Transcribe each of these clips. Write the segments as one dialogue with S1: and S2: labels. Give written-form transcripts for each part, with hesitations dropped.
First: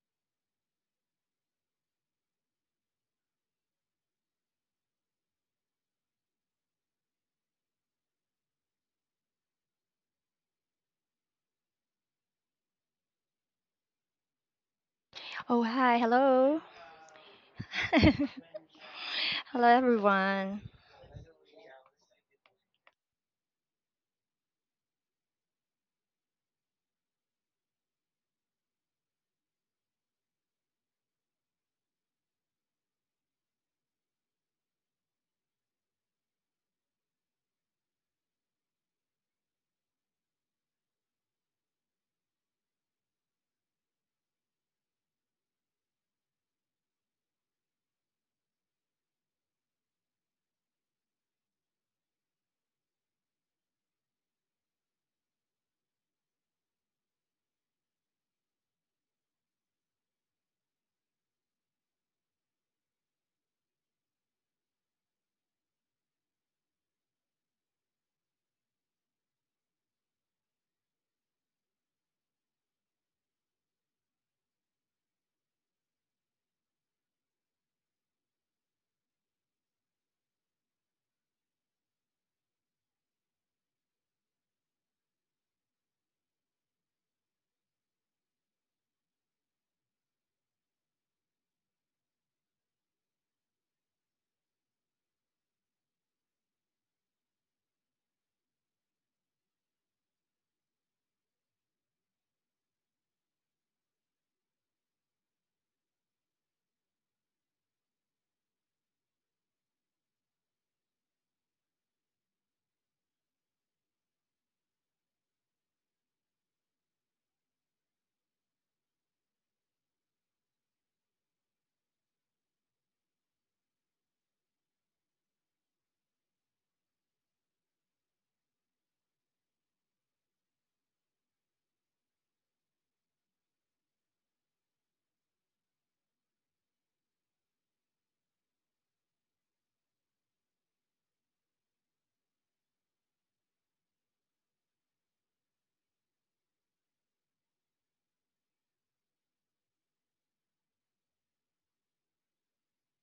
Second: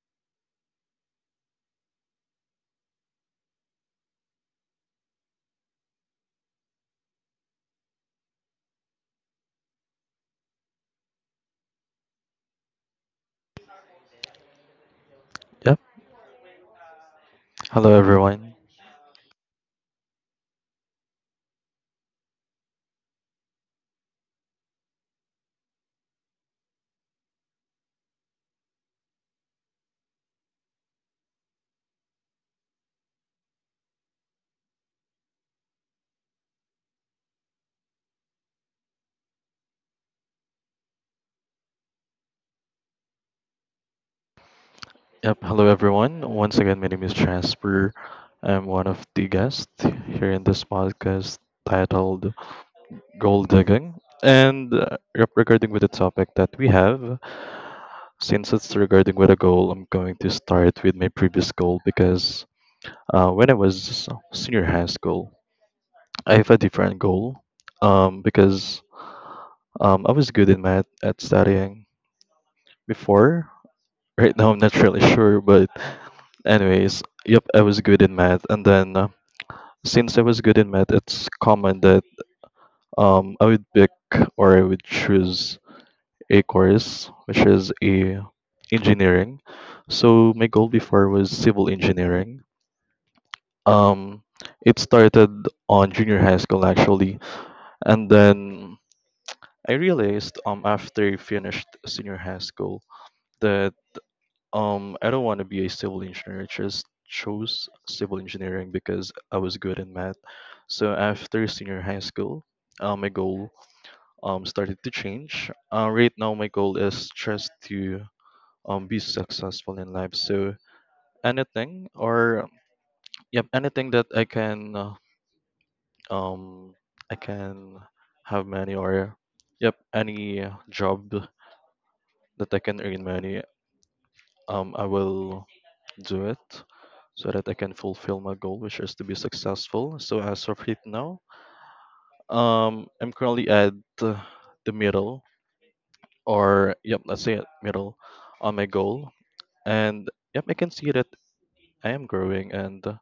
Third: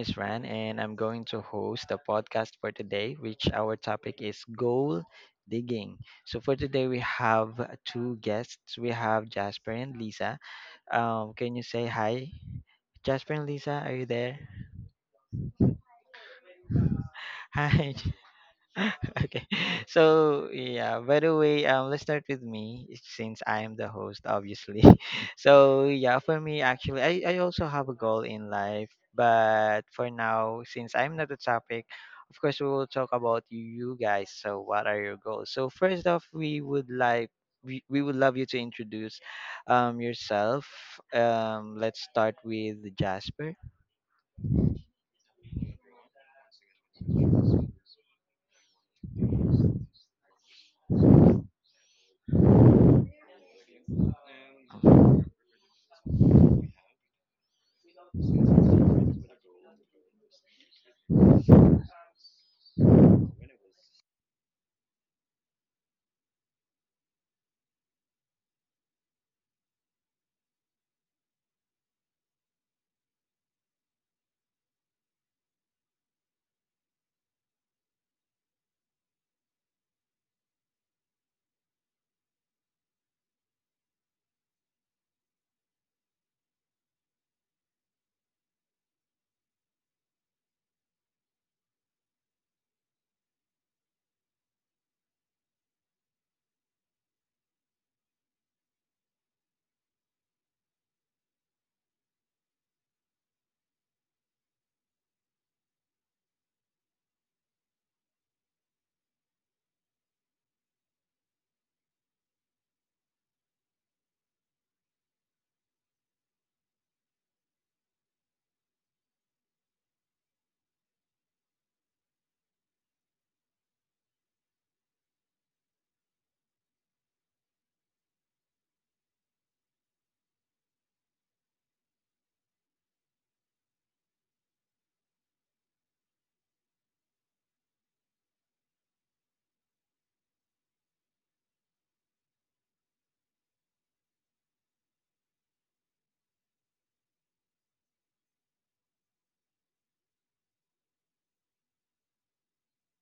S1: is Ran and I'm going to host the podcast for today, which our topic is goal digging. So for today we have two guests. We have Jasper and Lisa. Can you say hi? Jasper and Lisa, are you there?
S2: Oh,
S3: Yep.
S2: hi. Hello.
S3: Hello
S1: Hi.
S3: everyone.
S1: Okay.
S2: Hello,
S1: So
S2: everyone.
S1: yeah, by the way, let's start with me since I am the host obviously. So yeah, for me actually I also have a goal in life, but for now since I'm not the topic, of course we will talk about you guys. So what are your goals? So first off, we would love you to introduce yourself. Let's start with Jasper.
S3: Yep. Hello everyone. Once again, my name is Jasper. I'm one of the guests here in this podcast titled "Gold Digging," and regarding with the topic that we have, since it's regarding with a goal, I'm going to start with my previous goal because when I was senior high school, I have a different goal because I was good in math at studying before. Right now, I'm not really sure, but anyways, yep, I was good in math, and then since I was good in math, it's common that I would pick or I would choose a course which is a engineering. So my goal before was civil engineering. Um, it started on junior high school actually, and then I realized after I finished senior high school that I don't want to be a civil engineer. I just chose civil engineering because I was good in math. So after senior high school, my goal started to change. Right now my goal is just to be successful in life. So anything or yep, anything that um I can have money, or yep, any job that I can earn money, I will do it so that I can fulfill my goal, which is to be successful. So as of right now, I'm currently at uh, the middle, or yep, let's say at middle on my goal, and yep, I can see that I am growing and uh,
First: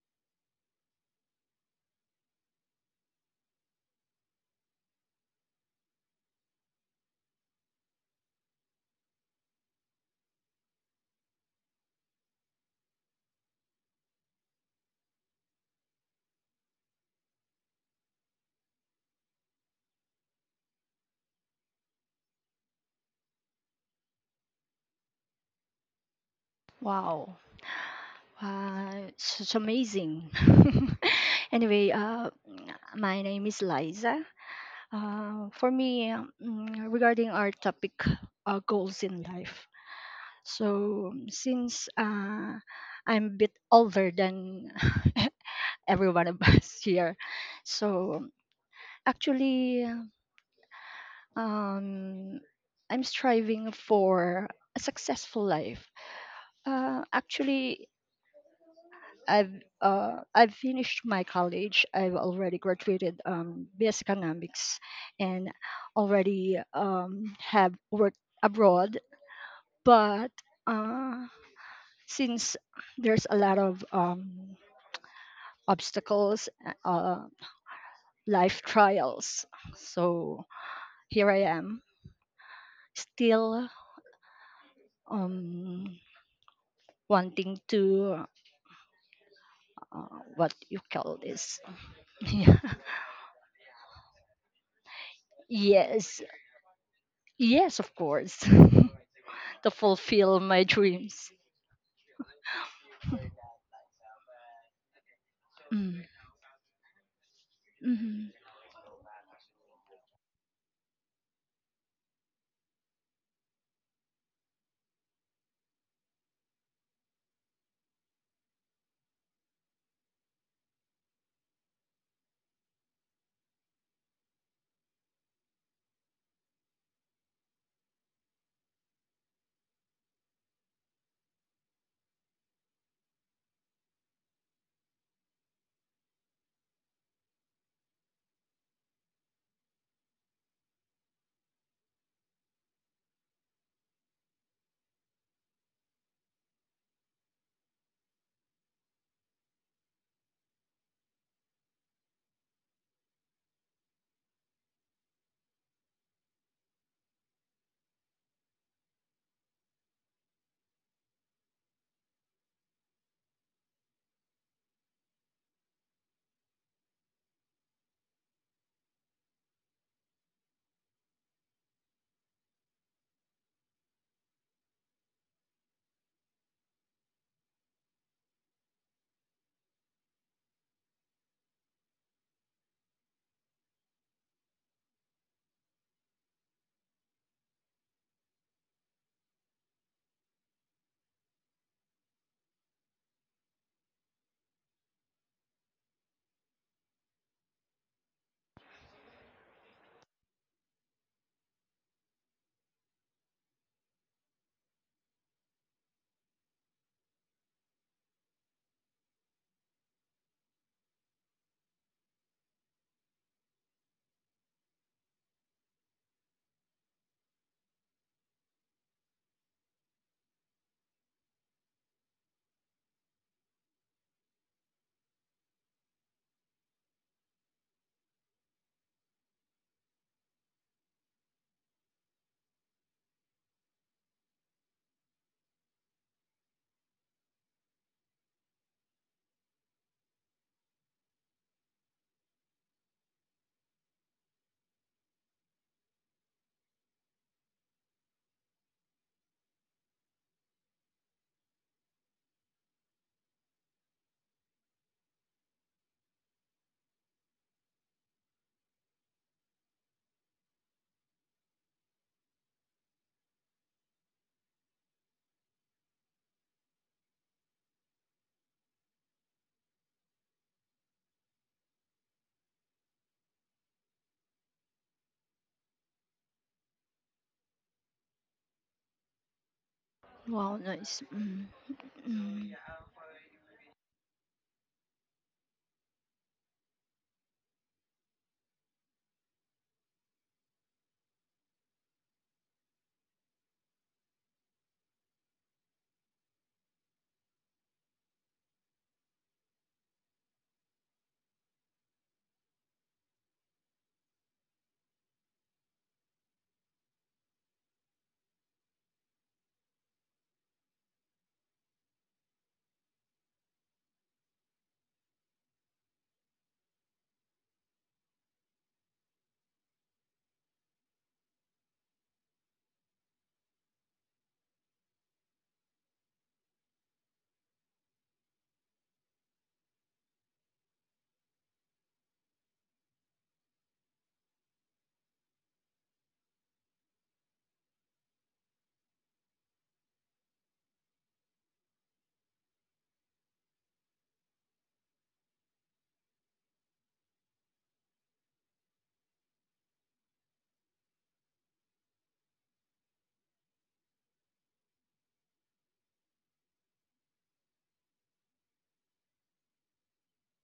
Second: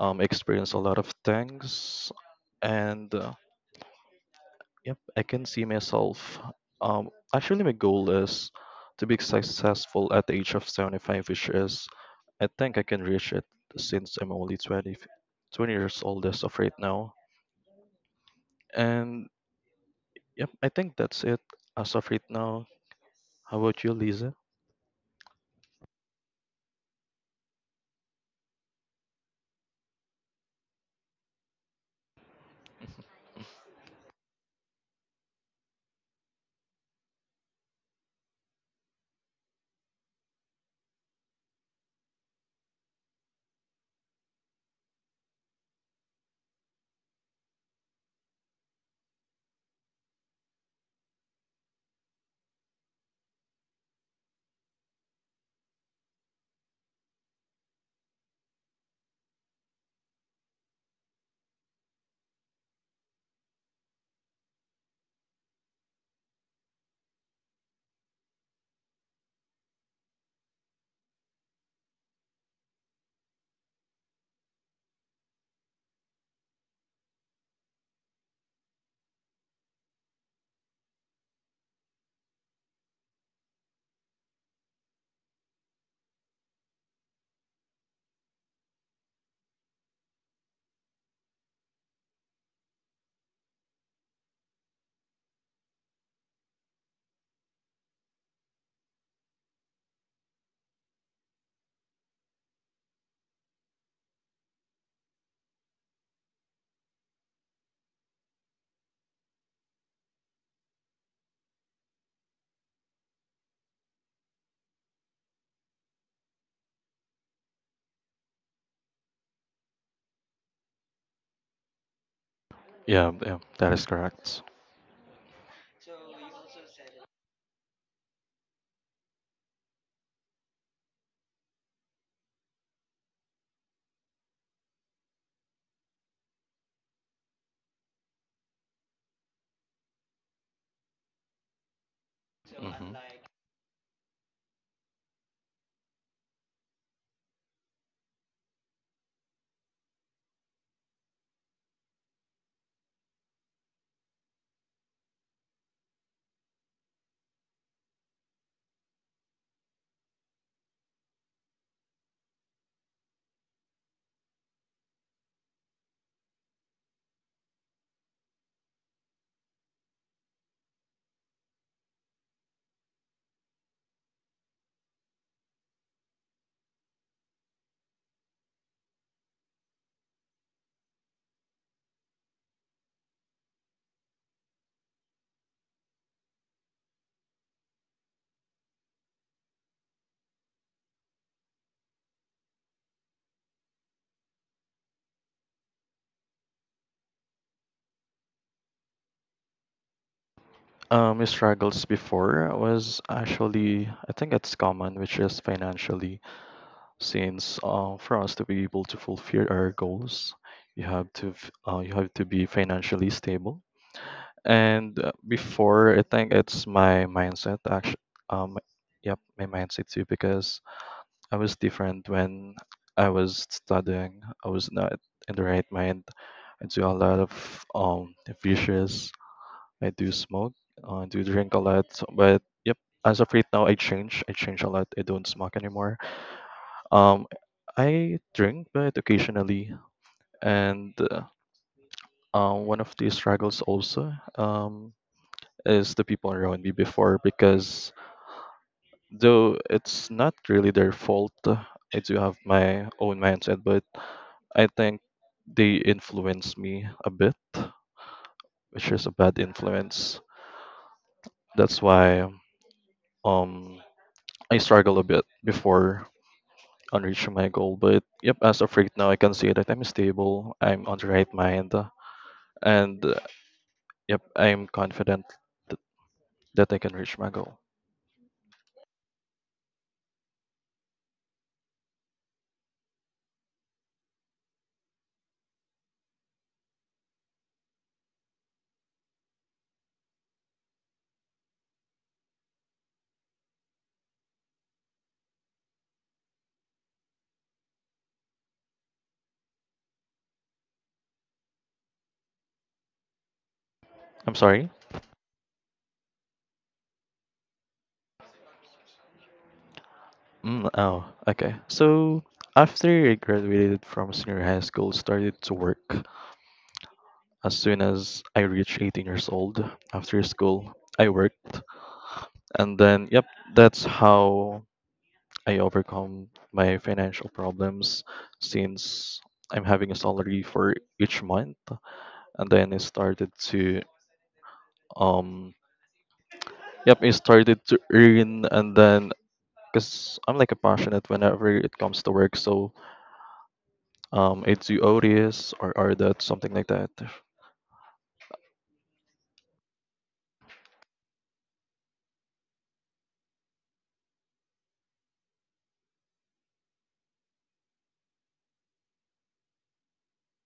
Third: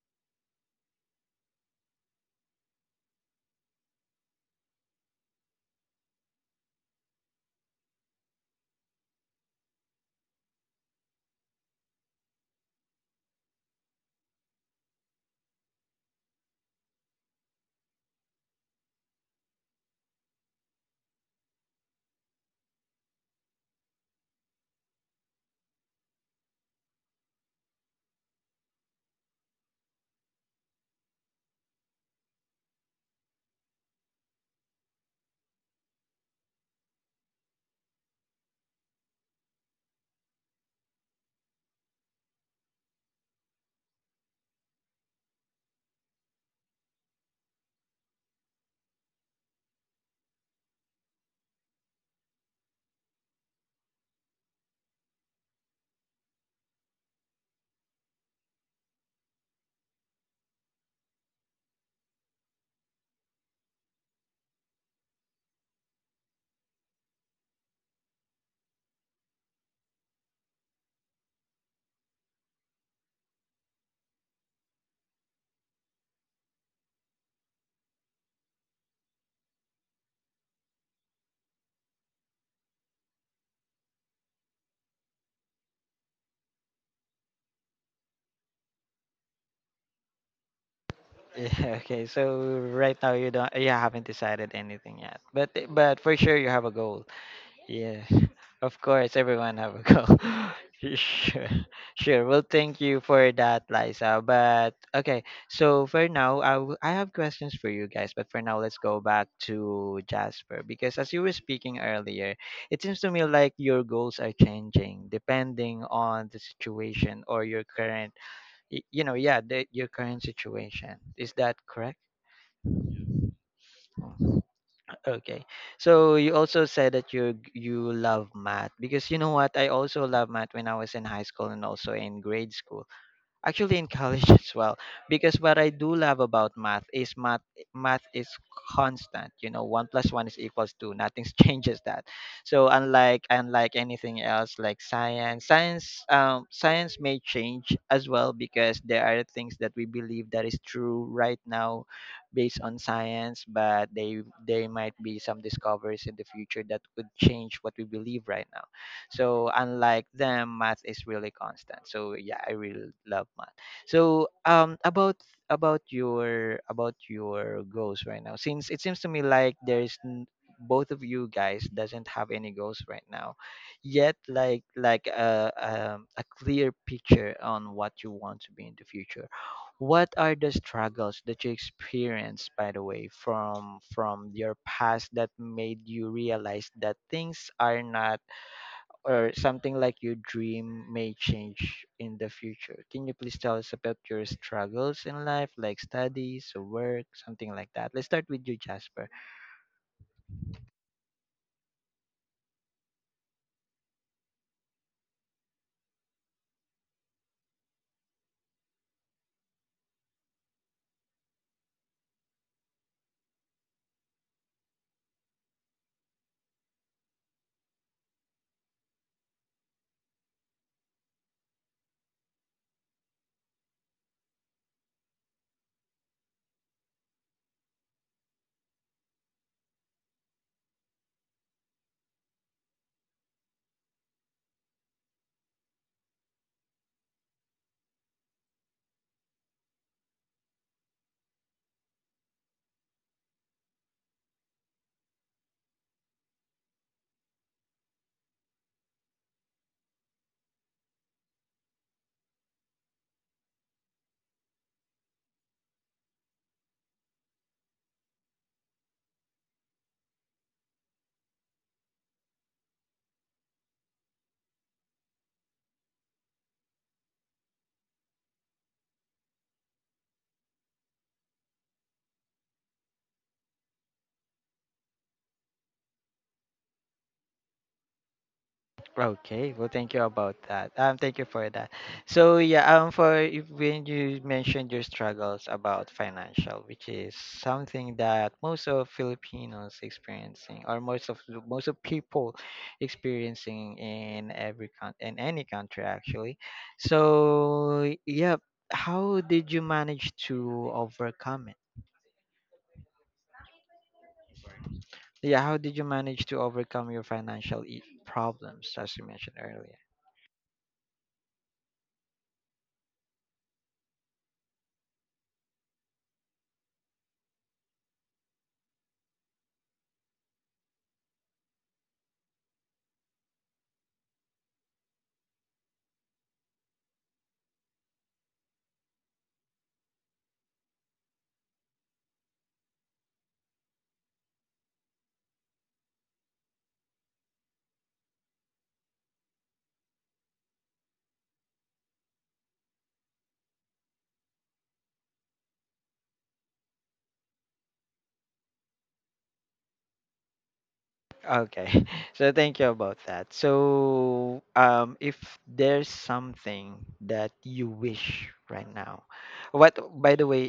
S3: um, experience a lot of things, and yep, I can see myself. Um, Actually, my goal is to be successful at the age of 75, which is, I think I can reach it since I'm only 20 years old as of right now. And yep, I think that's it as of right now. How about you, Lisa?
S2: Wow. It's such amazing. Anyway, my name is Liza. For me, regarding our topic, goals in life. So, since I'm a bit older than every one of us here, so actually, um, I'm striving for a successful life. Actually, I've finished my college. I've already graduated BS Economics, and already have worked abroad. But uh, since there's a lot of obstacles, life trials, so here I am, still um, wanting to uh, what you call this.
S1: Yeah, okay. So
S2: Yeah.
S1: right now you haven't decided anything yet. But for
S2: Yes,
S1: sure you have a goal.
S2: yes, of
S1: Yeah.
S2: course.
S1: Of course everyone have
S2: To
S1: a goal.
S2: fulfill my dreams.
S1: sure. Sure. Well, thank you for that, Liza. But okay. So
S2: Mm.
S1: for now, I have questions for you guys, but
S2: Hmm.
S1: for now let's go back to Jasper because as you were speaking earlier, it seems to me like your goals are changing depending on the situation or your current your current situation, is that correct?
S3: Yeah, yeah, that is
S1: Mm.
S3: correct.
S1: Okay. So you also said that you love math, because you know what, I also love math when I was in high school and also in grade school, actually in college as well, because what I do love about math is math is constant. You know, one plus one is equals two. Nothing changes that. So
S3: hmm
S1: unlike anything else, like science may change as well, because there are things that we believe that is true right now based on science, but they might be some discoveries in the future that could change what we believe right now. So unlike them, math is really constant. So yeah, I really love math. So about your about your goals right now, since it seems to me like both of you guys doesn't have any goals right now yet, like a clear picture on what you want to be in the future. What are the struggles that you experienced, by the way, from your past, that made you realize that things are not, or something like your dream may change in the future? Can you please tell us about your struggles in life, like studies or work, something like that? Let's start with you, Jasper.
S3: My struggles before was actually, I think it's common, which is financially. Since for us to be able to fulfill our goals, you have to be financially stable. And before, I think it's my mindset actually, um yep, my mindset too. Because I was different when I was studying. I was not in the right mind. I do a lot of vicious. I do smoke, I do drink a lot. But yep, as of right now, I change a lot. I don't smoke anymore. um, I drink, but occasionally, and one of the struggles also, is the people around me before, because though it's not really their fault, I do have my own mindset, but I think they influence me a bit, which is a bad influence. That's why, um, I struggle a bit before on reaching my goal. But yep, as of right now, I can say that I'm stable. I'm on the right mind. And yep, I'm confident th- that I can reach my goal.
S1: Okay, well, thank you about
S2: Wow,
S1: that.
S2: nice.
S1: Thank you
S2: Mm.
S1: for that. So
S2: Mm.
S1: yeah, for when you mentioned your struggles about financial, which is something that most of Filipinos experiencing, or most of people experiencing in every coun in any country actually. So yeah, how did you manage to overcome it?
S3: I'm sorry?
S1: Yeah, how did you manage to overcome your financial problems, as you mentioned earlier?
S3: Mm, oh, okay. So, after I graduated from senior high school, started to work. As soon as I reached 18 years old, after school, I worked. And then, yep, that's how I overcome my financial problems since I'm having a salary for each month. And then um, yep, I started to earn, and then because I'm like a passionate whenever it comes to work. So it's you odious or that, something like that.
S1: Okay. So thank you about that. So if there's something that you wish right now. What, by the way,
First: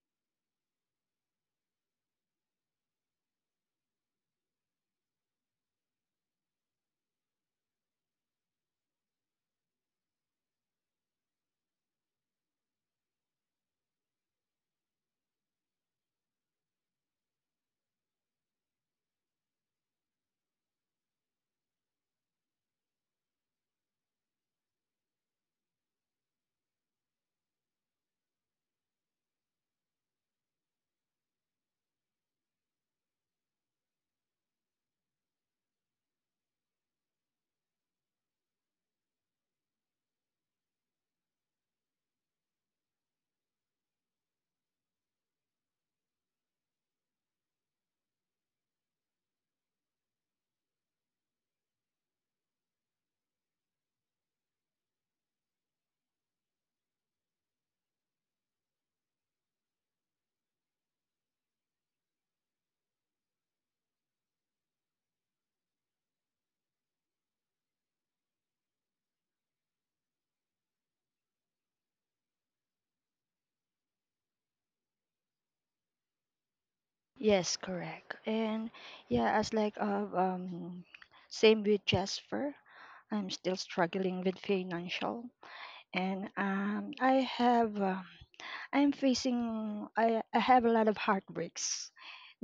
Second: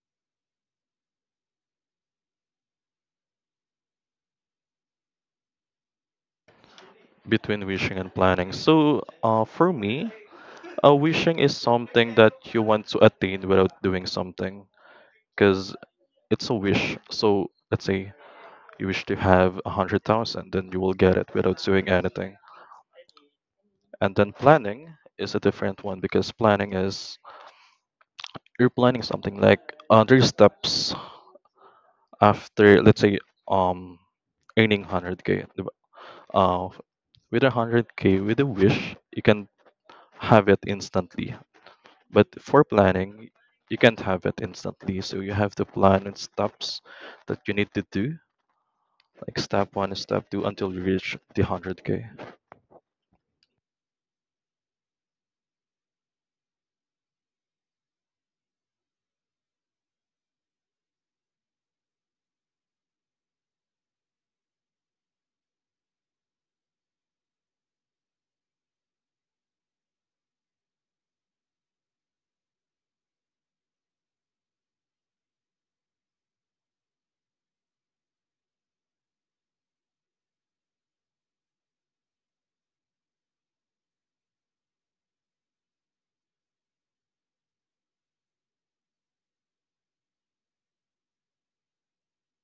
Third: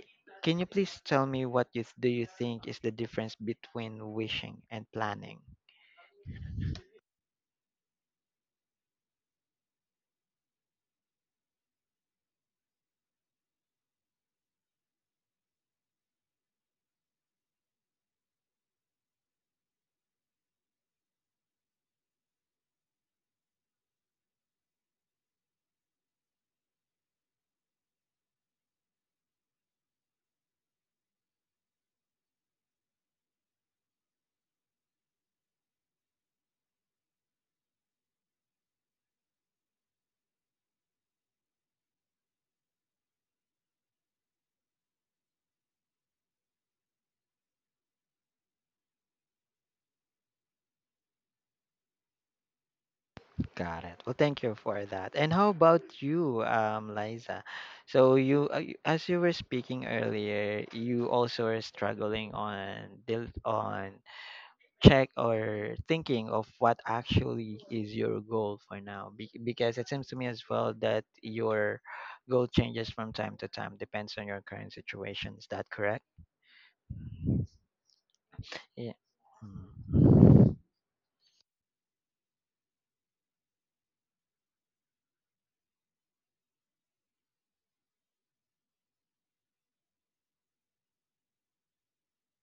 S1: can you please tell me what you do you think is the difference between wishing and planning?
S3: Between wishing and planning. So for me, wishing is something that you want to attain without doing something, because it's a wish. So let's say you wish to have 100,000, then you will get it without doing anything. And then planning is a different one because planning is, you're planning something like three steps after, let's say, um earning 100K di ba? uh with a 100K, with a wish you can have it instantly, but for planning you can't have it instantly, so you have to plan in steps that you need to do, like step one, step two, until you reach the 100K.
S1: Got it. Well, thank you for that. And how about you, Liza? So you, as you were speaking earlier, you also are struggling on deal on check or thinking of what actually is your goal for now. Because it seems to me as well that your goal changes from time to time, depends on your current situation, is that correct?
S2: Yes, correct. And
S1: Yeah.
S2: yeah, as like
S1: Mm.
S2: same with Jasper, I'm still struggling with financial, and I'm facing I have a lot of heartbreaks,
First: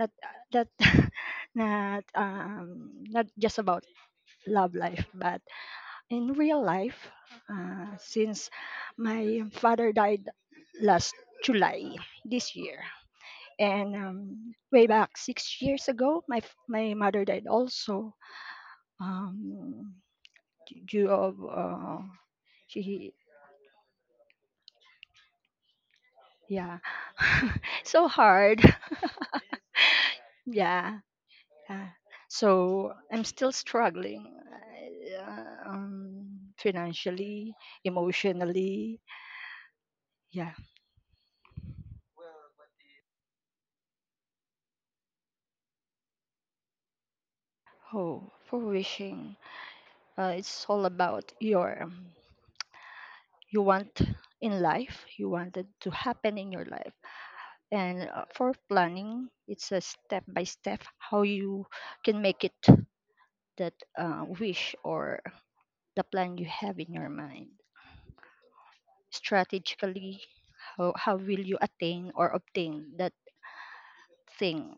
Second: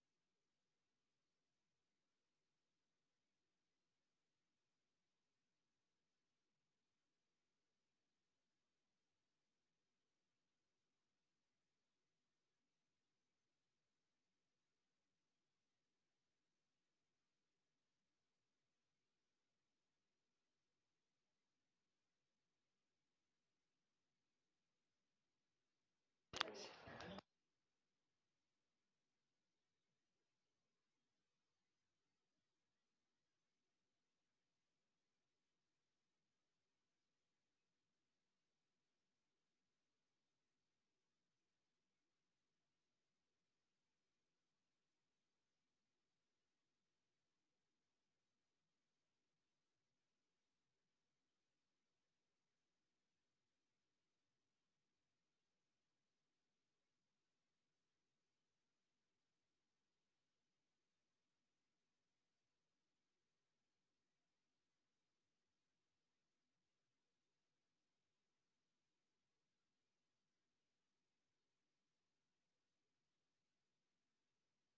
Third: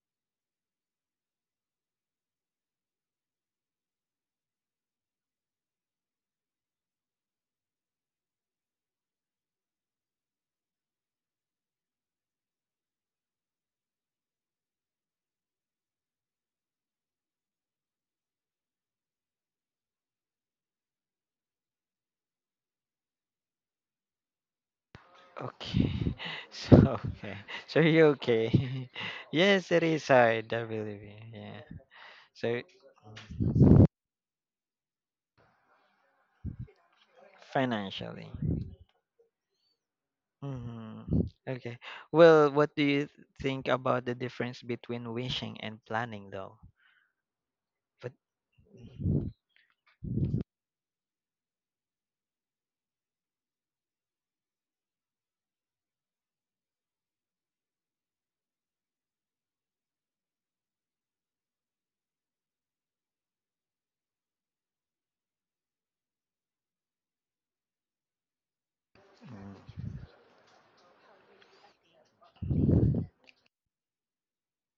S2: not that not not just about love life, but in real life since my father died last July this year. And way back 6 years ago, my mother died also, um, due of she
S1: Okay. So
S2: yeah.
S1: okay. So you
S2: So hard.
S1: okay. Yes, it is hard, I
S2: Yeah,
S1: believe you. Yeah.
S2: yeah.
S1: So
S2: So I'm still struggling, financially,
S1: financially.
S2: emotionally. Yeah.
S1: Hmm. Okay, well, what do you think about the difference between wishing and planning though? But.
S2: Oh, for wishing. It's all about your you want in life, you want it to happen in your life. And for planning, it's a step by step how you can make it that wish or the plan you have in your mind.
S1: Mm.
S2: Strategically, how will you attain or obtain that thing?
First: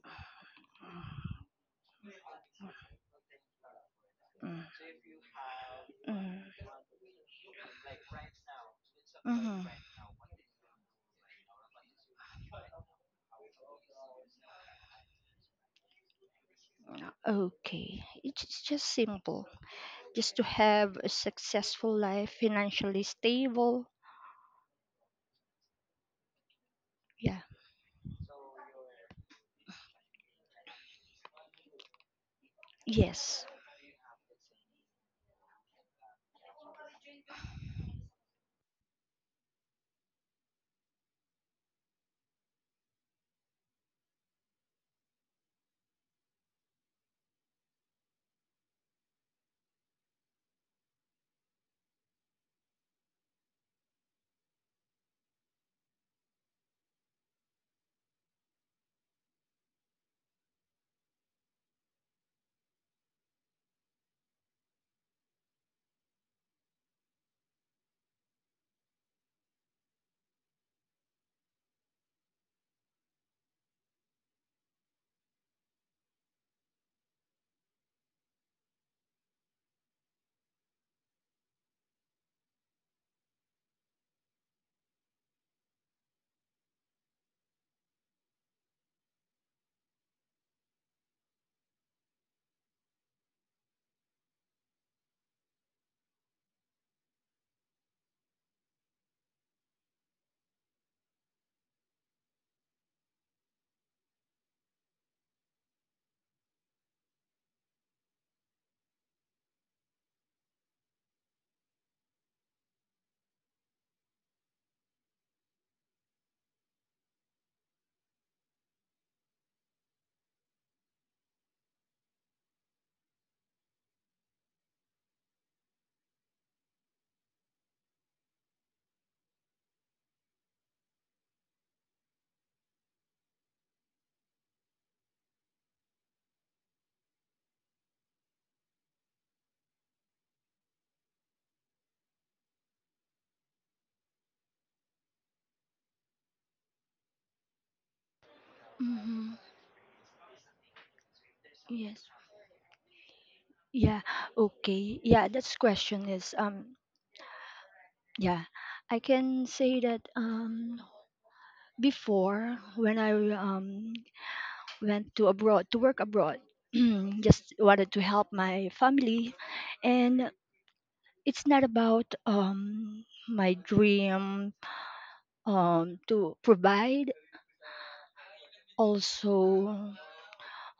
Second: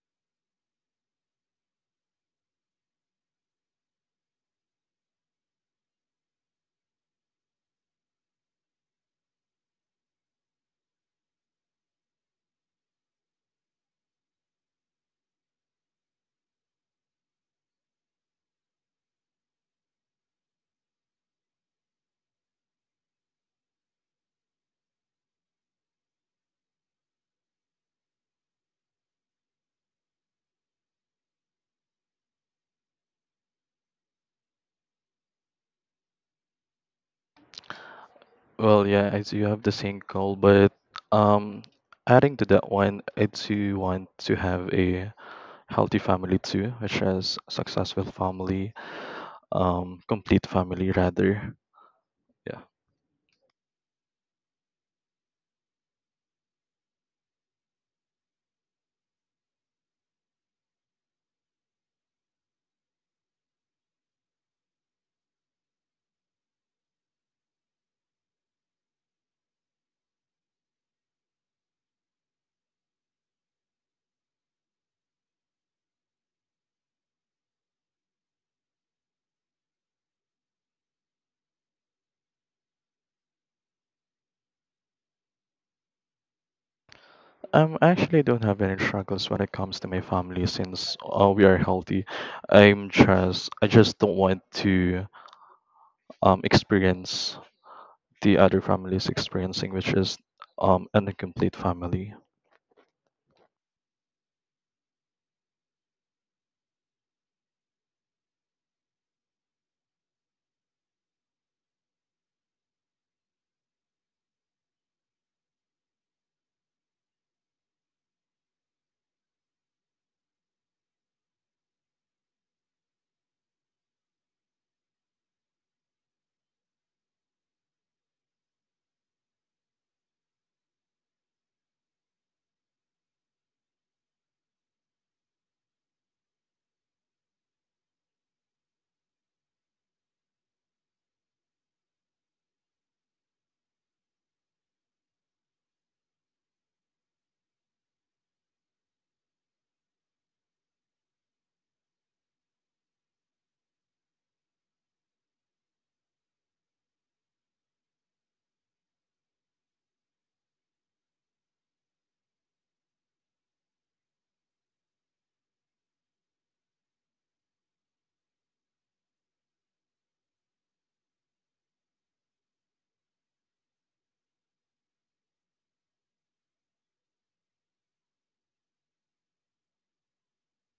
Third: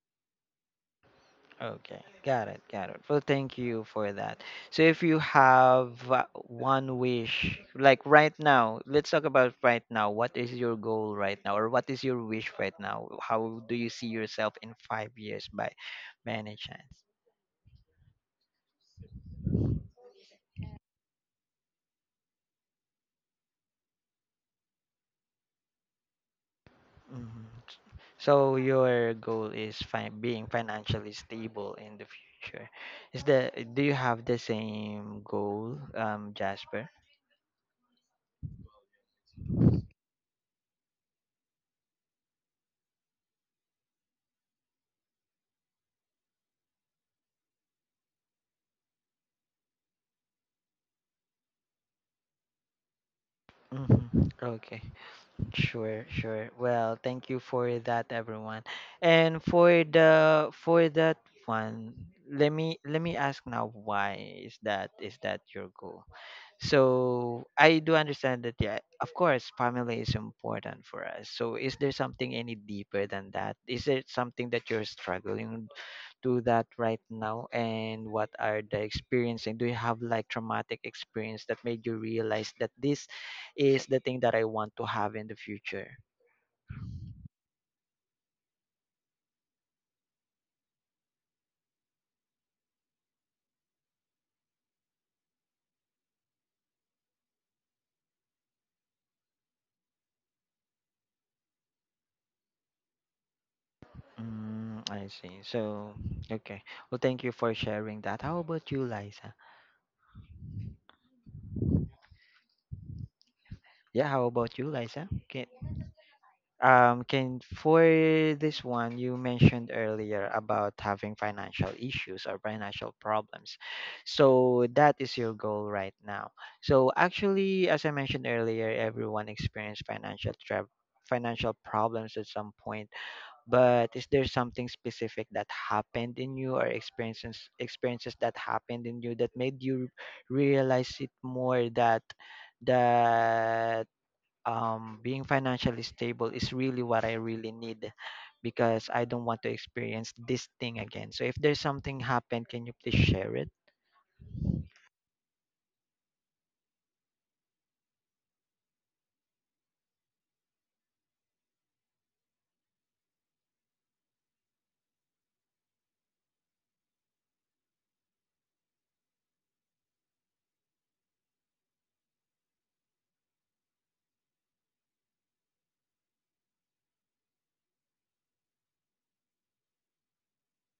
S1: Okay, got it, got it. Well, thank you for that.
S2: Mm.
S1: So, if you have one wish, like right now, let's talk about right now. What is your goal right now, or what is your wish right now? How do you see yourself in 5 years by many chance?
S2: Okay, it's just simple. Just to have a successful life, financially stable. Yeah.
S1: Mhm. So, your goal is being financially stable in the future. Is
S2: Yes.
S1: the do you have the same goal, Jasper?
S3: Well, yeah, I do have the same goal, but um, adding to that one, I do want to have a healthy family too, which is successful family, complete family rather. Yeah.
S1: Hmm. Okay. Sure, sure. Well, thank you for that, everyone. And for the for that one, let me ask now, why is that your goal? So I do understand that, yeah, of course family is important for us. So is there something any deeper than that? Is there something that you're struggling do that right now, and what are the experience, and do you have like traumatic experience that made you realize that this is the thing that I want to have in the future?
S3: I actually don't have any struggles when it comes to my family since we are healthy. I just don't want to experience the other families experiencing, which is an incomplete family.
S1: Mm, I see. So, okay. Well, thank you for sharing that. How about you, Liza? Yeah, how about you, Liza? Okay. Can for this one, you mentioned earlier about having financial issues or financial problems. So that is your goal right now. So actually, as I mentioned earlier, everyone experienced financial problems at some point. But is there something specific that happened in you, or experiences that happened in you that made you realize it more that that being financially stable is really what I really need, because I don't
S2: Mm-hmm.
S1: want to experience this thing again. So if there's something
S2: Yes.
S1: happened, can you please share it?
S2: Yeah. Okay. Yeah. That's question is. Yeah, I can say that before when I went to abroad to work abroad, just wanted to help my family, and it's not about my dream to provide. Also,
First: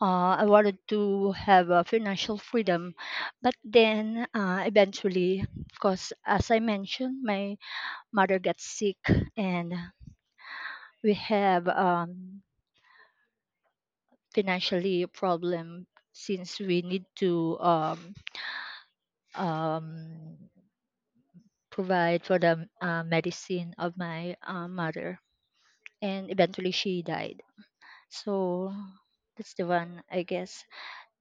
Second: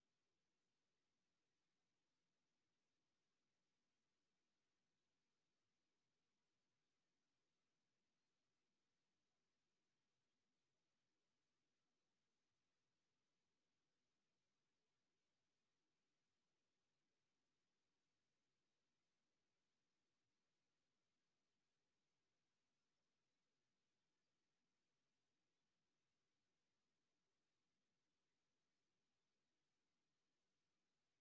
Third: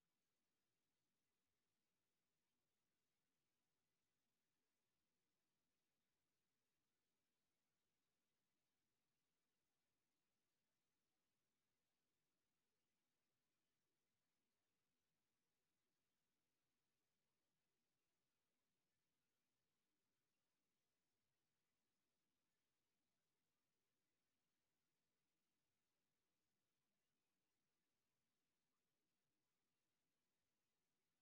S2: I wanted to have a financial freedom, but then eventually, because as I mentioned, my mother got sick, and we have financially a problem since we need to um, provide for the medicine of my mother, and eventually she died. So that's the one I guess,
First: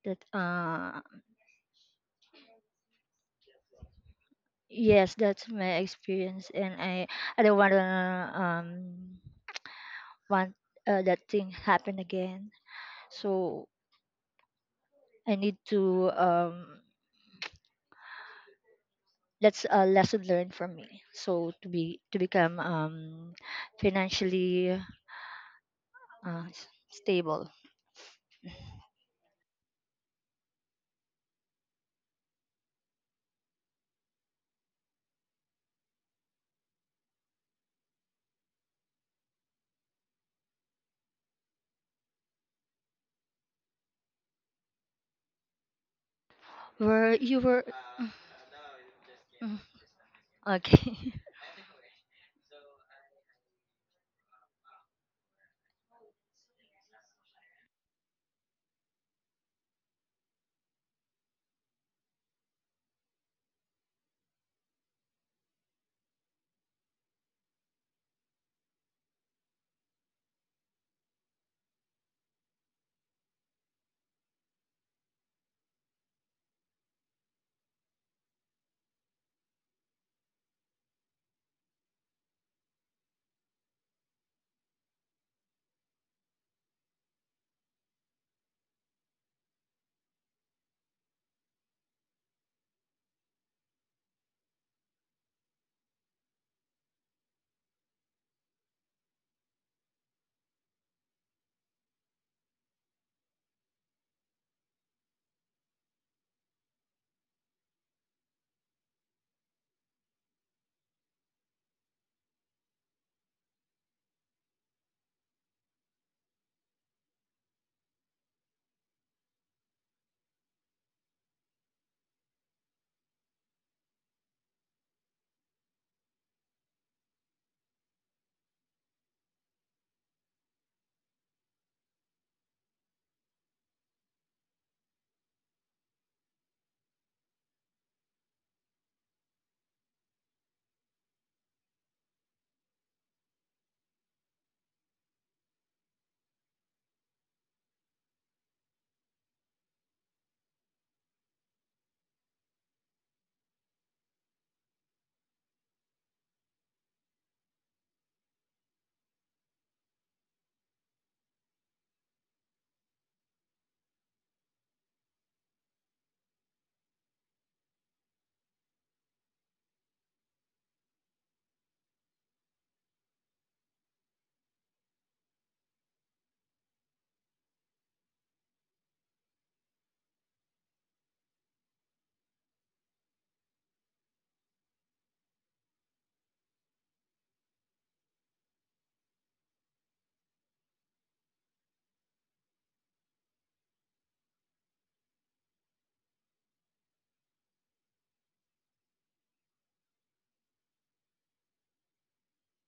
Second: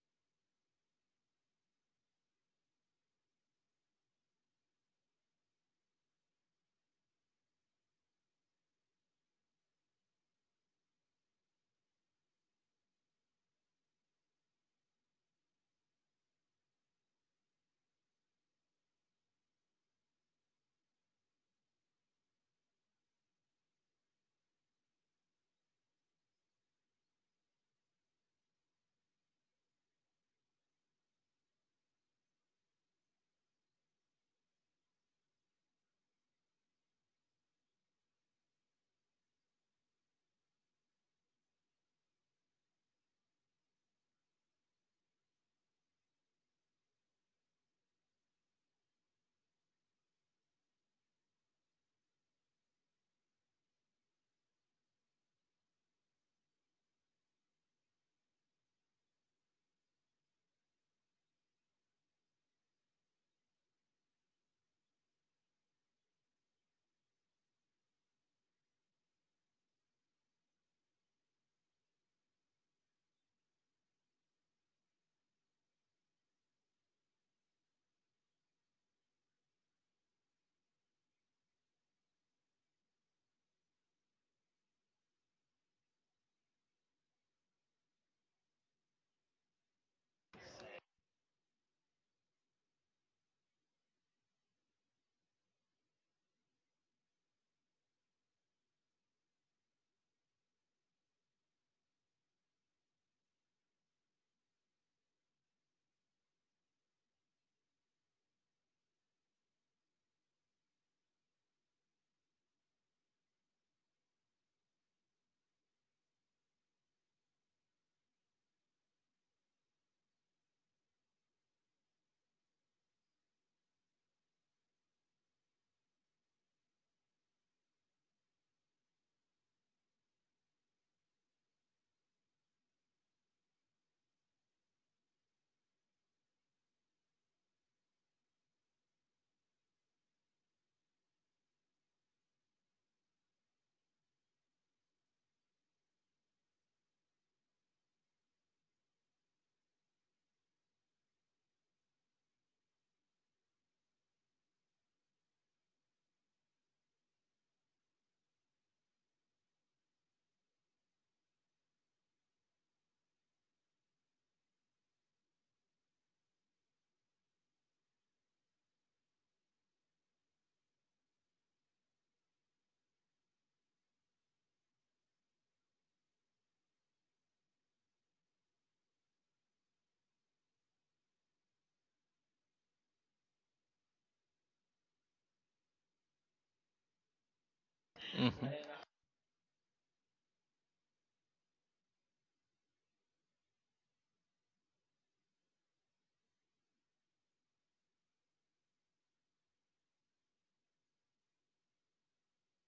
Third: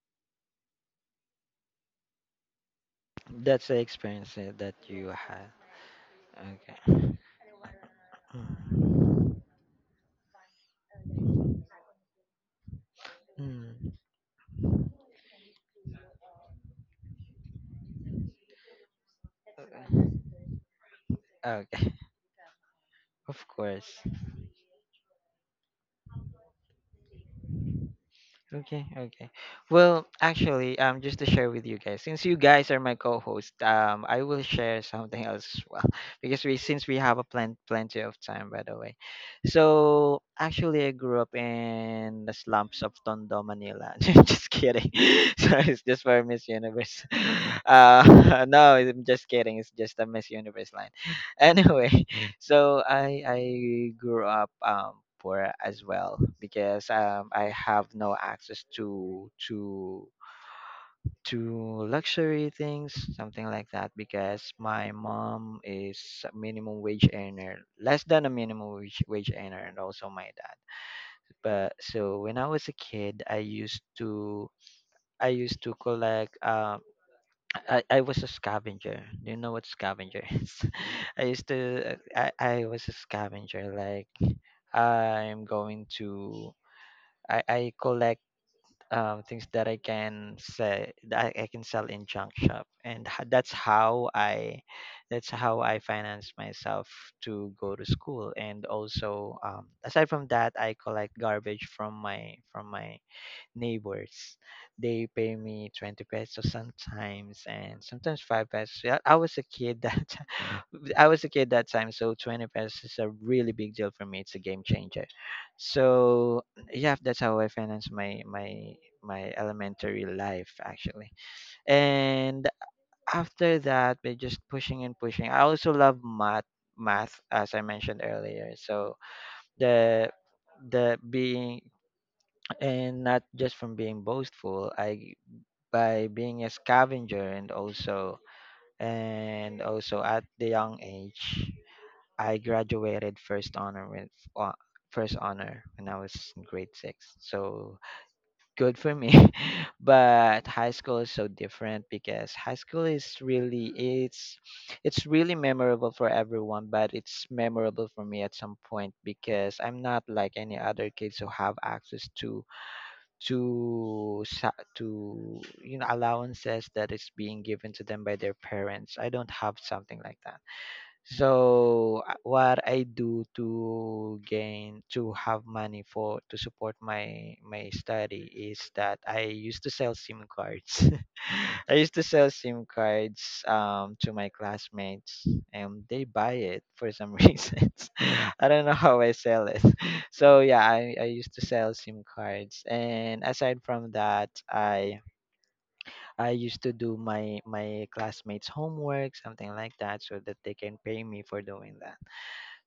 S2: that
S1: That's the experience that you
S2: yes, that's
S1: had.
S2: my experience, and
S1: Okay.
S2: I don't want to,
S1: Mm.
S2: want that thing happen again. So
S1: Mm.
S2: I need to, that's a lesson learned from me, so to
S1: Okay.
S2: be to become
S1: Of course.
S2: financially stable.
S1: Okay, okay. Well, actually, just to share with you guys, since you guys are my co-host, I will share something else as well because we since we have a plenty of time, by the way. So actually, I grew up in the slums of Tondo, Manila. Just kidding. So it's just for Miss Universe.
S2: Where you were.
S1: No, I'm just kidding.
S2: Mm,
S1: It's just a Miss Universe line.
S2: okay.
S1: Anyway, so I grew up poor as well, because I have no access to to luxury things, something like that, because my mom is a minimum wage earner, less than a minimum wage earner, and also my dad. But so when I was a kid, I used to collect I was a scavenger. Do you know what scavenger is? I used to I was a scavenger, like I'm going to I collect things that I can say that I can sell in junk shop, and that's how I finance myself to go to school. And also, aside from that, I collect garbage from my neighbors. They pay me 20 pesos sometimes, and sometimes 5 pesos. Yeah, I was a kid that I was a kid that time, so 20 pesos is a really big deal for me. It's a game changer. So, yeah, that's how I finance my my elementary life actually. And after that, we're just pushing and pushing. I also love math as I mentioned earlier. So, the the being and not just from being boastful, I by being a scavenger, and also at the young age, I graduated first honor with uh, first honor when I was in grade 6. So, good for me. But high school is so different, because high school is really it's really memorable for everyone, but it's memorable for me at some point, because I'm not like any other kids who have access to to you know allowances that is being given to them by their parents. I don't have something like that. So what I do to gain to have money for to support my my study is that I used to sell SIM cards. I used to sell SIM cards to my classmates, and they buy it for some reasons. I
S3: Mhm.
S1: don't know how I sell it. So yeah, I used to sell SIM cards, and aside from that I used to do my classmates' homework, something like that, so that they can pay me for doing that.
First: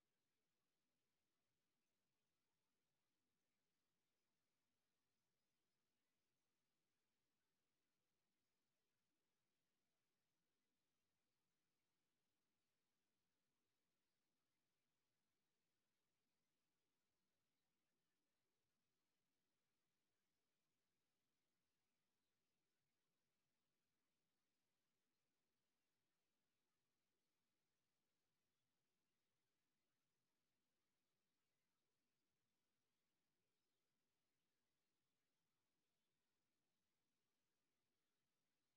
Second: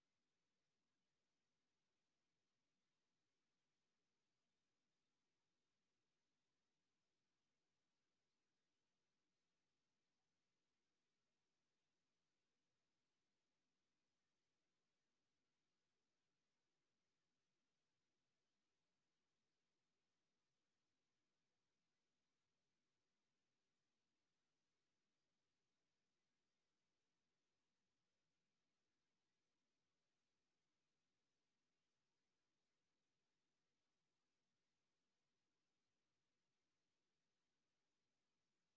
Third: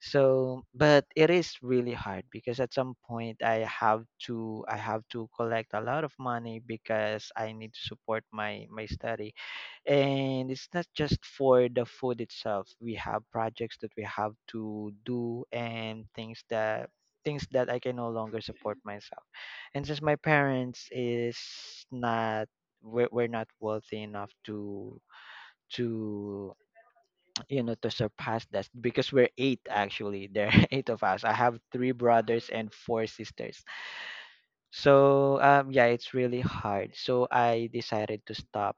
S1: So, but it is really hard because at some point I have to collect a lot of money because I need to support my study, and it's not just for the food itself. We have projects that we have to do and things that I can no longer support myself. And since my parents is not, we're not wealthy enough to to to surpass that, because we're eight. Actually, there are eight of us. I have three brothers and four sisters. So yeah, it's really hard, so I decided to stop.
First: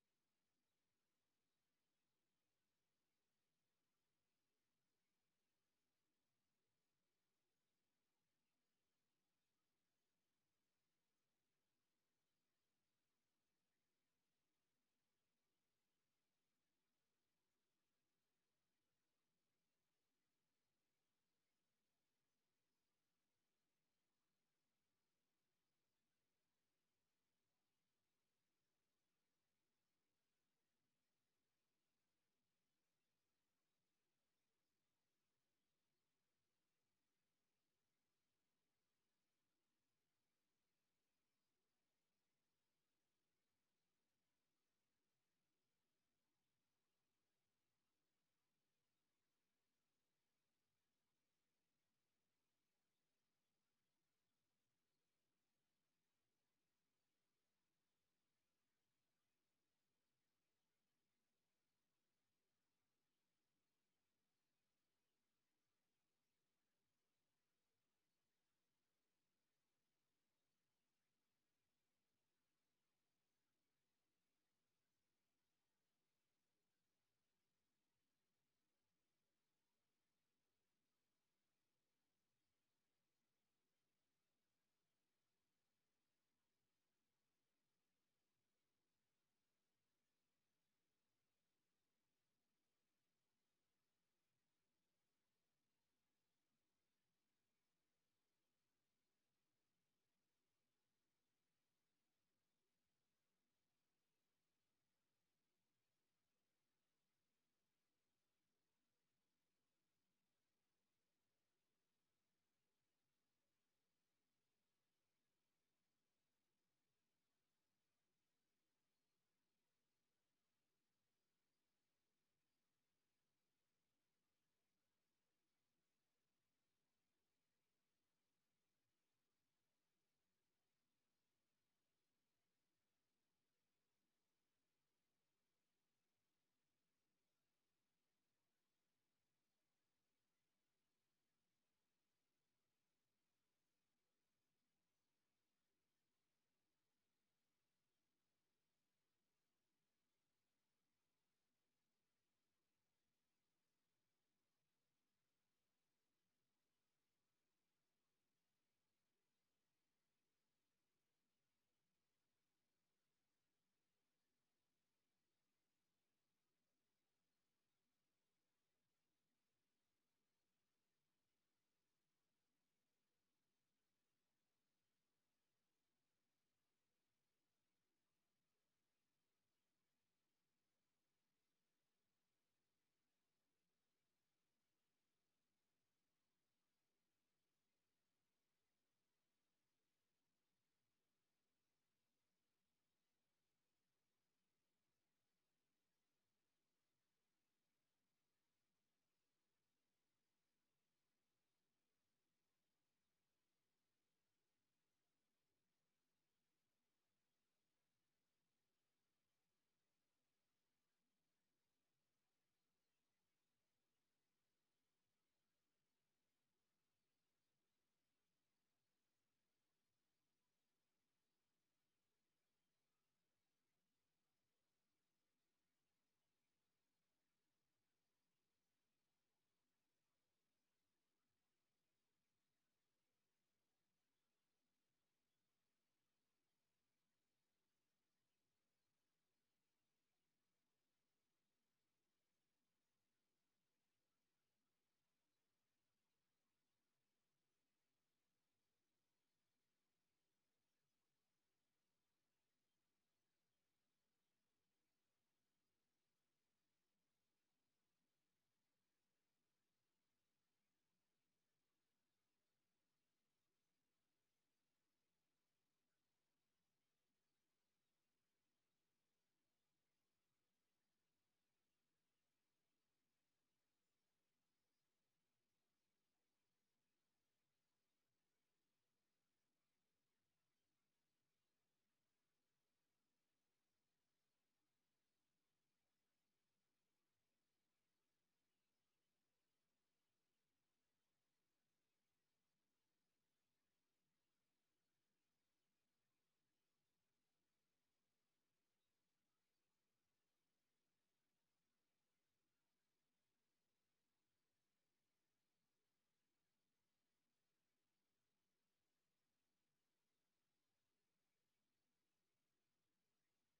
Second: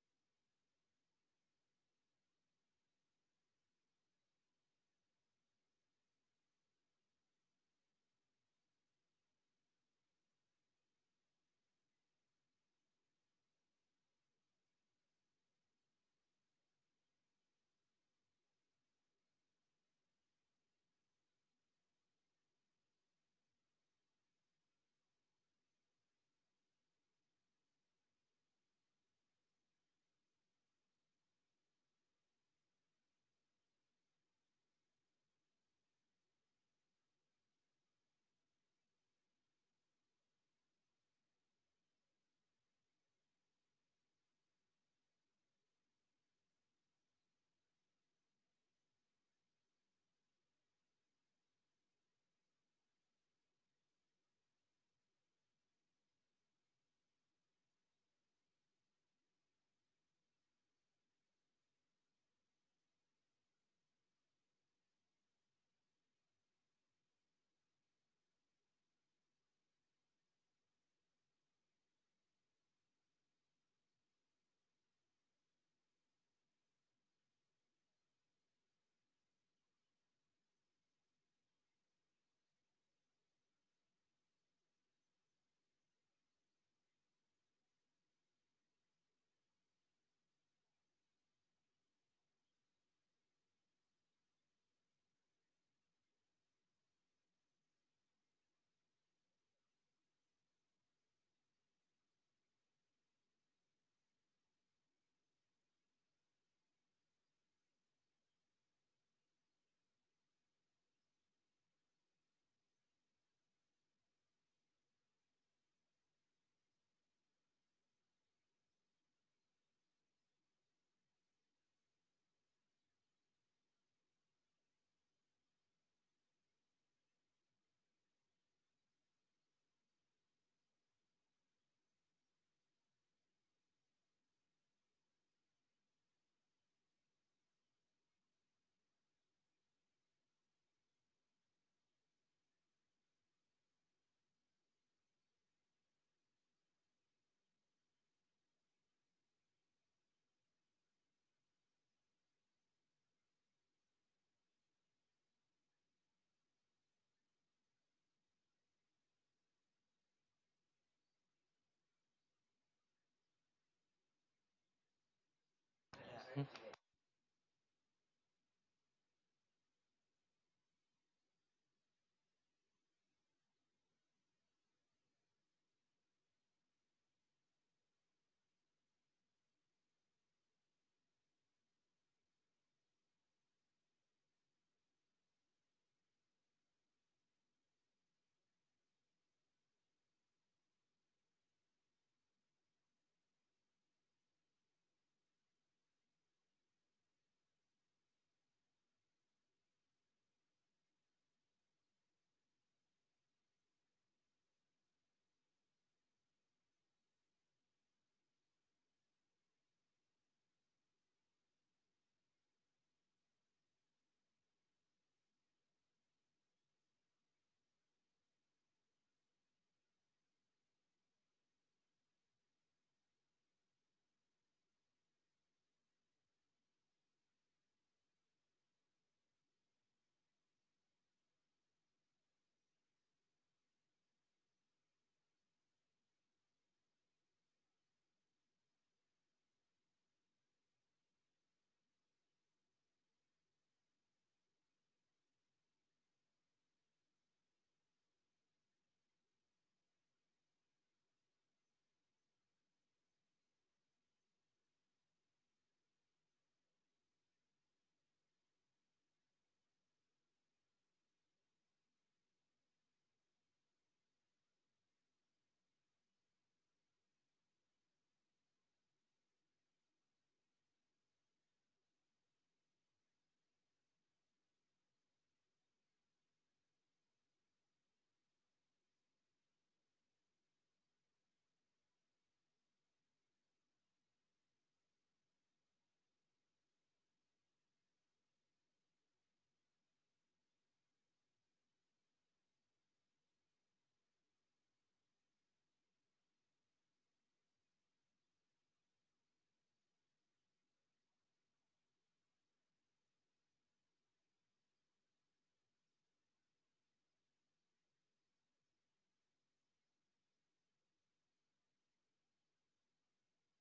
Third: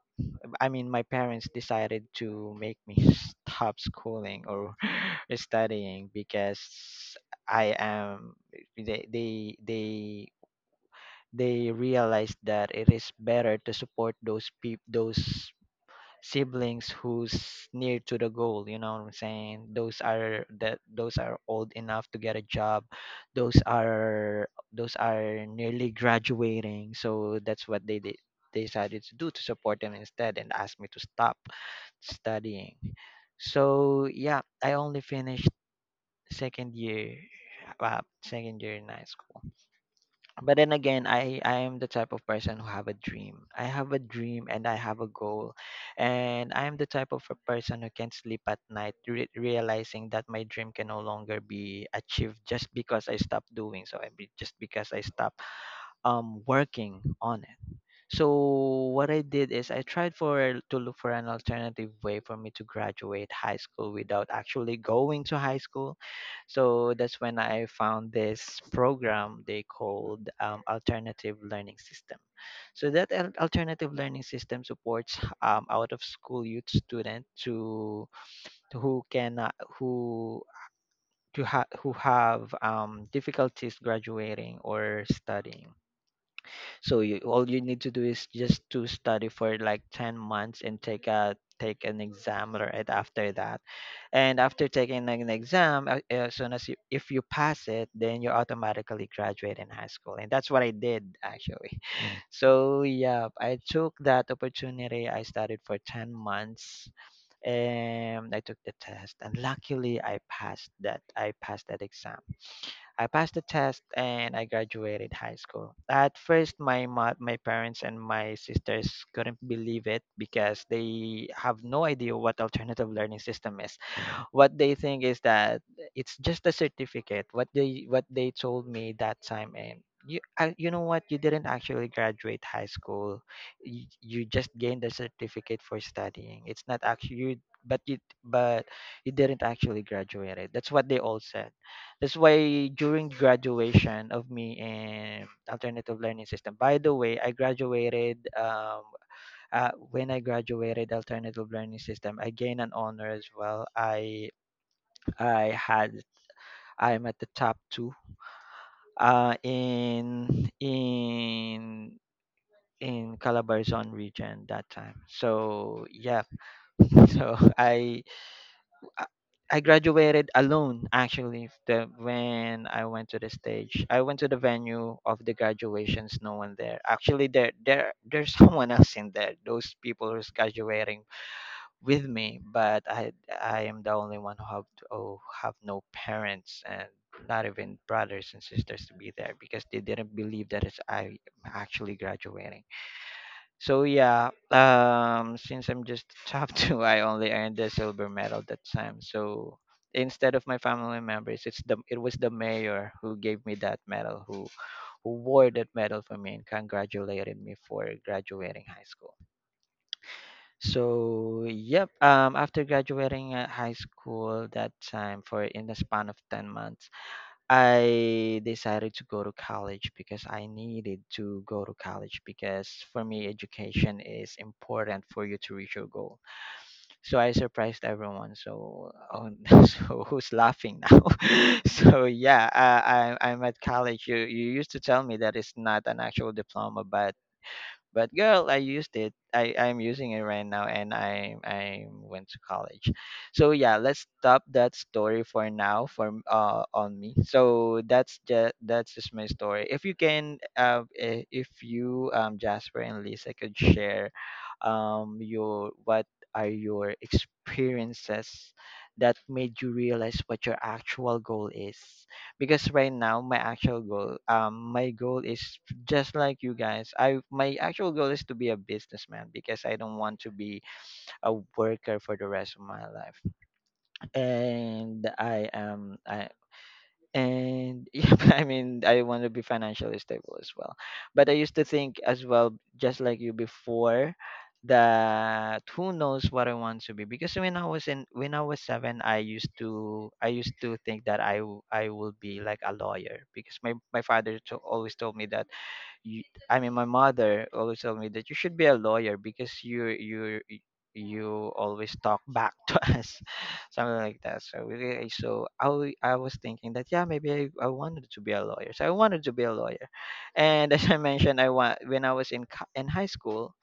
S1: I mean, my parents decided to make me stop schooling or studying because I am they they realized that it is better to support those peop those siblings who's near to the goal, you know what I'm saying. Those are that those are old enough to get a job. Those are those are nearly graduating. So that's what they did. They decided to do to support them instead and asked me to stop studying. So yeah, I only finished second year, second year in high school. But then again, I am the type of person who have a dream. I have a dream and I have a goal, and I am the type of a person who can sleep at night realizing that my dream can no longer be achieved just because I stopped doing so. Just because I stopped working on it. So what I did is I tried for to look for an alternative way for me to graduate high school without actually going to high school. So that's when I found this program they called, Alternative Learning System. So that alternative learning system supports, out of school youth student to, who can who who have, difficulties graduating or studying. So you, all you need to do is just to study for like 10 months and take an exam right after that. And after taking an exam, as soon as you, if you pass it, then you automatically graduate in high school. And that's what I did actually. So yeah, I took that opportunity. I studied for 10 months, and I took the test, and luckily I passed that exam. I passed the test and I graduated high school. At first, my my parents and my sisters couldn't believe it because they have no idea what alternative learning system is. What they think is that it's just a certificate. What they told me that time: and you I, you know what, you didn't actually graduate high school. You you, just gained a certificate for studying. It's not actually you, but but you didn't actually graduate it. That's what they all said. That's why during graduation of me in alternative learning system, by the way, I graduated, um, when I graduated alternative learning system, I gained an honor as well. I had I'm at the top two, uh, in in in Calabarzon region that time. So yeah, so I I graduated alone actually. When I went to the stage, I went to the venue of the graduations. No one there. Actually, there's someone else in there. Those people who's graduating with me, but I am the only one who have to, oh, have no parents and not even brothers and sisters to be there, because they didn't believe that it's, I am actually graduating. So yeah, since I'm just top two, I only earned the silver medal that time. So instead of my family members, it was the mayor who gave me that medal, who wore that medal for me and congratulated me for graduating high school. So, yep, after graduating at high school that time for in the span of 10 months, I decided to go to college, because I needed to go to college, because for me, education is important for you to reach your goal. So I surprised everyone. So, oh, so who's laughing now? So yeah, I'm at college. You used to tell me that it's not an actual diploma, but girl, I used it. I'm using it right now, and I went to college. So yeah, let's stop that story for now for on me. So that's just my story. If you can, if you, Jasper and Lisa could share, your what are your experiences that made you realize what your actual goal is. Because right now my actual goal, my goal is just like you guys. I My actual goal is to be a businessman because I don't want to be a worker for the rest of my life. And I am I and yeah, I mean, I want to be financially stable as well. But I used to think as well, just like you before, that who knows what I want to be. Because when I was in, when I was seven, I used to think that I will be like a lawyer because my father always told me that you, I mean, my mother always told me that you should be a lawyer because you always talk back to us, something like that. So really, so I was thinking that yeah, maybe I wanted to be a lawyer. So I wanted to be a lawyer, and as I mentioned, I want when I was in in high school,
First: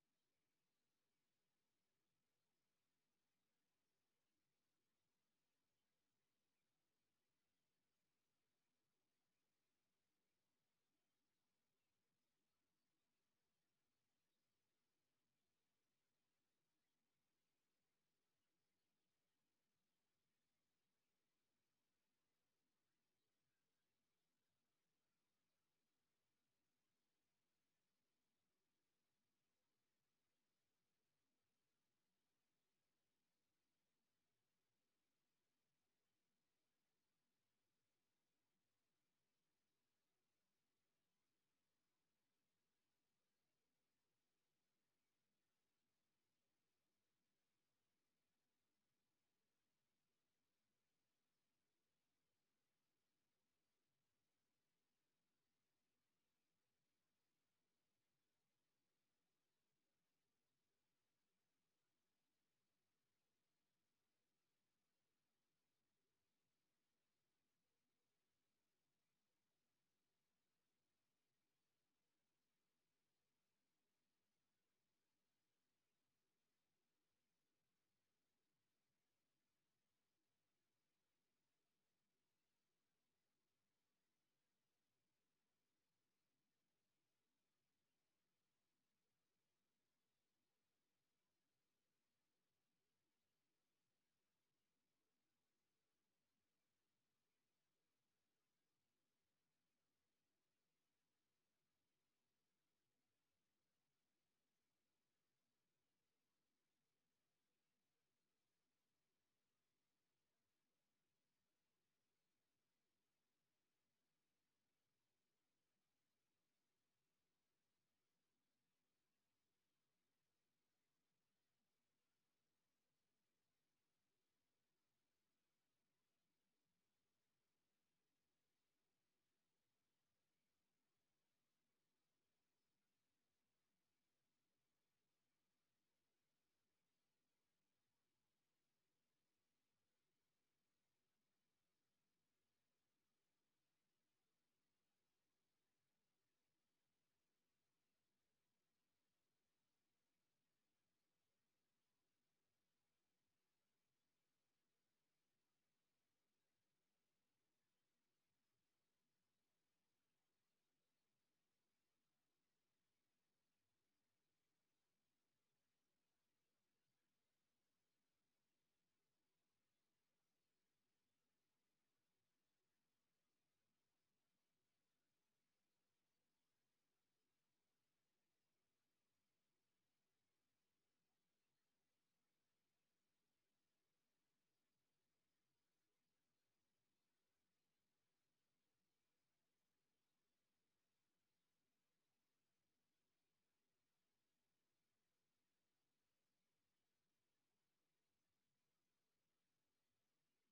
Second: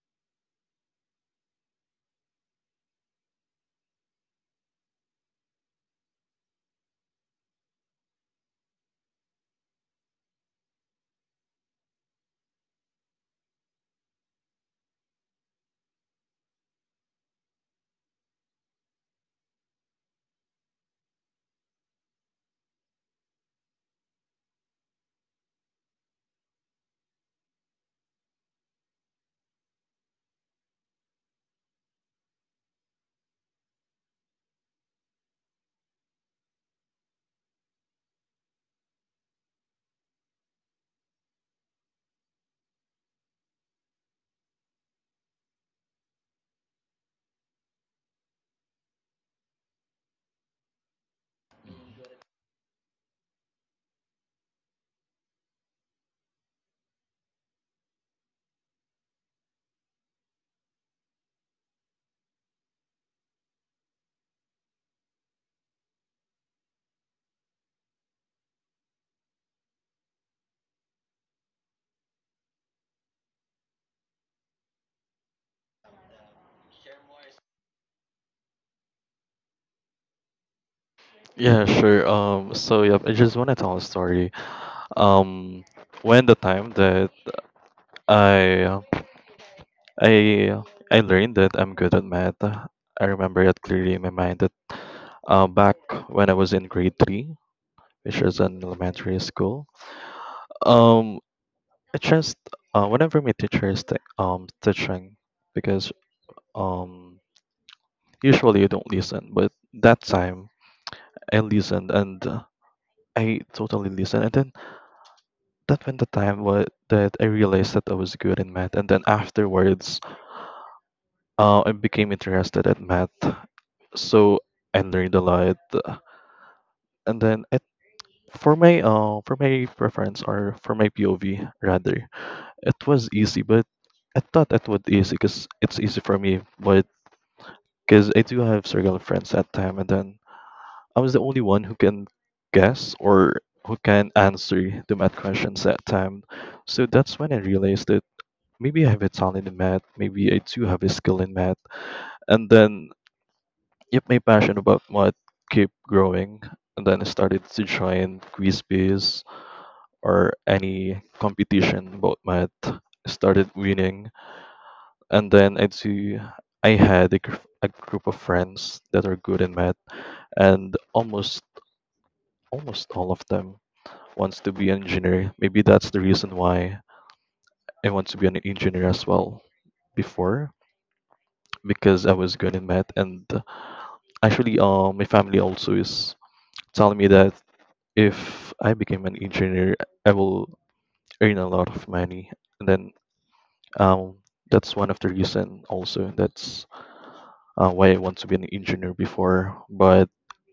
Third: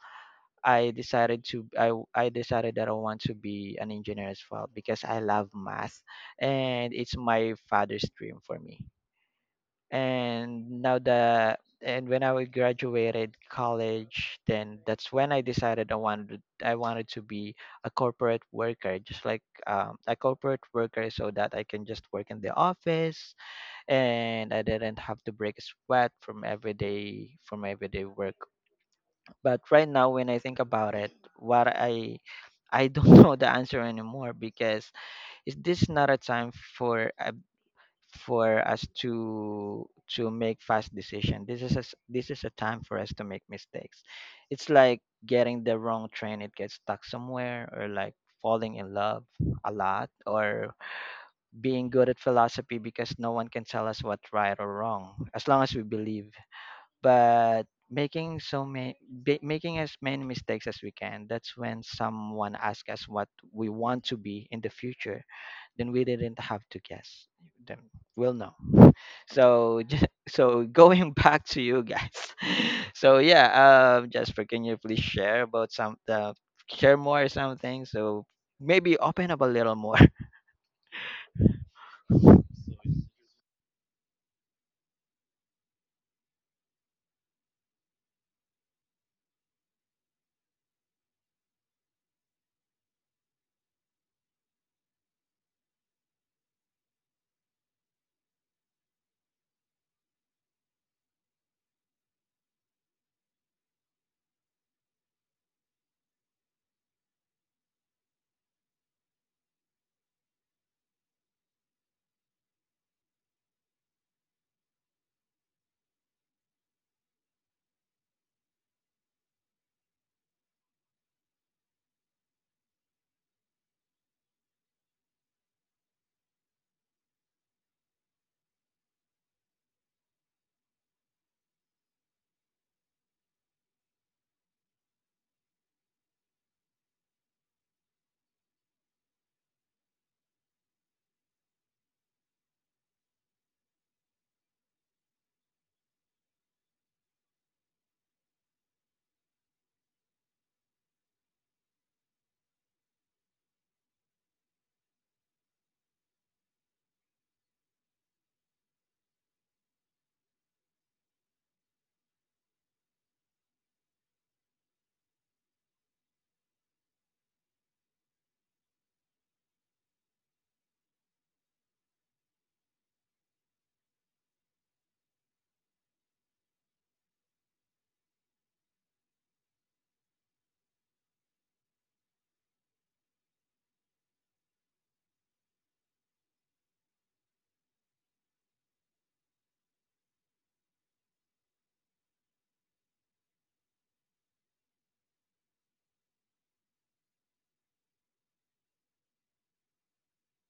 S1: I decided to I decided that I want to be an engineer as well because I love math, and it's my father's dream for me. And now the and when I graduated college, then that's when I decided I wanted to be a corporate worker, just like, a corporate worker, so that I can just work in the office and I didn't have to break a sweat from everyday work. But right now, when I think about it, what I don't know the answer anymore. Because is this not a time for a for us to make fast decision? This is a, this is a time for us to make mistakes. It's like getting the wrong train. It gets stuck somewhere, or like falling in love a lot, or being good at philosophy, because no one can tell us what's right or wrong as long as we believe. But making so many making as many mistakes as we can, that's when someone asks us what we want to be in the future, then we didn't have to guess, then we'll know. So so going back to you guys, so yeah, Jasper, can you please share about some, share more something, so maybe open up a little more?
S3: Yeah, sure. So yeah, I just want to tell a story. Um, when the time that I I I learned that I'm good at math, I remember it clearly in my mind that, back when I was in grade three, which was an elementary school, um, I just whenever my teacher is teaching, because um usually you don't listen, but that time and listened and I totally listened. And then that went the time that I realized that I was good in math. And then afterwards, I became interested in math. So I learned a lot. And then, it, for my preference, or for my POV rather, it was easy. But I thought it would easy because it's easy for me. But because I do have circle of friends that time, and then I was the only one who can guess or who can answer the math questions that time. So that's when I realized that maybe I have a talent in math, maybe I do have a skill in math. And then, yep, my passion about math kept growing. And then I started to join quiz bees or any competition about math. I started winning. And then I had a group of friends that are good in math, and almost all of them wants to be an engineer. Maybe that's the reason why I want to be an engineer as well before, because I was good in math, and actually, my family also is telling me that if I became an engineer, I will earn a lot of money. And then, um that's one of the reason also, that's why I want to be an engineer before. But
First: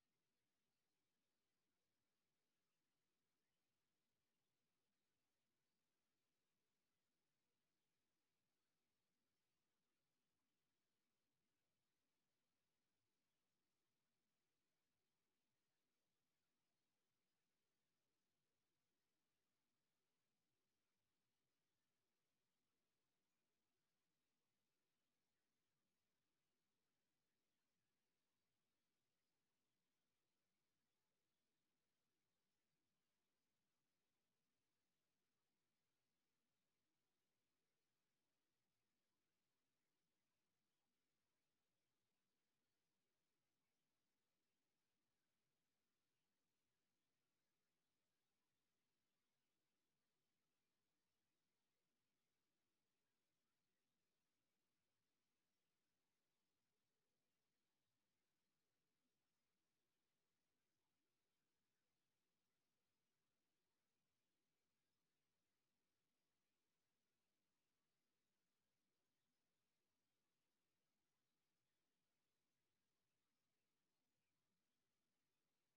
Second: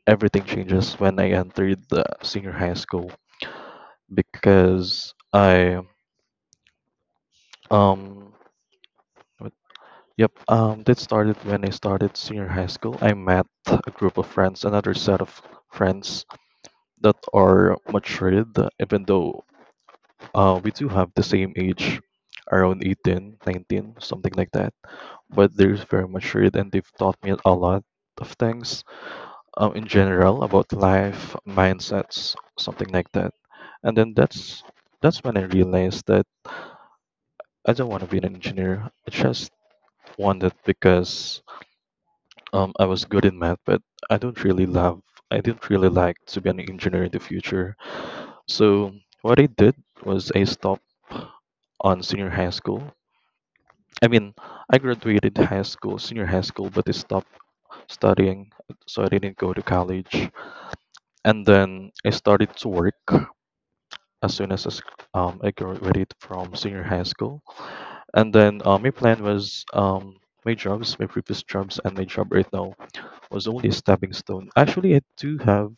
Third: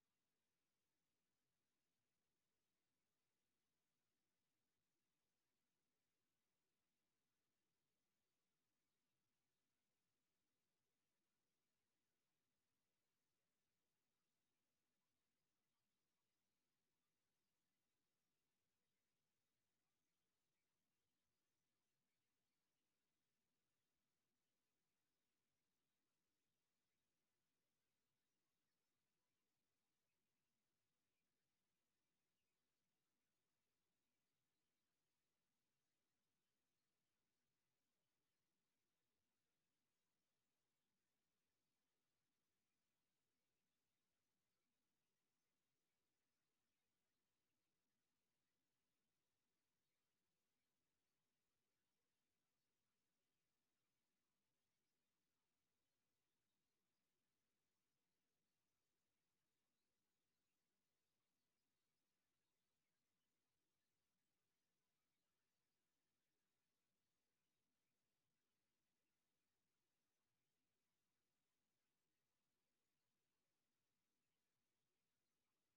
S3: everything changes when I entered the senior high school, because I um Yep, that started when I started senior high school. I met a group of friends, another set of friends that are matured, even though we do have the same age, around 18, 19, something like that. But they're very matured and they've taught me a lot of things, in general about life, mindsets, something like that. And then that's when I realized that I don't want to be an engineer. I just wanted, because I was good in math, but I don't really love, I didn't really like to be an engineer in the future. So what I did was I stopped on senior high school. I mean, I graduated high school, senior high school, but I stopped studying, so I didn't go to college. And then I started to work as soon as I graduated from senior high school. And then my plan was, my jobs, my previous jobs, and my job right now was only a stepping stone. Actually, I do have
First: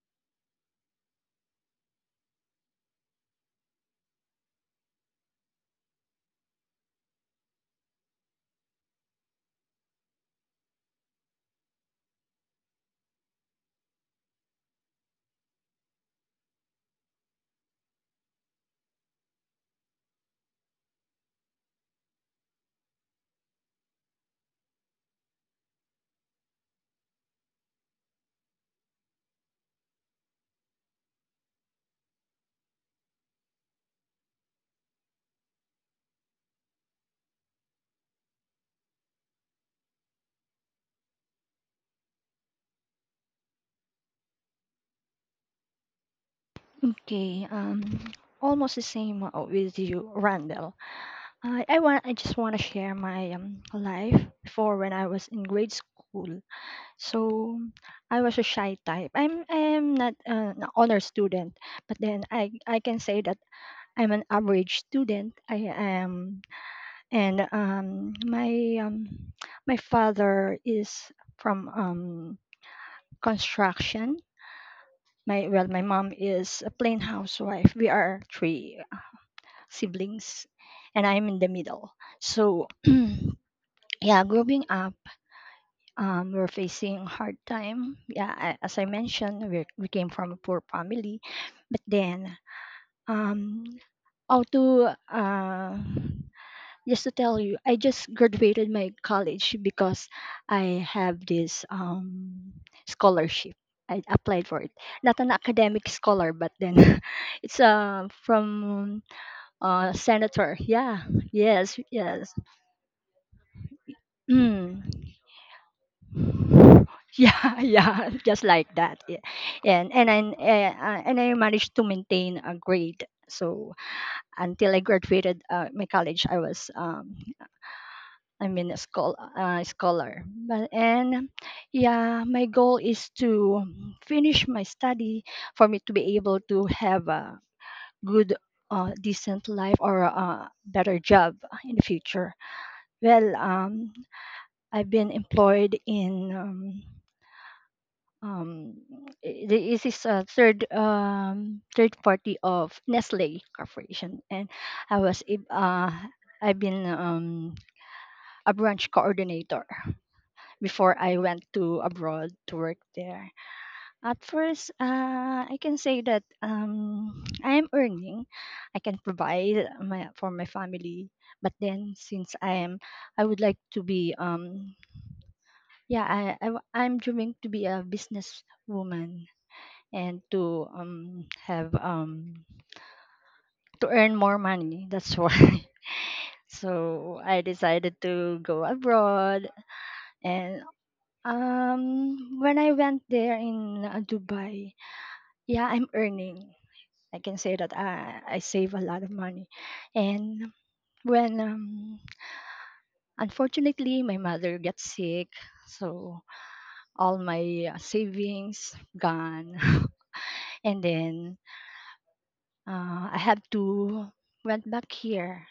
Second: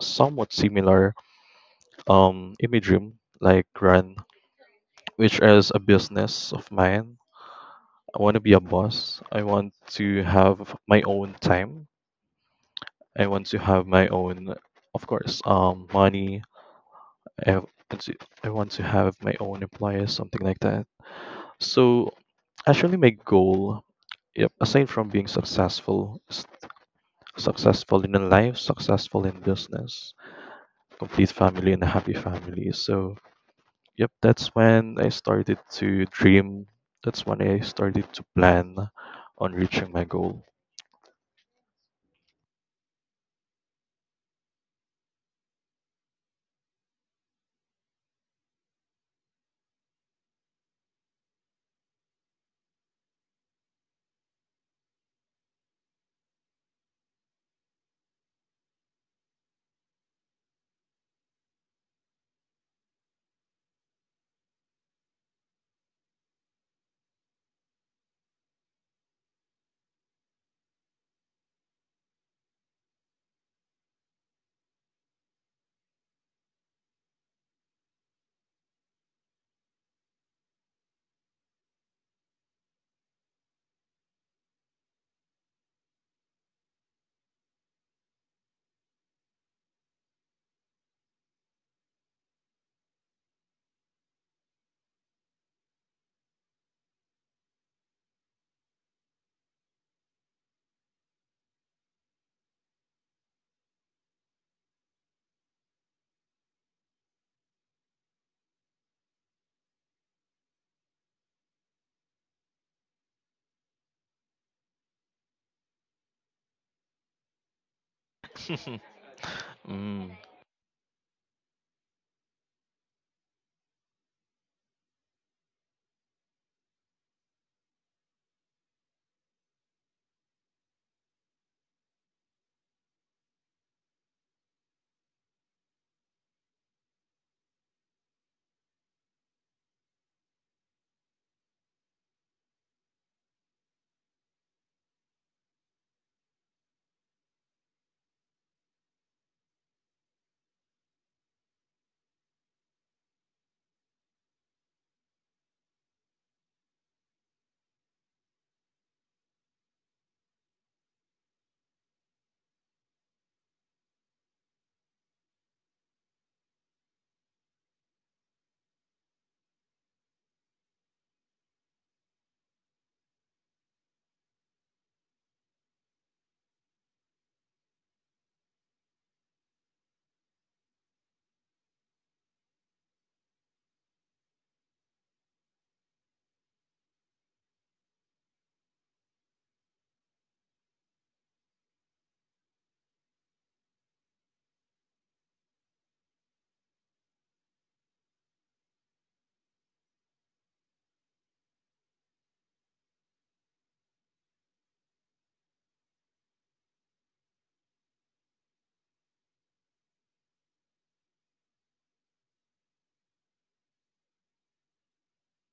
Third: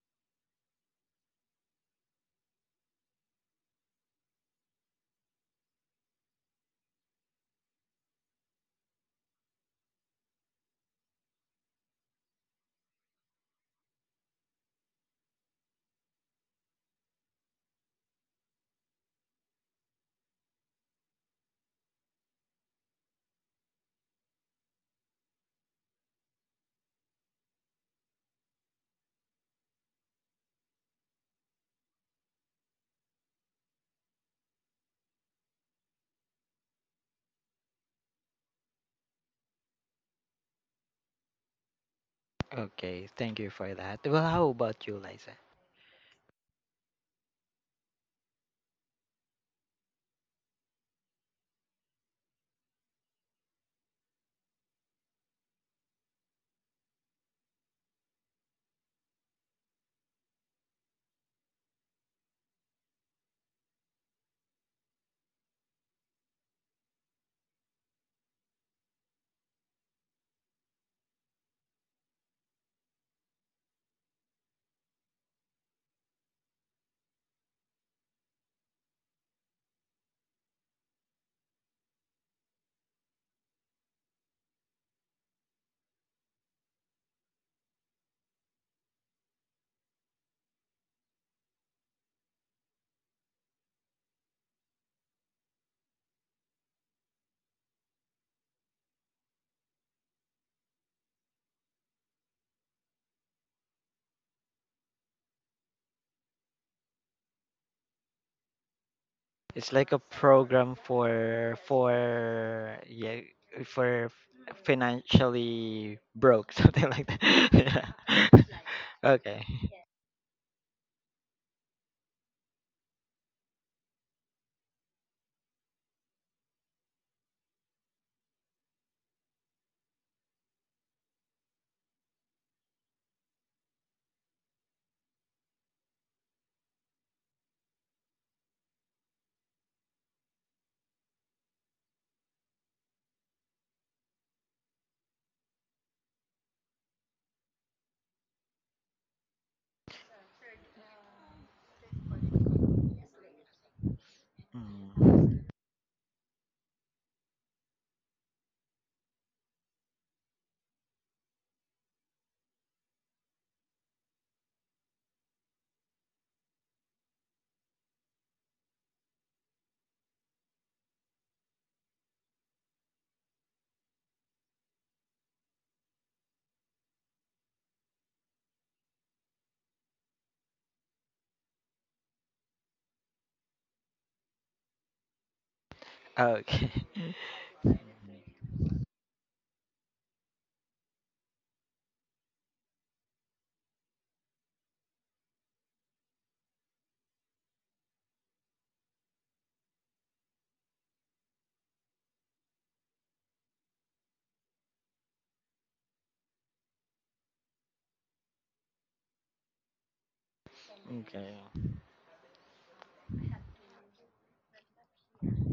S3: somewhat similar imagery like run which is a business of mine. I want to be a boss, I want to have my own time, I want to have my own, of course, money, i want to, I want to have my own employees, something like that. So actually my goal, yep, aside from being successful, successful in life, successful in business, complete family and a happy family. So yep, that's when I started to dream. That's when I started to plan on reaching my goal.
S1: Okay, thank you for that. Well, how about you, Liza?
S2: Okay, almost the same, with you, Randall. I want, I just want to share my life before when I was in grade school. So I was a shy type, I'm not, an honor student, but then I can say that I'm an average student. I am, and my father is from construction. My, well, my mom is a plain housewife. We are three siblings, and I'm in the middle. So yeah, growing up, we're facing hard time. Yeah, as I mentioned, we came from a poor family, but then, um, how to, just to tell you, I just graduated my college because I have this scholarship. I applied for it. Not an academic scholar, but then it's from
S1: It's like a
S2: senator.
S1: program
S2: Yeah,
S1: for
S2: yes, yes.
S1: yeah, for
S2: Mm.
S1: financially broke, something like
S2: Yeah,
S1: that.
S2: yeah,
S1: Yeah.
S2: just like that. Yeah.
S1: Okay.
S2: And and
S3: Mm.
S2: I and I managed to maintain a grade. So until I graduated my college, I was I mean, a school, scholar. But, and yeah, my goal is to finish my study for me to be able to have a good, decent life or a better job in the future. Well, I've been employed in. Um, this is a third, third party of Nestle Corporation, and I was
S1: Mm.
S2: ab- uh, I've been a branch coordinator before I went to abroad to work there. At first, I can say that I am earning, I can provide my for my family. But then, since I am, I would like to be yeah, I'm dreaming to be a businesswoman and to have to earn more money. That's why.
S1: Okay.
S2: So I
S1: Mm.
S2: decided to go abroad. And when I went there in Dubai, yeah, I'm earning. I can say that I save a lot of money. And when, unfortunately, my mother got sick, so all my savings gone. And then
S1: Okay.
S2: I have to went back here.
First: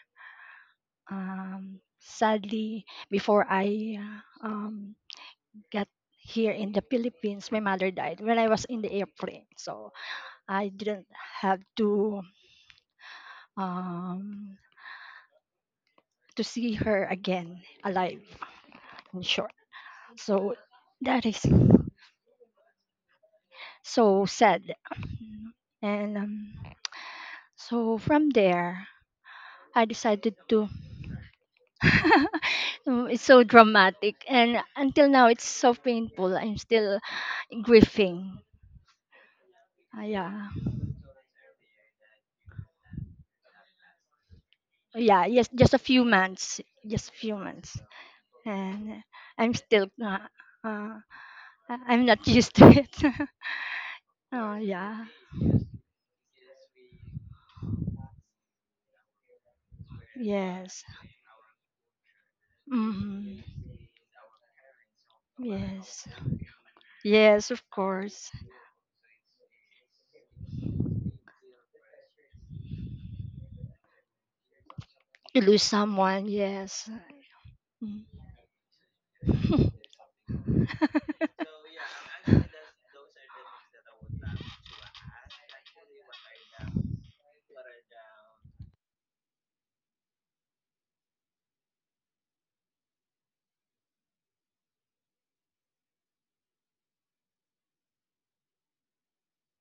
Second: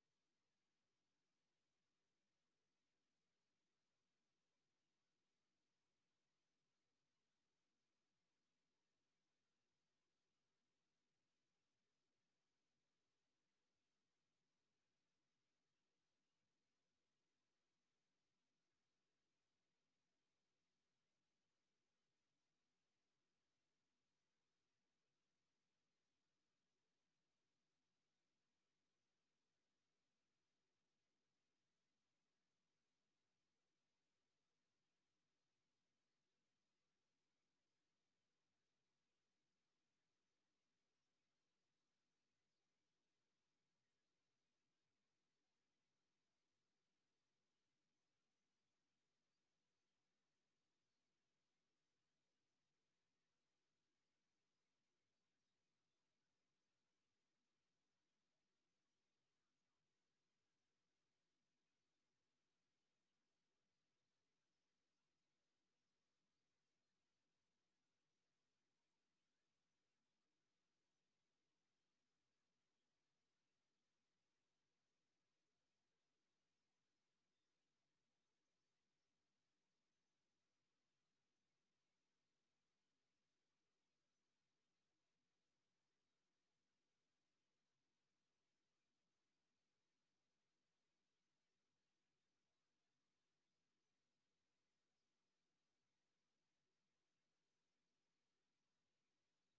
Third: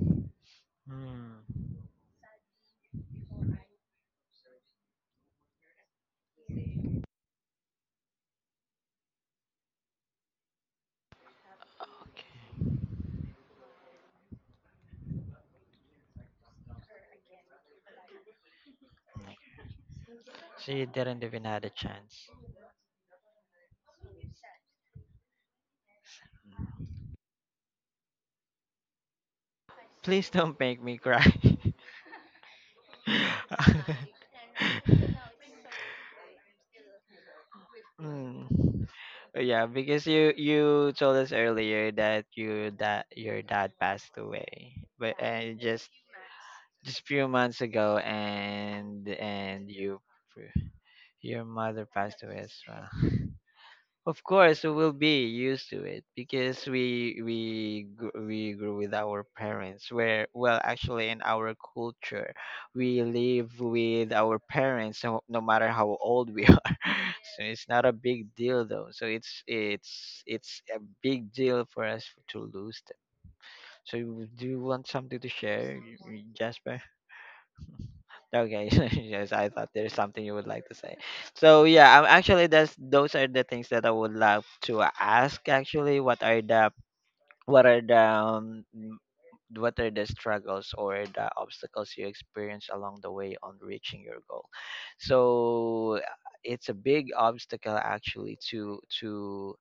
S1: Mm.
S2: Sadly, before I got here in the Philippines, my mother died when I was in the airplane. So I didn't have
S1: Okay.
S2: um, to see her again alive. In short, so
S1: So you didn't
S2: that is
S1: even had a chance.
S2: so sad. And so from there, I
S1: Please
S2: decided
S1: don't
S2: to.
S1: make me cry.
S2: Mm, it's so dramatic, and until now, it's so painful. I'm still grieving.
S1: Mm. Yeah, because
S2: Yeah,
S1: you told us earlier that your dad passed away, but,
S2: yeah, yes,
S1: and
S2: just a few months,
S1: just
S2: just a
S1: few
S2: few
S1: months
S2: months,
S1: ago,
S2: and
S1: and
S2: I'm still.
S1: you,
S2: Uh,
S1: your mother
S2: I'm
S1: passed
S2: not
S1: away as
S2: used to
S1: well.
S2: it.
S1: Of
S2: Oh
S1: course, we will
S2: yeah.
S1: be used to it, because we grew with our parents. Where, well,
S2: Yes.
S1: actually, in our culture, we
S2: Hmm.
S1: live with our parents, no, no matter how
S2: Yes.
S1: old we are. So
S2: Yes, of
S1: it's not a
S2: course.
S1: big deal though. So it's a big deal for us to lose them. So do you want something to
S2: To lose
S1: share,
S2: someone,
S1: Jasper?
S2: yes. Mm.
S1: Okay, yes, I thought there's something you would like to say. So yeah, actually, that's those are the things that I would love to ask. Actually, what are the, what are the struggles or the obstacles you experience along the way on reaching your goal? So it's a big obstacle actually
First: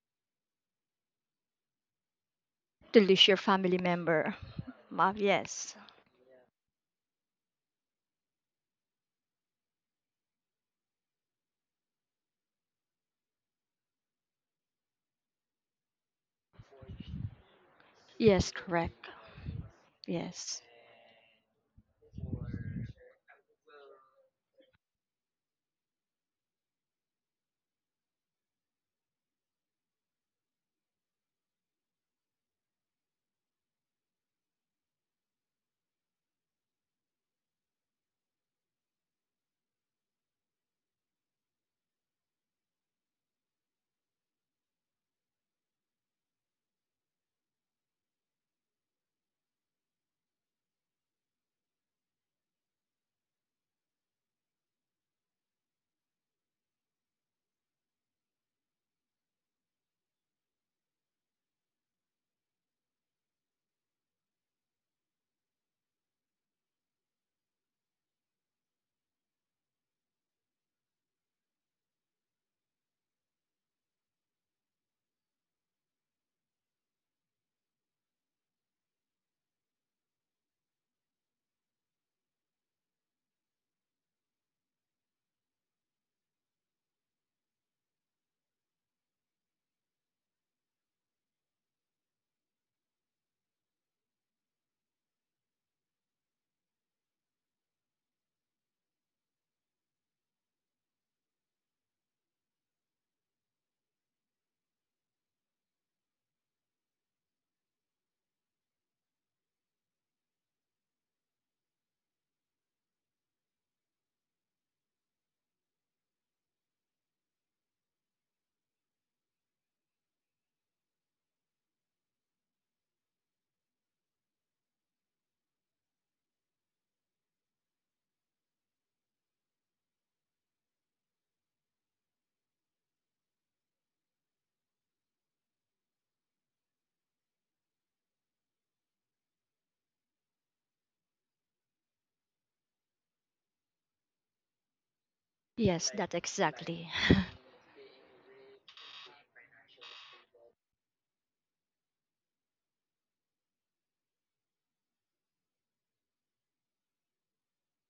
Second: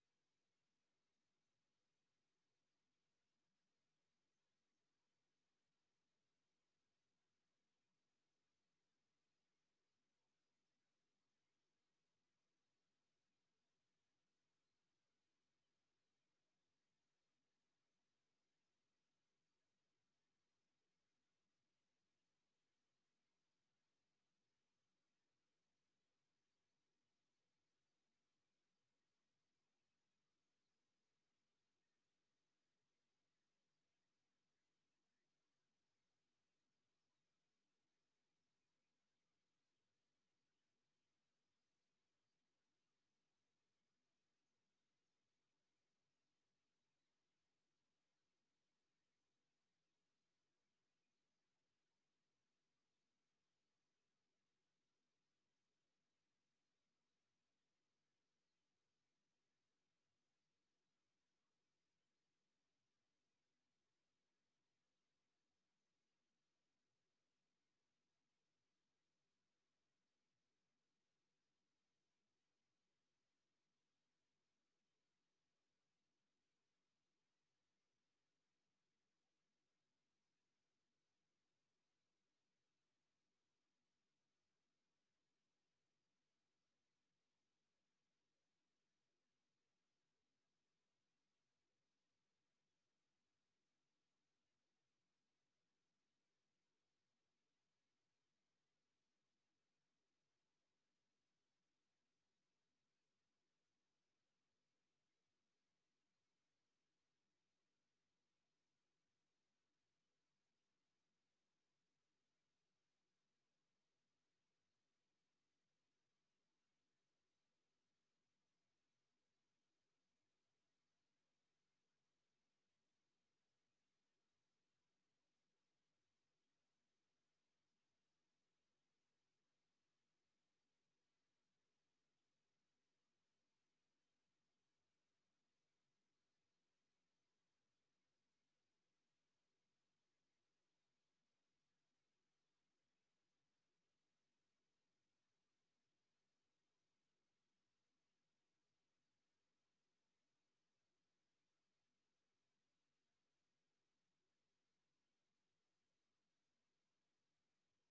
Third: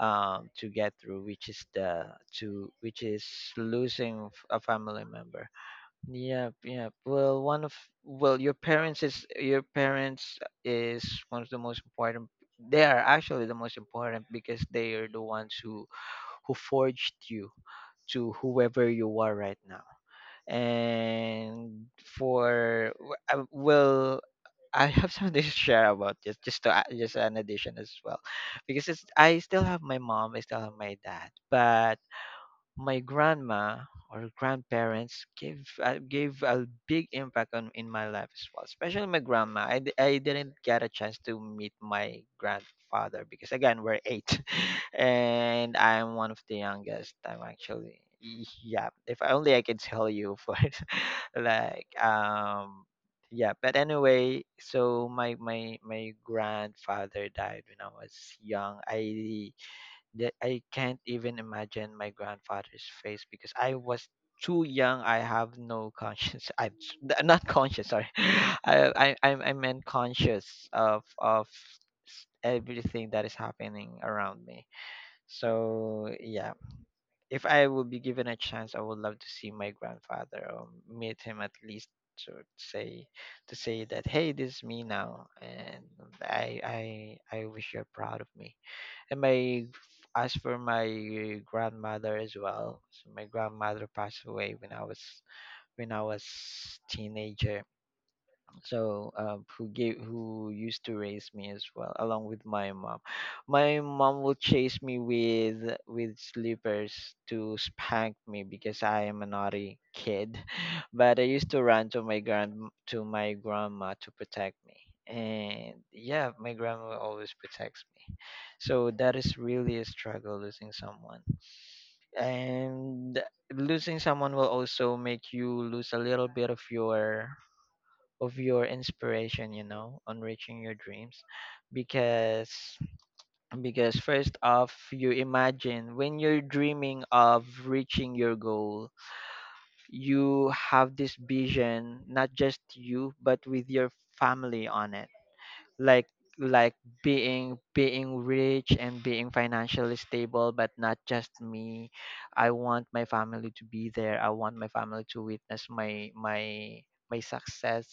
S1: to get through, which is the to
S2: To
S1: which
S2: lose
S1: is
S2: your family
S1: losing
S2: member.
S1: a family
S2: Mom,
S1: member.
S2: yes.
S1: Yep, yep. Well, your parents is, your parents is one of the most important. They are actually the most important, because they are the ones who forged you to
S2: Yes,
S1: whoever
S2: correct.
S1: you are right now.
S2: Yes.
S1: And well, I have something to share about this, just to just an addition as well, because it's, I still have my mom, I still have my dad, but my grandma or grandparents gave, gave a big impact on in my life as well, especially my grandma. I didn't get a chance to meet my grandfather because, again, we're eight and I'm one of the youngest. I'm actually yeah, if only I could tell you for it, like yeah. But anyway, so my grandfather died when I was young. I That I can't even imagine my grandfather's face because I was too young. I have no conscience. I'm not conscious. Sorry, I meant conscious of everything that is happening around me. So yeah, if I would be given a chance, I would love to see my grandfather or meet him at least to say say that hey, this is me now, and I wish you're proud of me and my as for my grandmother as well. So my grandmother passed away when I was teenager. So who used to raise me as well along with my mom. My mom will chase me with slippers to spank me because I am a naughty kid, but I used to run to my grandma to protect me. And yeah, my grandma always protects me. So that is really a struggle, losing someone. And losing someone will also make you lose a little bit of your inspiration, you know, on reaching your dreams. Because first off, you imagine when you're dreaming of reaching your goal, you have this vision, not just you but with your family on it,
S2: Yes,
S1: like
S2: that
S1: like
S2: exactly.
S1: being rich and being financially stable, but not just me. I want my family to be there. I want my family to witness my success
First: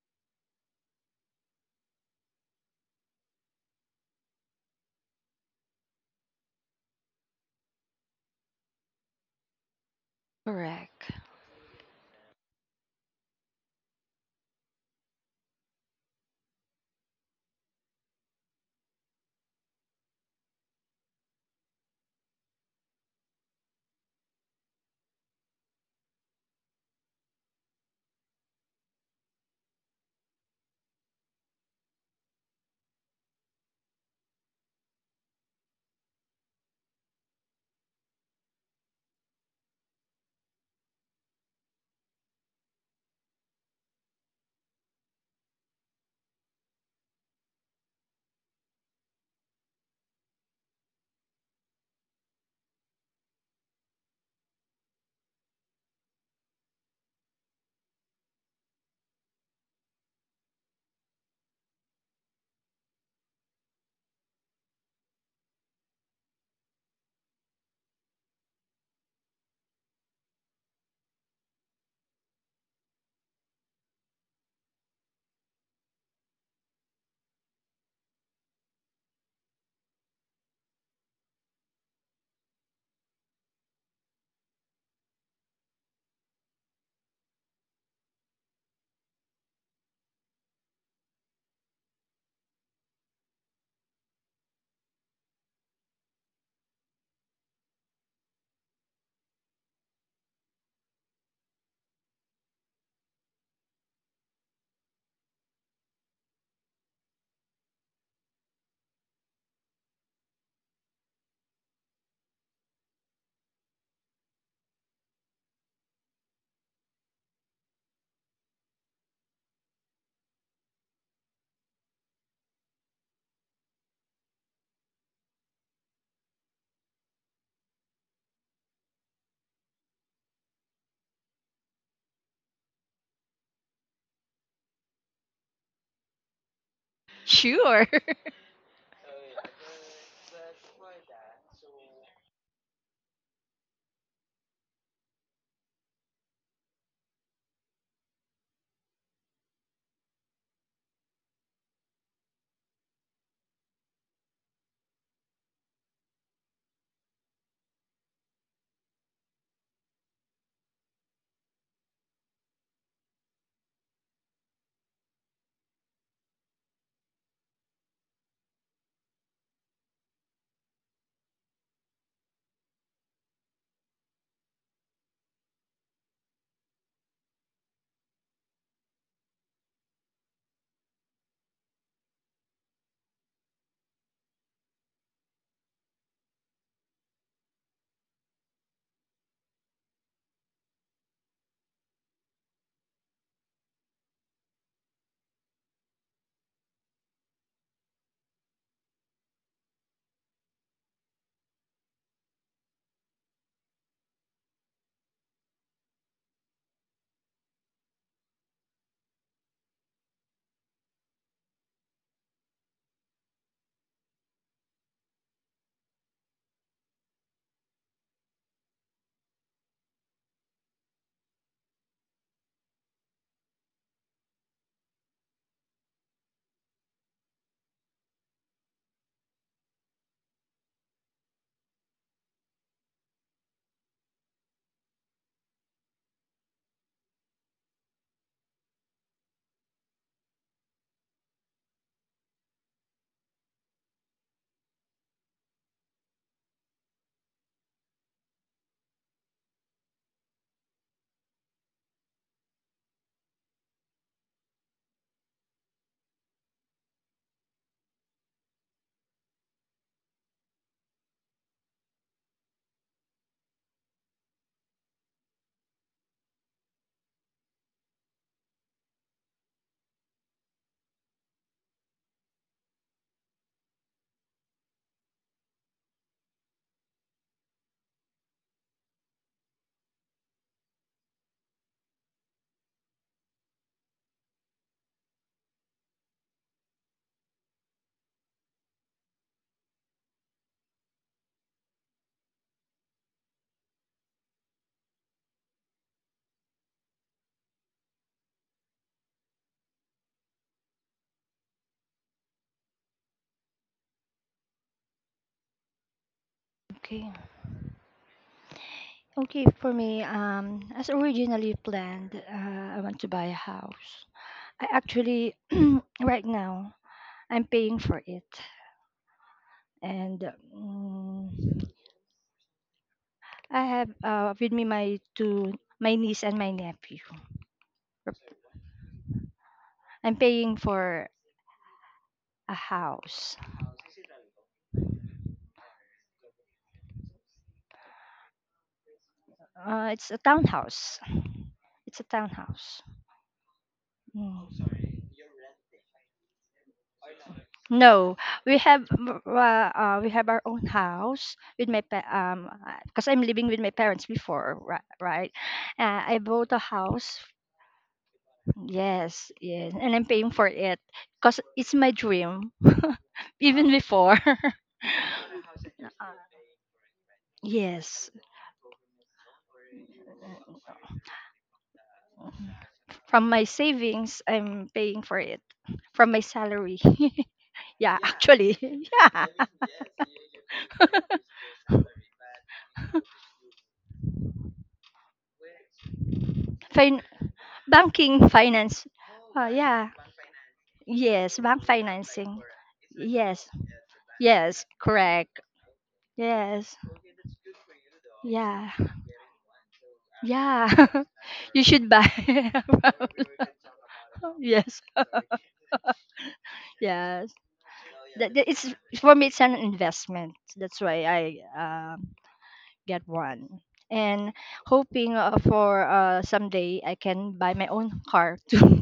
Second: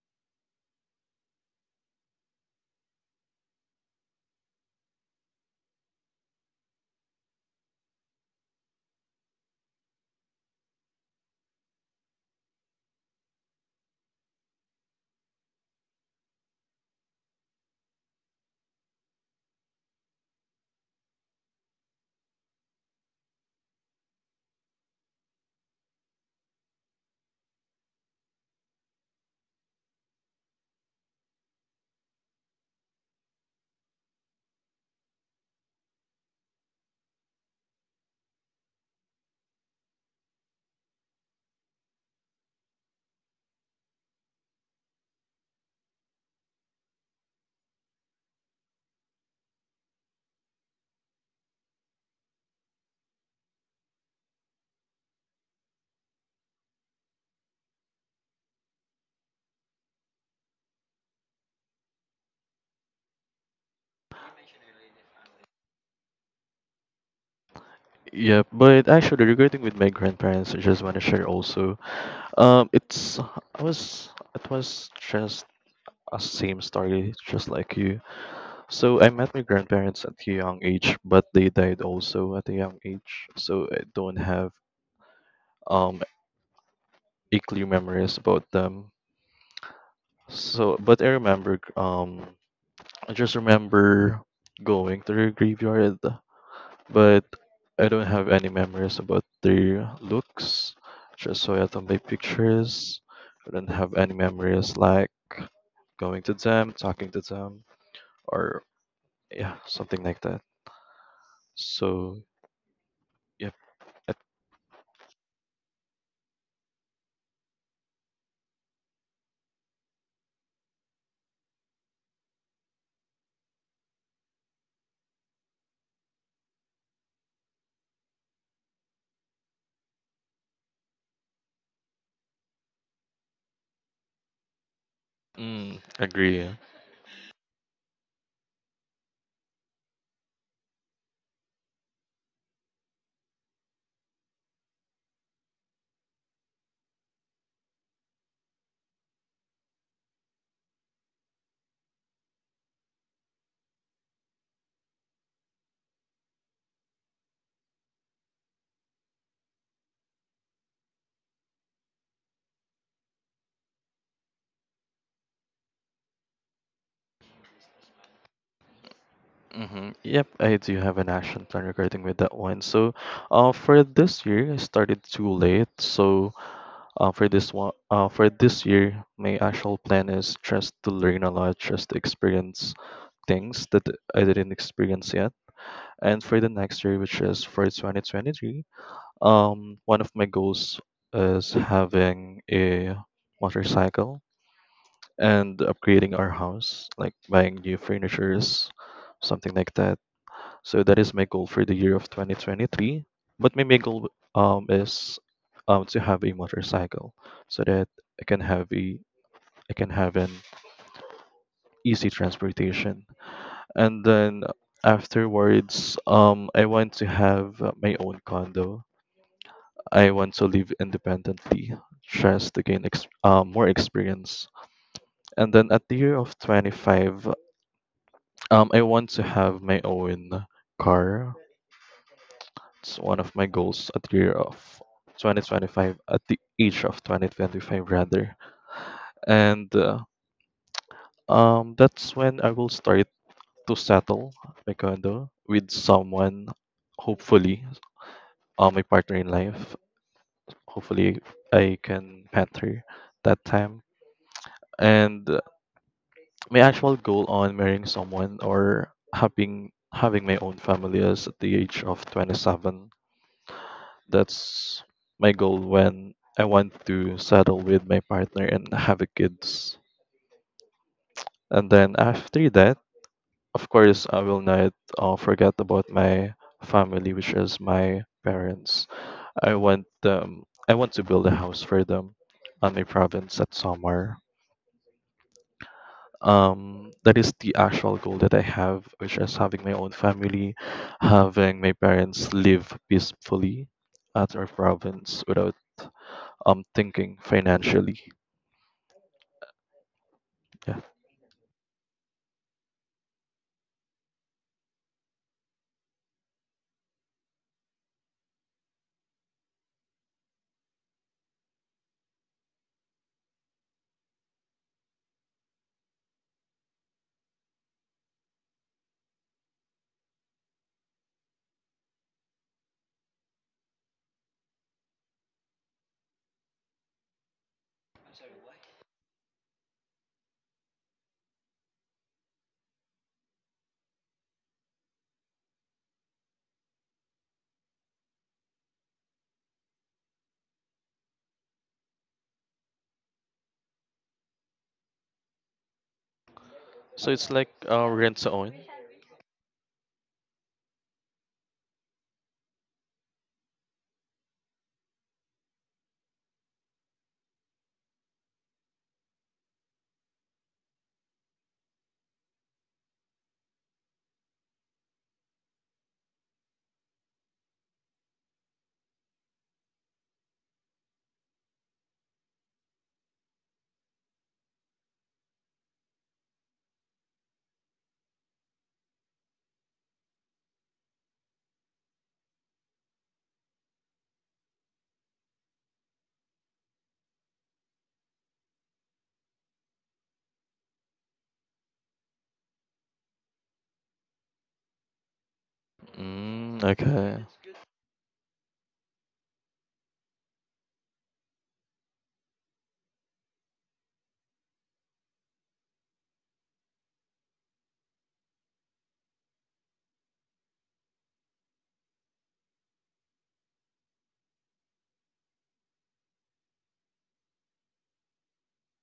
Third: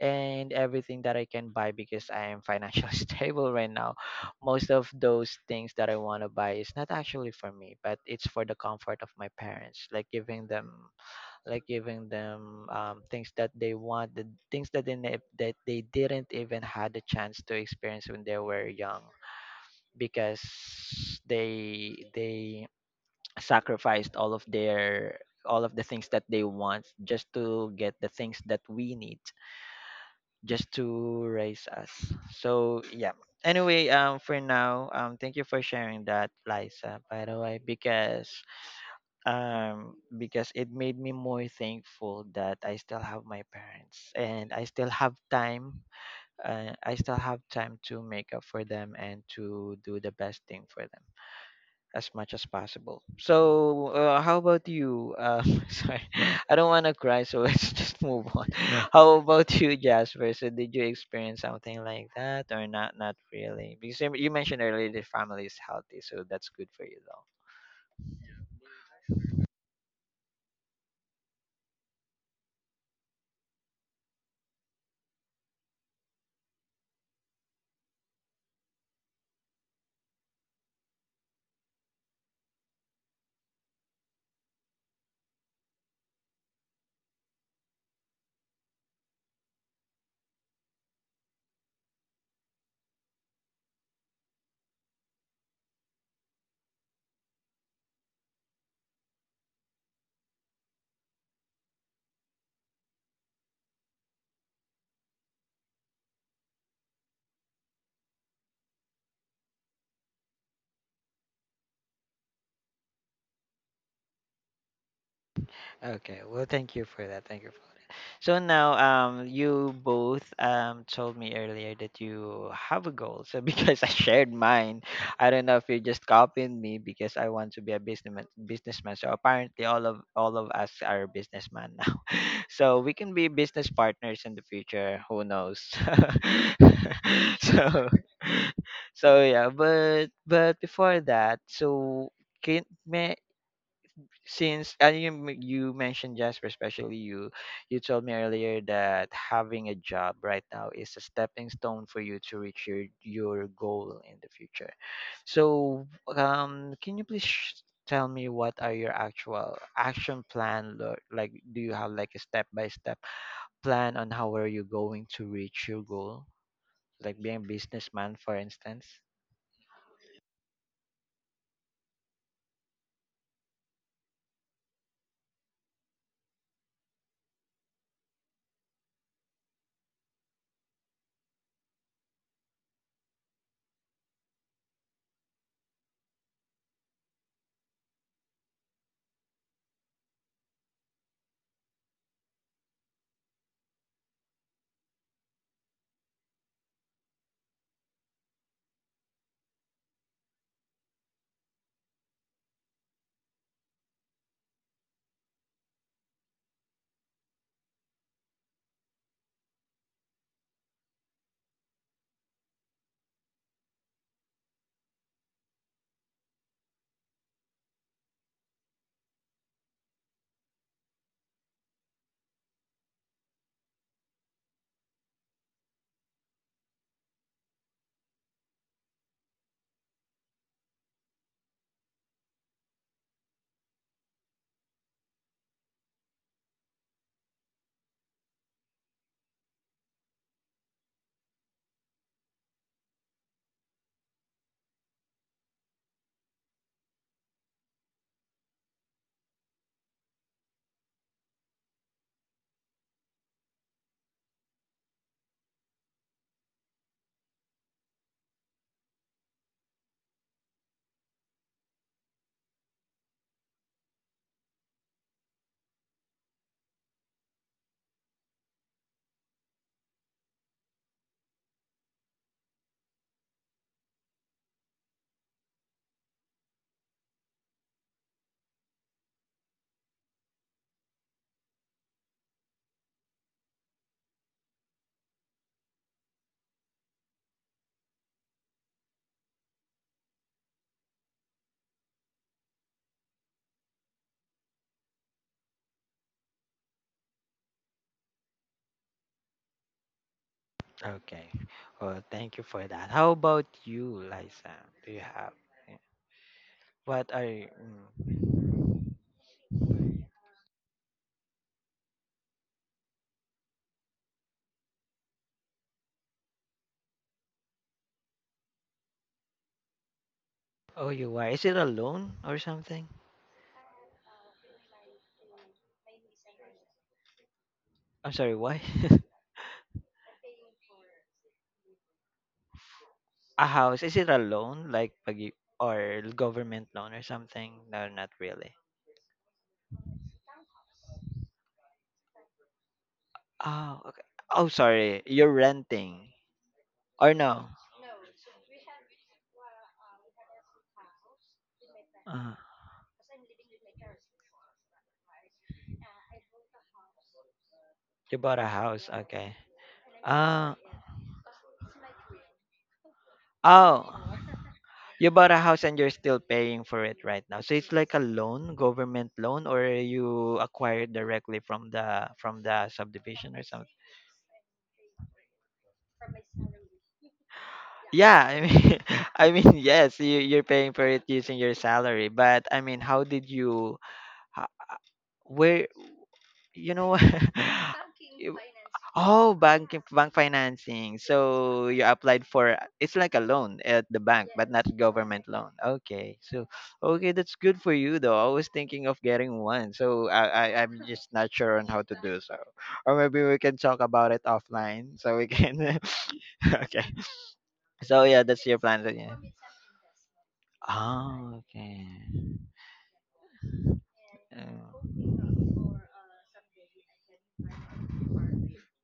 S1: and everything that I can buy because I am financially stable right now. Most of those things that I want to buy is not actually for me, but it's for the comfort of my parents,
S2: Correct.
S1: like giving them things that they want, the things that they ne- that they didn't even had a chance to experience when they were young, because they sacrificed all of their all of the things that they want just to get the things that we need, just to raise us. So yeah. Anyway, for now, thank you for sharing that, Liza. By the way, because because it made me more thankful that I still have my parents and I still have time I still have time to make up for them and to do the best thing for them as much as possible. So how about you? Sorry, I don't want to cry, so let's just move on. How about you, Jasper? So did you experience something like that or not? Not really, because you mentioned earlier the family is healthy, so that's good for you.
S3: Yeah, but actually, regarding with my grandparents, I just want to share also. It was just a same story, just like you. So I met my grandparents at a young age, but they died also at a young age. So I don't have um a clear memories about them. So, but I just remember going to their graveyard, but I don't have any memories about their looks. Just saw it on my pictures. I don't have any memories like going to them, talking to them, or yeah, something like that. So yep.
S1: Okay, well, thank you for that. Thank you for that. So now, you both told me earlier that you have a goal. So because I shared mine, I don't know if you just copied me because I want to be a businessman. Businessman. So apparently, all of us are businessman now. So we can be business partners in the future. Who knows?
S3: Mm, agree.
S1: so,
S2: Sure.
S1: so yeah. But before that, so can may since and you m- you mentioned Jasper, especially you, you told me earlier that having a job right now is a stepping stone for you to reach your goal in the future. So, can you tell me what are your actual action plan? Like, do you have like a step by step plan on how are you going to reach your goal? Like being a businessman, for instance.
S3: Yep, I do have an action plan regarding with that one. So, for this year, I started too late. So, for this one, for this year, my actual plan is just to learn a lot, just to experience things that I didn't experience yet. And for the next year, which is for 2023, one of my goals is having a motorcycle and upgrading our house, like buying new furnitures, something like that. So that is my goal for the year of 2023. But my main goal is to have a motorcycle so that I can have a I can have an easy transportation. And then afterwards, I want to have my own condo. I want to live independently, just to gain more experience. And then at the year of 25. I want to have my own car. It's one of my goals at the year of 2025, at the age of 2025 rather. And That's when I will start to settle my condo with someone, hopefully, my partner in life. Hopefully, I can pet her that time. And My actual goal on marrying someone or having my own family is at the age of 27. That's my goal when I want to settle with my partner and have a kids. And then after that, of course, I will not forget about my family, which is my parents. I want them. I want to build a house for them on my province at Samar. That is the actual goal that I have, which is having my own family, having my parents live peacefully at our province without thinking financially. Yeah.
S1: Okay. Well, thank you for that. How about you, Liza? Do you have?
S2: Okay.
S1: What are you? Mm.
S2: Okay, for me, as originally planned, I want to buy a house. I actually, right now, I'm paying for it, and
S1: Oh, you why?
S2: um,
S1: Is it a loan or something?
S2: I have with me my two, my niece and my nephew.
S1: I'm sorry, why?
S2: I'm paying for a house.
S1: A house? Is it a loan, like pag you- or government loan or something? No, not really.
S2: It's a townhouse. It's a townhouse.
S1: Oh, okay. Oh,
S2: Mm.
S1: sorry. You're renting
S3: So
S1: or
S3: it's like
S1: no?
S3: rent
S2: No,
S3: to own.
S2: we have our own house with
S1: Uh,
S2: because I'm living with my parents before, right? I bought a house.
S1: you bought a house,
S2: Yes,
S1: okay?
S2: yes, and I'm paying for
S1: Uh,
S2: it because it's my dream even
S1: oh.
S2: before.
S1: You bought a house and you're
S2: Uh,
S1: still paying for it right now. So it's like a
S2: yes,
S1: loan, government loan, or you acquired directly from the
S2: from
S1: subdivision or
S2: my
S1: something.
S2: savings, I'm paying for it from my salary. Yeah,
S1: Yeah, I
S2: actually,
S1: mean, I
S2: yeah.
S1: mean, yes, you're paying for it using your salary, but I mean, how did you, ho- where? You know.
S2: fin- Banking
S1: You-
S2: finance.
S1: oh,
S2: Oh,
S1: bank
S2: yeah.
S1: financing.
S2: Yes, bank
S1: So you applied
S2: financing.
S1: for it's like a
S2: Yes.
S1: loan at the bank but
S2: Yes,
S1: not government
S2: correct.
S1: loan, okay. So
S3: Mm,
S2: Yes.
S1: okay,
S3: okay.
S1: that's good for you though. I was
S2: Yeah.
S1: thinking of getting one so I I'm
S2: Yeah.
S1: just not sure
S2: You
S1: on how
S2: should
S1: to
S2: buy.
S1: do so, or maybe we can talk about it
S2: Yes.
S1: offline so we can okay
S2: Yes.
S1: so yeah that's your
S2: It's,
S1: plan so yeah.
S2: for me it's an investment. That's why I
S1: Oh, okay.
S2: um get one. And hoping for someday I can
S1: Uh,
S2: buy my own car too,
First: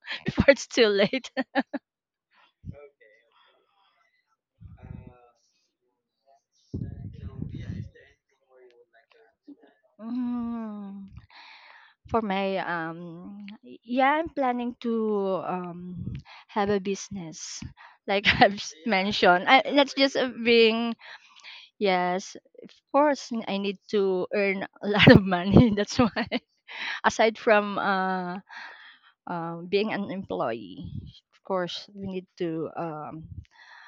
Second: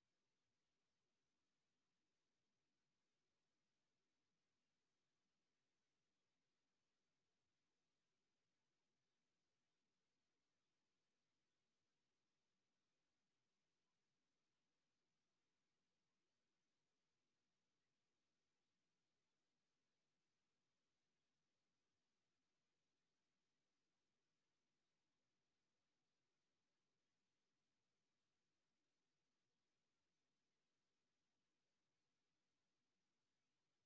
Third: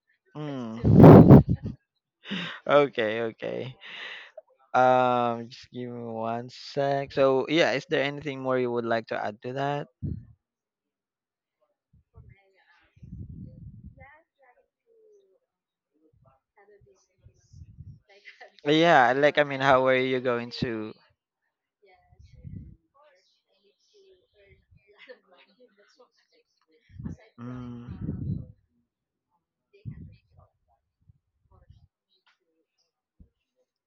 S2: before it's too late.
S1: Mm. Okay, okay. Just give me one sec. So, yeah, is there anything more you would like to add to that?
S2: Mm, for my yeah, I'm planning to have a business, like
S1: Yeah, like
S2: mentioned,
S1: I mean, how
S2: that's
S1: are
S2: just
S1: you going to?
S2: being yes of course, I need to earn a lot of money that's why. Aside from
S1: Mm,
S2: being an employee, of course, we need to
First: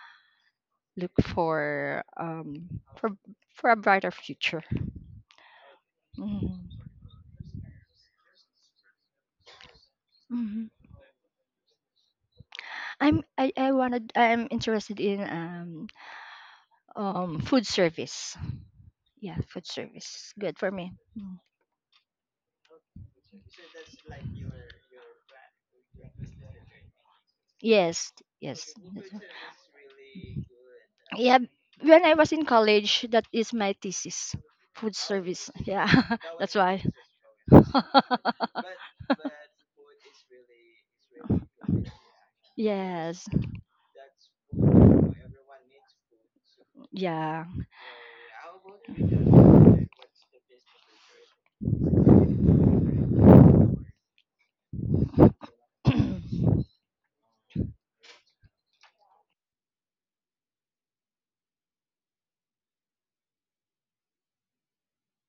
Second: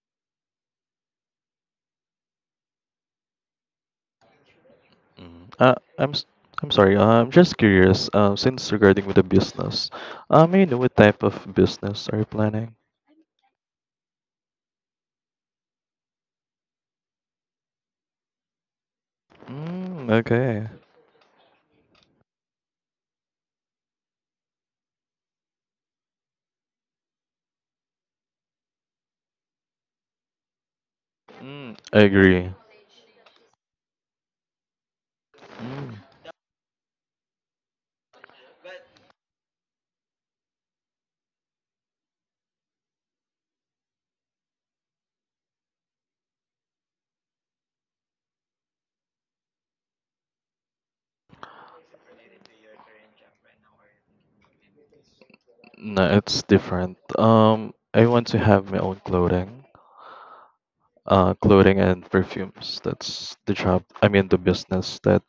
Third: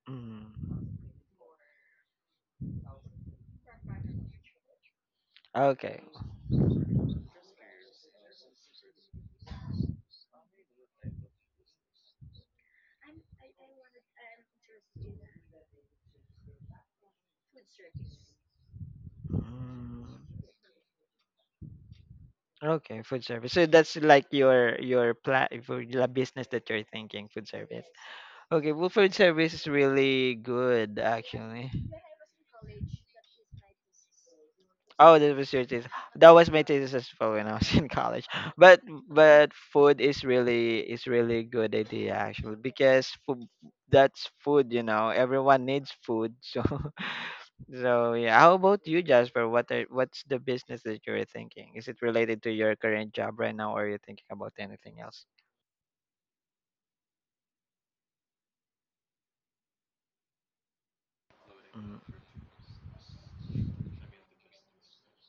S1: mm,
S2: look for for for a brighter future.
S3: Mm.
S1: okay.
S3: I'm
S2: Mhm.
S3: sorry. I'm just curious. Since regarding with the business, may I
S2: Mhm.
S3: know what type of business are you planning?
S2: I wanted, I'm interested in food service. Yeah, food
S1: Mm,
S3: Mm,
S2: service good
S3: okay.
S2: for me. Mm.
S1: okay, food service. So that's like your plan for the business that you're thinking, food service.
S2: Yes,
S1: Okay,
S2: yes. that's
S1: Wilfred
S2: what-
S1: service is really good
S2: Yeah,
S1: actually.
S3: Mm, I
S2: when I was in
S3: agree.
S2: college, that is my thesis, food
S1: Oh, that
S2: service.
S1: was your
S2: Yeah,
S1: thesis.
S3: Mm,
S1: That was
S2: that's
S1: my
S2: why.
S1: thesis as well when I was in college. But food is really good idea actually because
S2: Yes,
S1: food, that's food, you know. Everyone needs food. So
S2: yeah.
S1: so yeah. How about you, Jasper? What are what's the business that you're thinking? Is it related to your current job right now, or are you thinking about anything else?
S3: no, it's different. I want to have my own clothing. Clothing and
S1: Mm-hmm.
S3: perfumes. That's the job. I mean, the business that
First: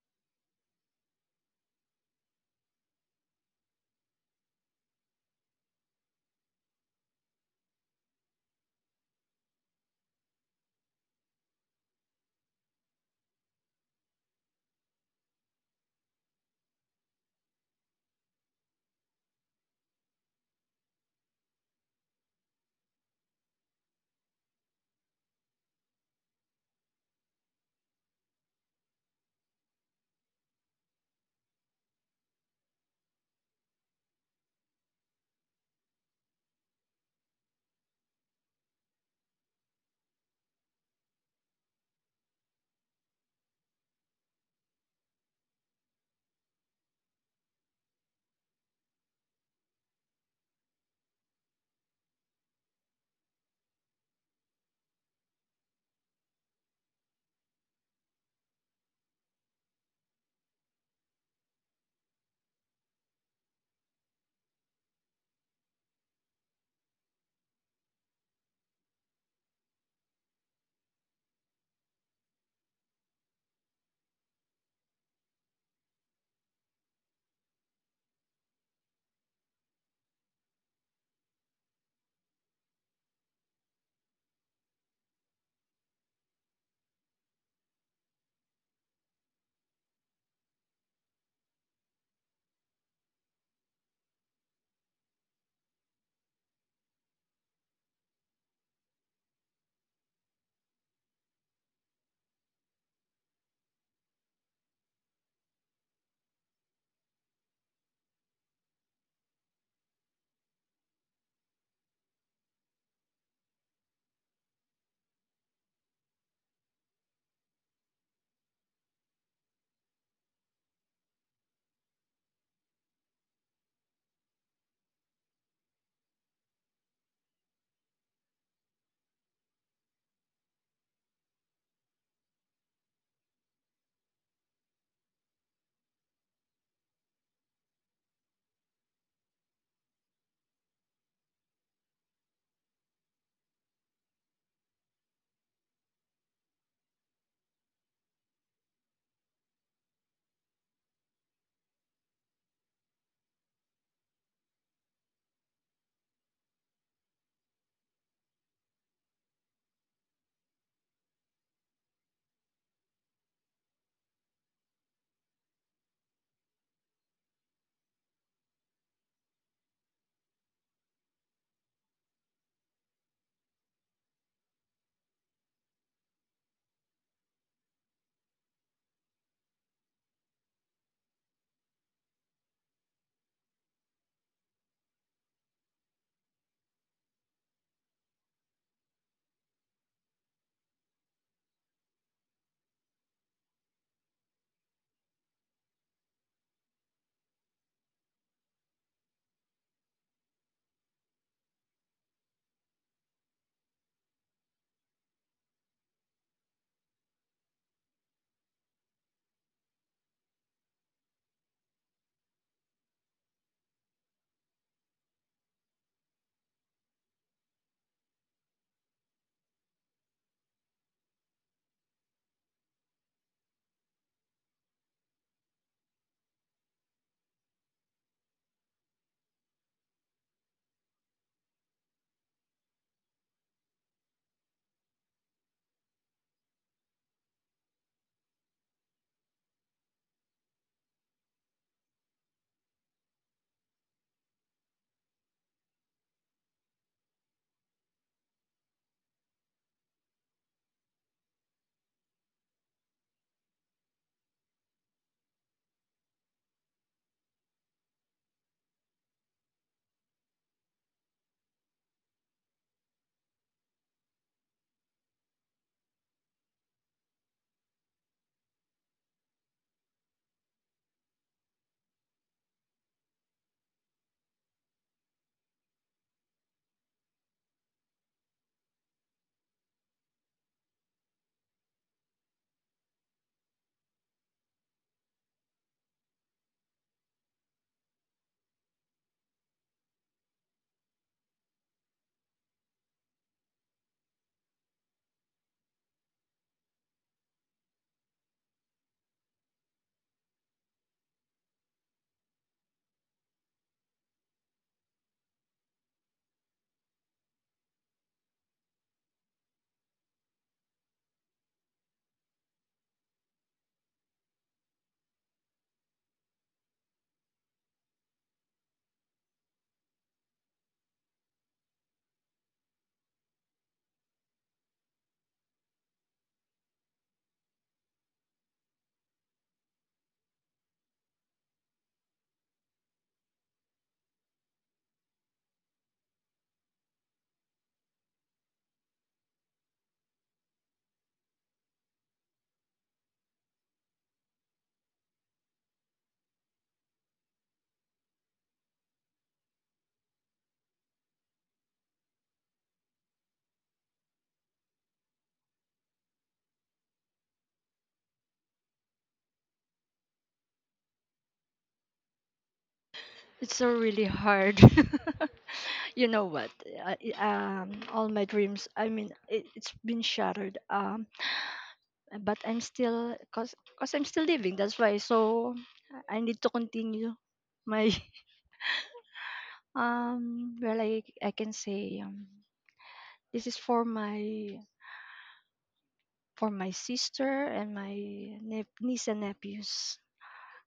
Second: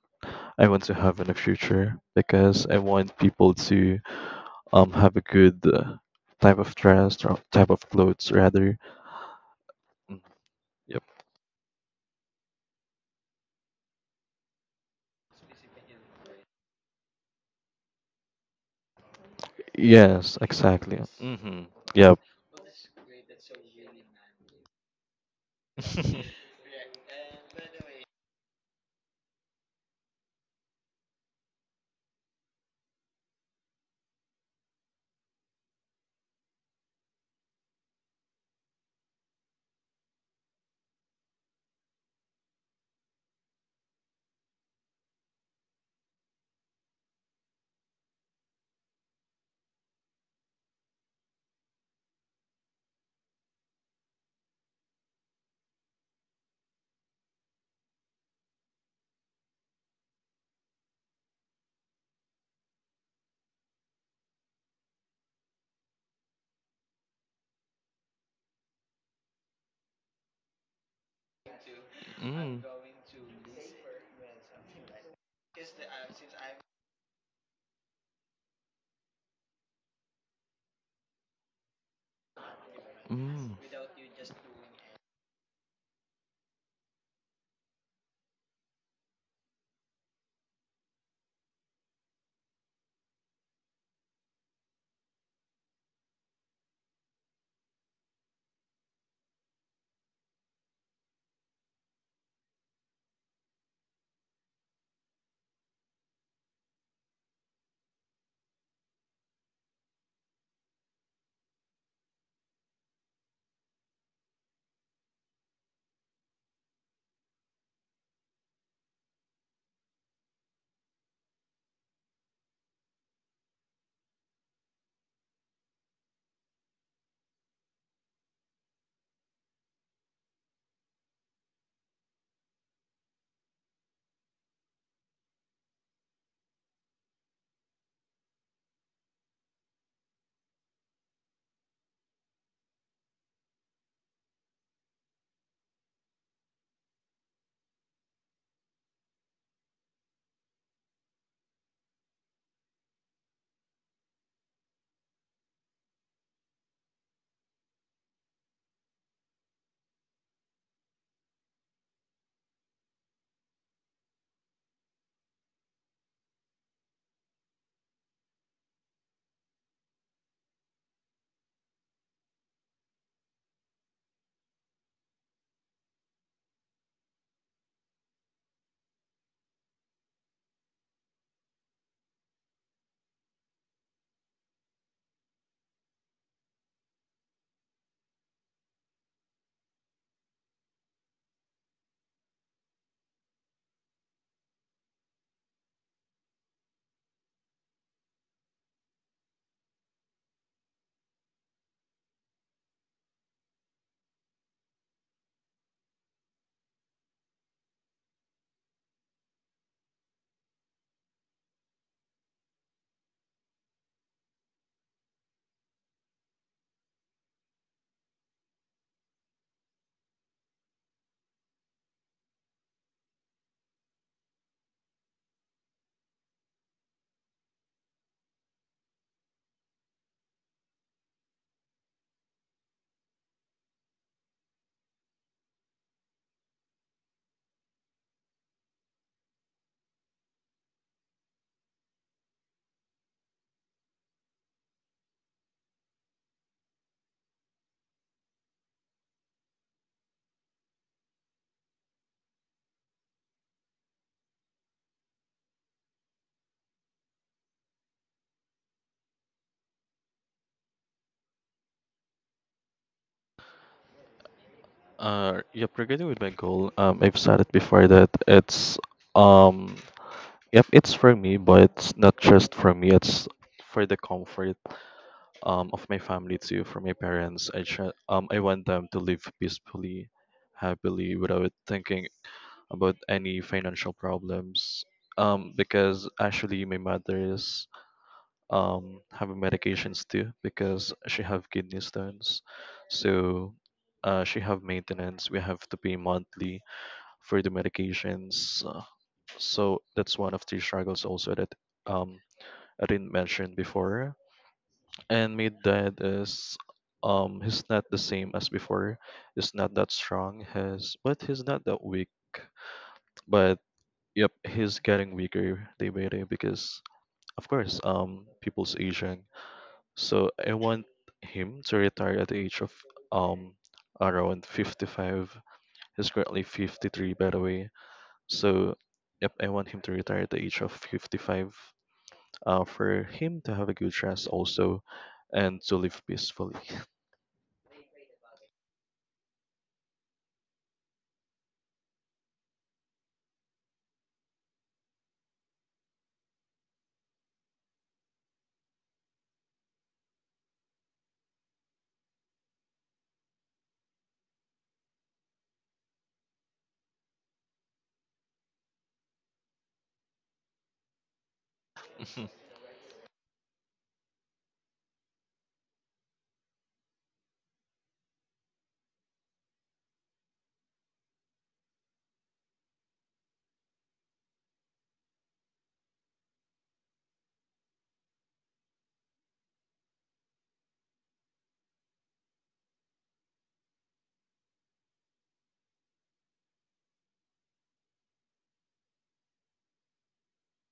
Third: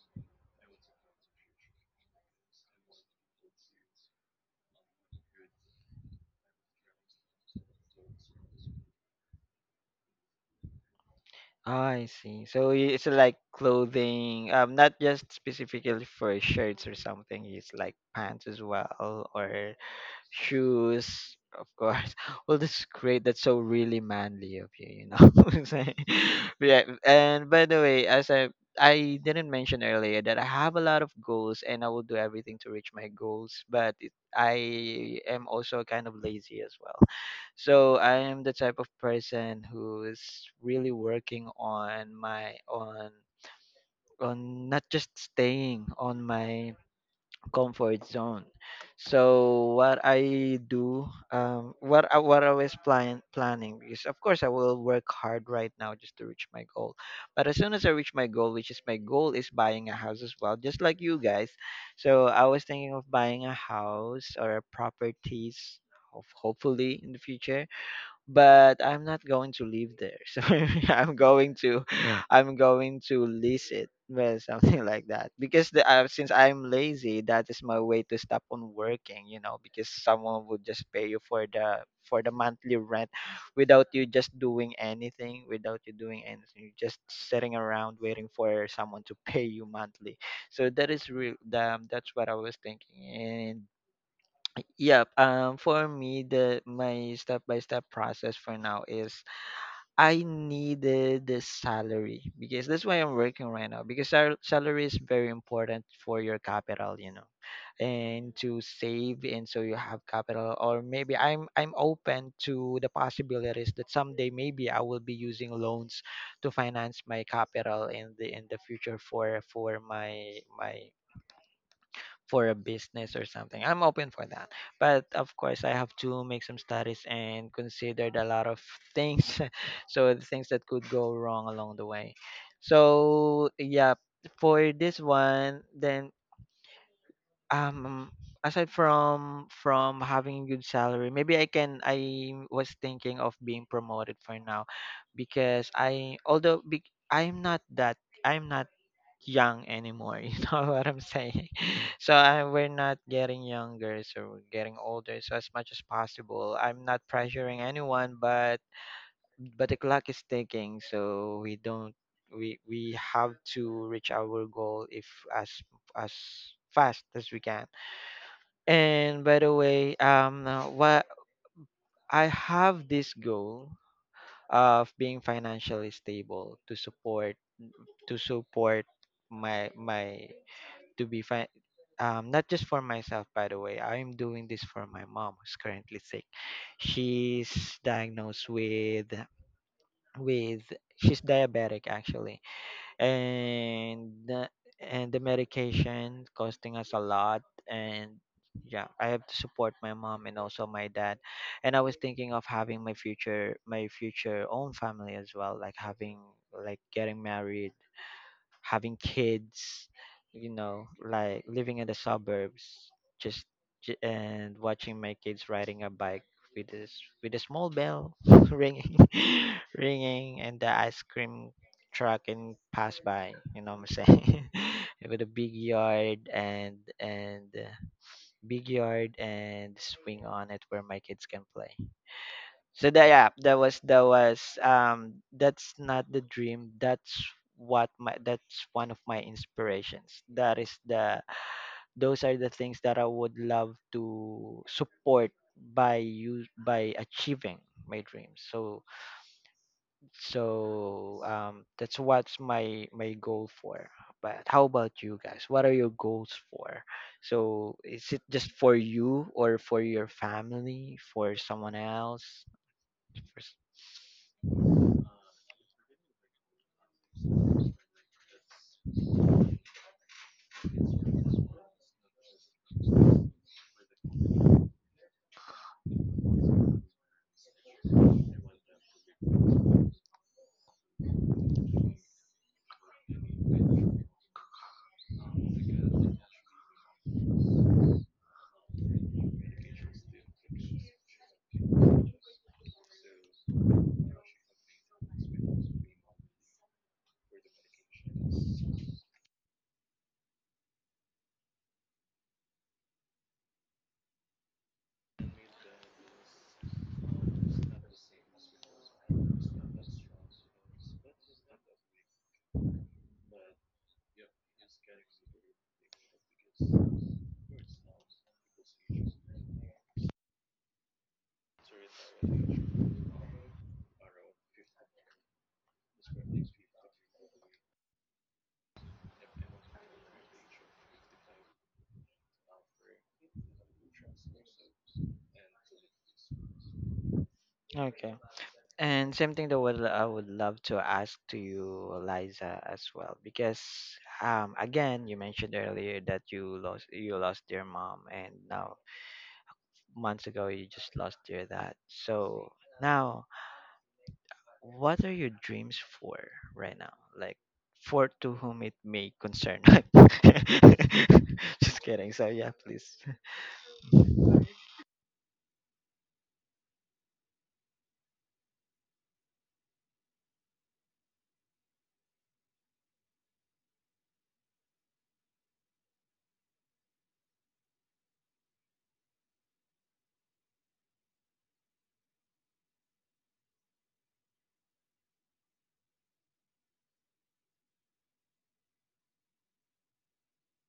S3: I want to have in the future because I want people to have a good type of dress or type of clothes rather. Mm. Yep.
S1: I see. So I- it's like clothing, not just specifically for shirts or something. It's like pants as well, or
S3: Yes, exactly.
S1: shoes,
S3: Mm-hmm.
S1: of course.
S3: Yep.
S1: Well, that's great. That's so really manly of you, you know. what I yeah. And by the way, as I didn't mention earlier that I have a lot of goals and I will do everything to reach my goals, but it, I am also kind of lazy as well. So I am the type of person who is really working on my on not just staying on my comfort zone. So what I do, what I, what I was planning is, of course, I will work hard right now just to reach my goal. But as soon as I reach my goal, which is my goal is buying a house as well, just like you guys. So I was thinking of buying a house or a properties, hopefully in the future, but I'm not going to live there. So Yeah. I'm
S3: Mm.
S1: going to lease it, well, something like that. Because the, since I'm lazy, that is my way to stop on working. You know, because someone would just pay you for the monthly rent,
S3: Mm.
S1: without you just doing anything, without you doing anything, you're just sitting around waiting for someone to pay you monthly. So that is real. That's what I was thinking, and yep, for me, the my step-by-step process for now is I needed the salary because that's why I'm working right now because salary is very important for your capital, you know, and to save and so you have capital. Or maybe I'm open to the possibilities that someday maybe I will be using loans to finance my capital in the future for my my for a business or something. I'm open for that. But of course, I have to make some studies and considered a lot of things. So the things that could go wrong along the way. So yeah, for this one, then um aside from having a good salary, maybe I can I was thinking of being promoted for now because I'm not that I'm not young anymore. You know what I'm saying? So I, we're not getting younger, so we're getting older. So as much as possible, I'm not pressuring anyone, but the clock is ticking, so we don't we have to reach our goal if as as fast as we can. And by the way, what I have this goal of being financially stable to support my to be fine. Not just for myself, by the way. I'm doing this for my mom, who's currently sick. She's diagnosed with she's diabetic actually, and uh, and the medication costing us a lot. And yeah, I have to support my mom and also my dad. And I was thinking of having my future own family as well, like having like getting married, having kids, you know, like living in the suburbs, just and watching my kids riding a bike with this with a small bell ringing, ringing, and the ice cream truck and pass by. You know what I'm saying? with a big yard and big yard and swing on it where my kids can play. So that yeah, that's not the dream. That's one of my inspirations. That is the Those are the things that I would love to support by achieving my dreams. So that's what's my my goal for. But how about you guys? What are your goals for? So is it just for you or for your family, for someone else?
S3: Yep, regarding with my goal, I've said it before that it's um, yep, it's for me, but it's not just for me. It's for the comfort of my family too, for my parents. I want them to live peacefully, happily, without thinking about any financial problems. Because actually my mother is having medications too because she have kidney stones. So she have maintenance. We have to pay monthly for the medications. So that's one of the struggles also that um I didn't mention before. And my dad is he's not the same as before. He's not that strong. Has, but he's not that weak, but yep, he's getting weaker day by day because, of course, people's aging. So I want him to retire at the age of um around 55. He's currently 53, by the way. So, yep, I want him to retire at the age of 55. For him to have a good rest also, and to live peacefully.
S1: Okay. And same thing that would I would love to ask to you, Liza, as well, because again, you mentioned earlier that you lost your mom, and now months ago you just lost your dad. So now, what are your dreams for right now? Like for to whom it may concern. Just kidding. So yeah, please.
S2: It's so really hard. You know what? All my dreams. I mean, it, it's been shattered. But I'm still, cause, cause I'm still living. That's why. So I need to continue my um. Well, I can say, this is for my, for my sister and my niece and nephews.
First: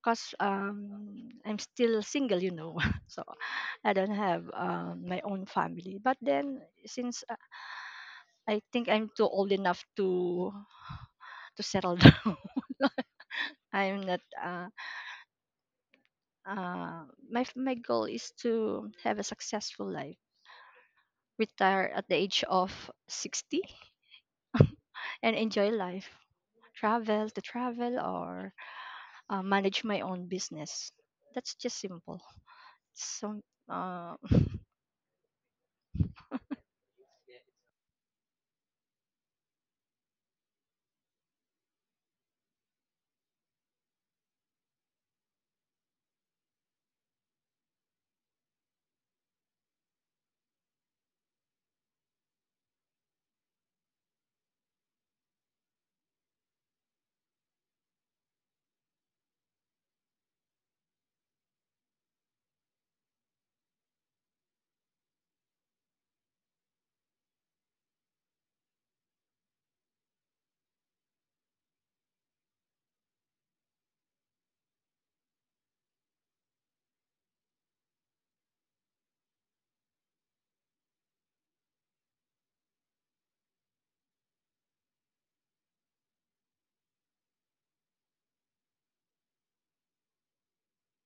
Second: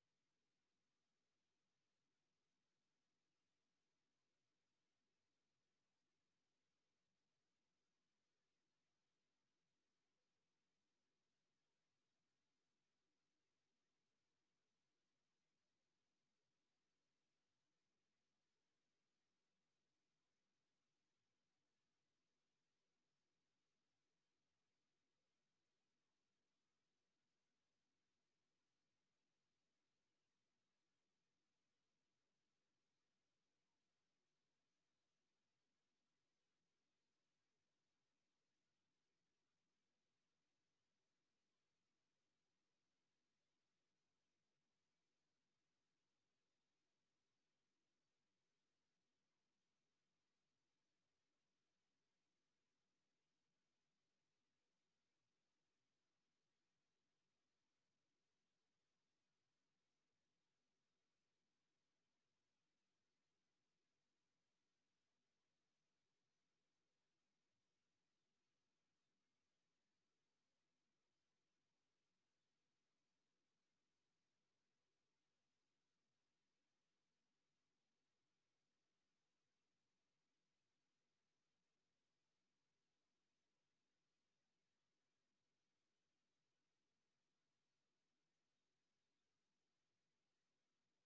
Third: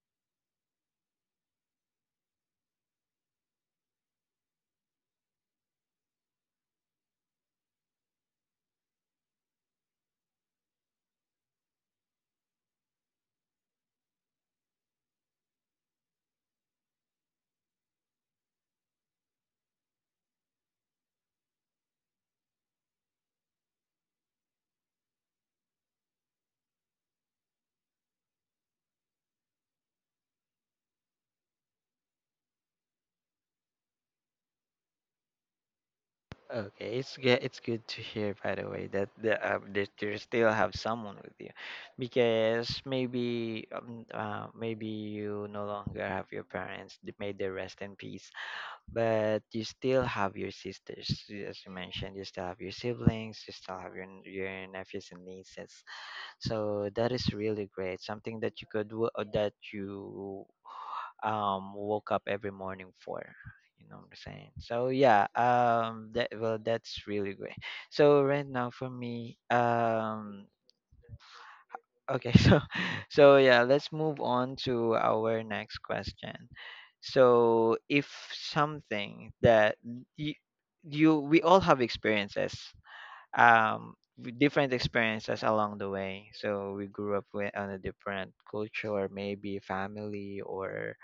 S2: Cause I'm still single, you know, so I don't have my own family. But then since I think I'm too old enough to settle down. I'm not. My my goal is to have a successful life, retire at the age of 60, and enjoy life. Travel to travel or manage my own business. That's just simple. So. Uh,
S1: Okay, it's good. It's good to hear, by the way, that the that you still have someone with you, because maybe you no longer have your parents. May they rest in peace. But you still have your sisters, as you mentioned. You still have your siblings. You still have your your nephews and nieces. So that is really great. Something that you could that you woke up every morning for. You know what I'm saying? So yeah, that, well, that's really great. So right now for me okay so so yeah, let's move on to our next question. So if something that you, you, we all have experiences, with different experiences along the way. So we grew up with on a different culture or maybe family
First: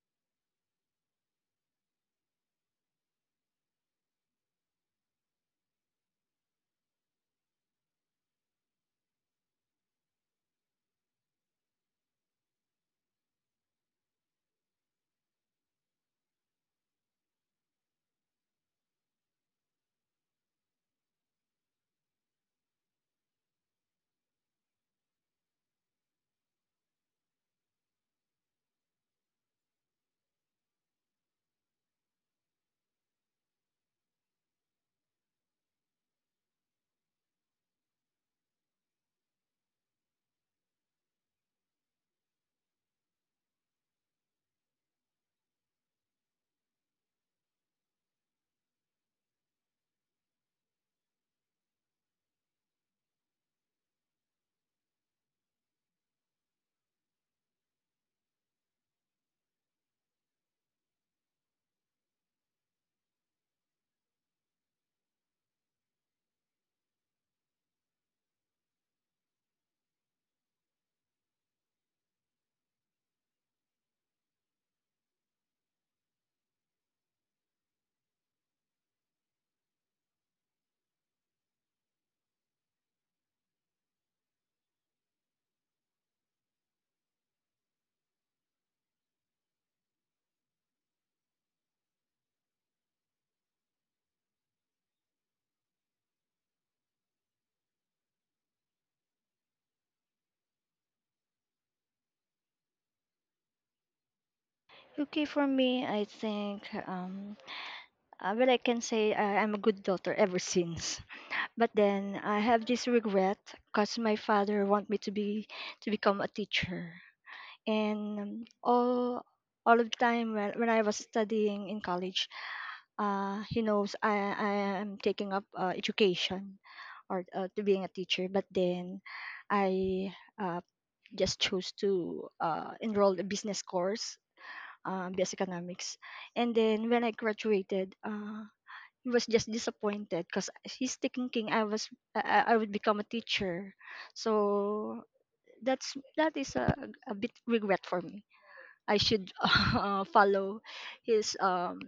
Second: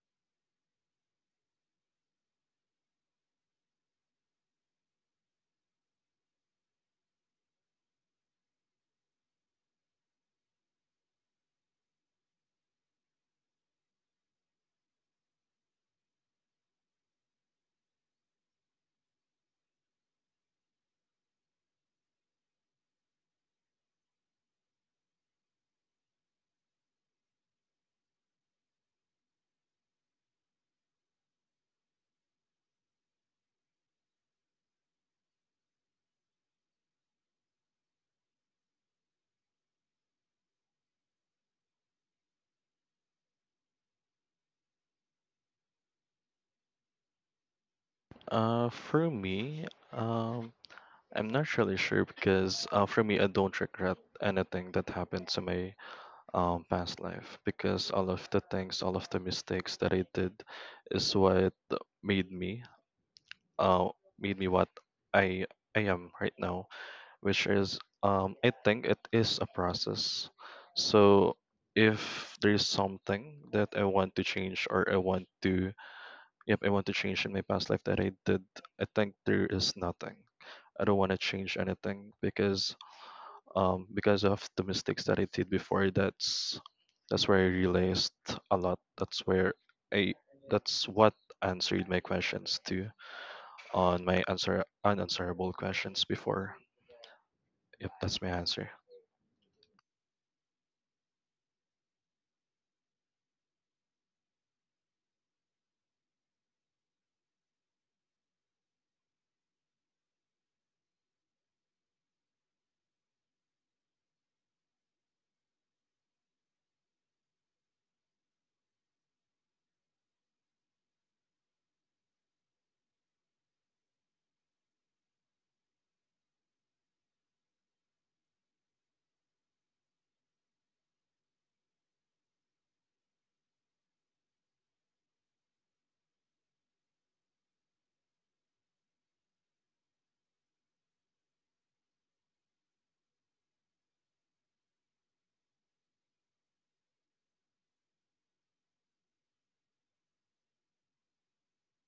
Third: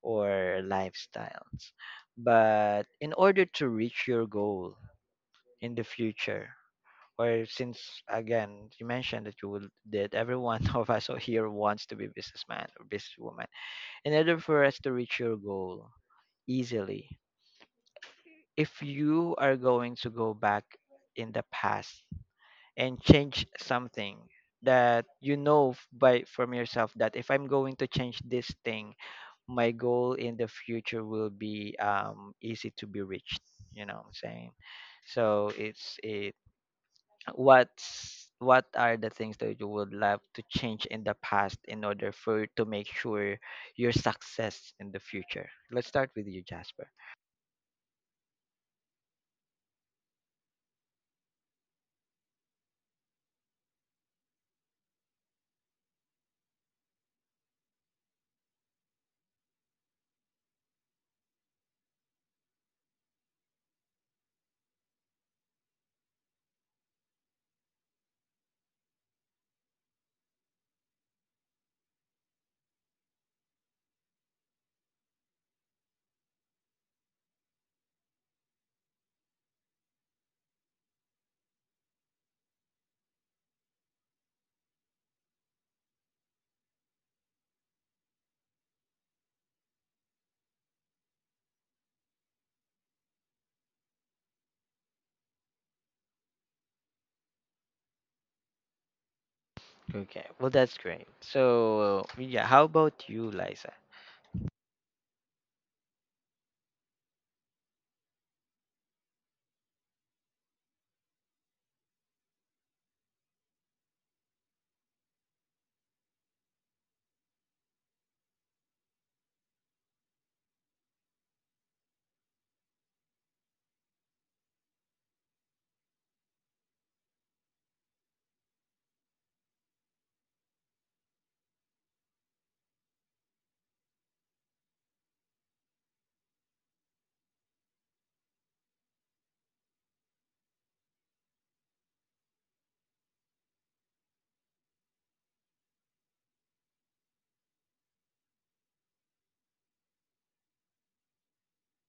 S1: or lifestyles. But in order to reach your goal in the future, or since again you mentioned that you will that every one of us here wants to be businessman or businesswoman, in order for us to reach your goal easily, if you are going to go back in the past and change something that you know by from yourself, that if I'm going to change this thing, my goal in the future will be easy to be reached. You know what I'm saying? So it's it what are the things that you would love to change in the past in order for to make sure your success in the future? Let's start with you, Jasper.
S3: For me, um, I'm not really sure because for me, I don't regret anything that happened to my past life because all of the things, all of the mistakes that I did is what made me uh made me what I I am right now, which is I think it is a process. So if there's something that I want to change or I want to change in my past life that I did, I think there is nothing. I don't want to change anything because of the mistakes that I did before. That's where I realized a lot. That's where I that's what answered my questions too on my answer unanswerable questions before. Yep, that's my answer.
S1: Okay, well that's great. So yeah, how about you, Liza?
S2: Okay, for me, I think, well, I can say I'm a good daughter ever since. But then I have this regret because my father want me to be to become a teacher. And all all of the time when I was studying in college, he knows I am taking up education or to being a teacher. But then I uh, just chose to enroll a business course, business economics. And then when I graduated, he was just disappointed because he's thinking I was I would become a teacher. So that's that is a bit regret for me. I should follow his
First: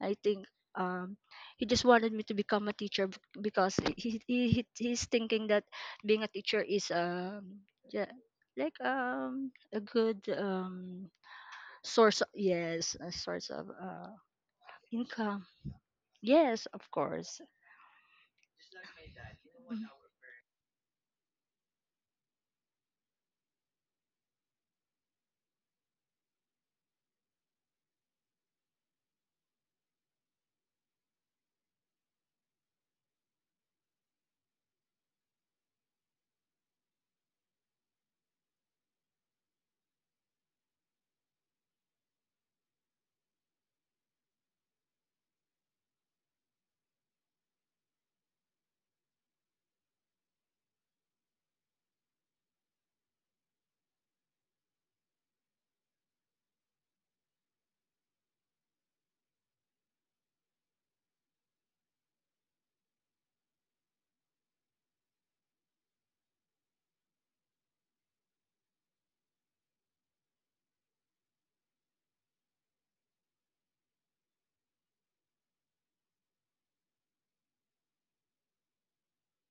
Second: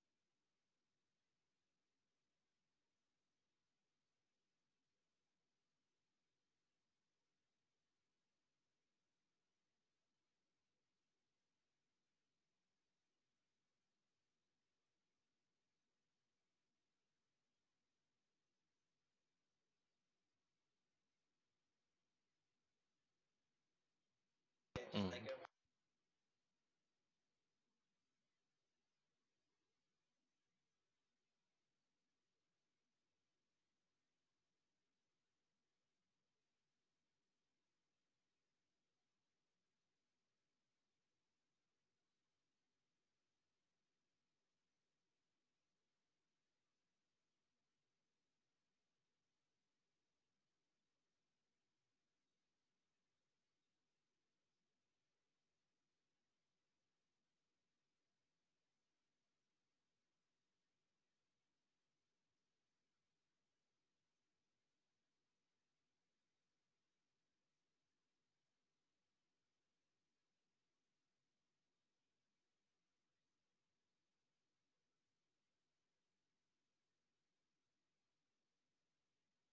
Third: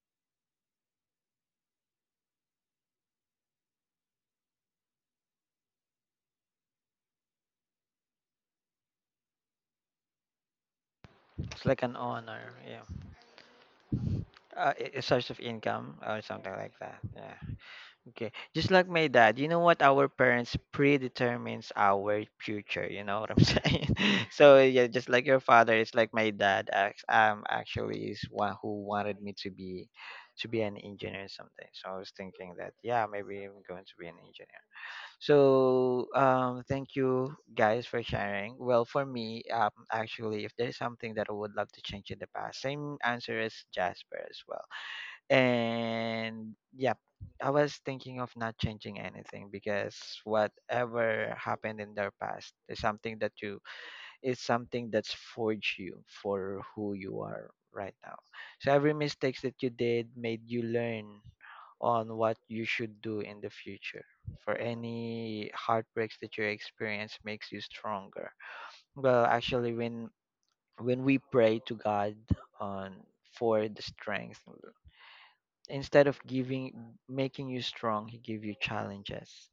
S2: I think um he just wanted me to become a teacher because he's thinking that being a teacher is yeah, like a good
S1: It's like an
S2: source of,
S1: honor, yeah.
S2: yes, a source of
S1: A source of
S2: income,
S1: income or something
S2: yes
S1: like
S2: of
S1: that, yeah.
S2: course.
S1: Okay. Just like my dad, you know what? Our parents predetermines our future. You know what I'm saying? So yeah, just
S3: Mm.
S1: like your father, it's like my dad. Actually, is one who wanted me to be an engineer or something. So I was thinking that yeah, maybe I'm going to be an engineer. So thank you guys for sharing. Well, for me, actually, if there's something that I would love to change in the past, same answer as Jasper as well, and yep, I was thinking of not changing anything because whatever happened in their past is something that you is something that's forged you for who you are right now. So every mistakes that you did made you learn on what you should do in the future. For any heartbreaks that you experience makes you stronger. Well, actually, when we pray to God on for the strength, instead of giving making you strong, he gives you challenges,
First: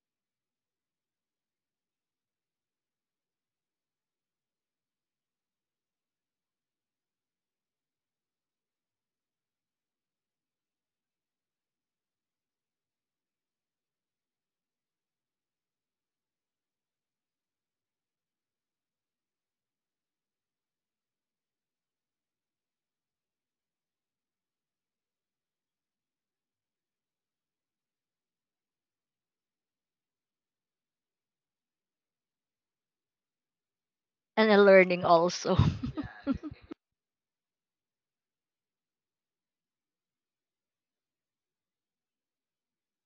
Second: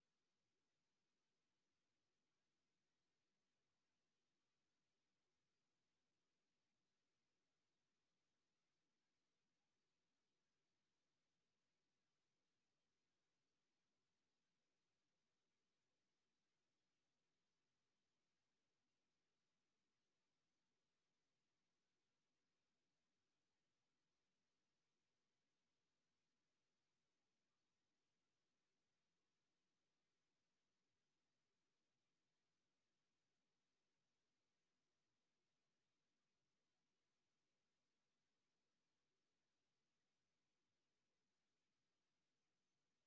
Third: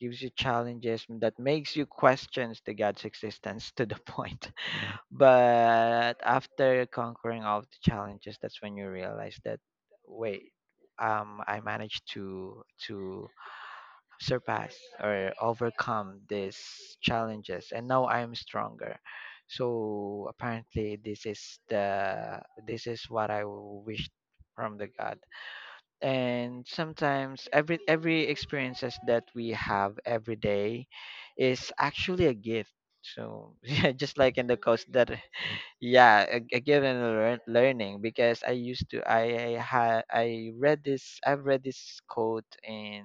S1: gives you challenges that makes you questions the god's existence to the point. But after conquering all the challenges, that's when you realize that wait, I managed to surpass or overcome these challenges and now I'm stronger. So apparently this is the this is what I wish from the god. And sometimes every experiences that we have every day is actually a gift. So yeah, just like in
S2: And
S1: the
S2: a
S1: course
S2: learning
S1: that
S2: also.
S1: yeah, a gift and a learning. Because I used to, I read this, I've read this quote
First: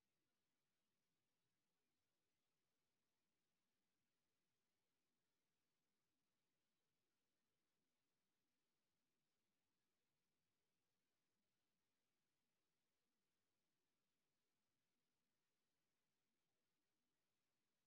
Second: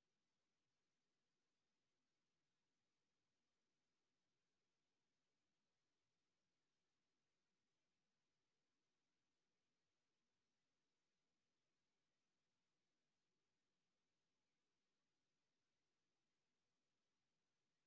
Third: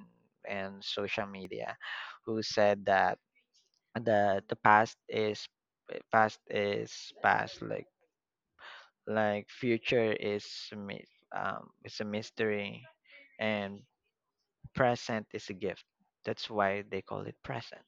S1: in social media who said that the past is, past is past, like future is a mi- it's a mystery, and present is a gift. That's why they call it present.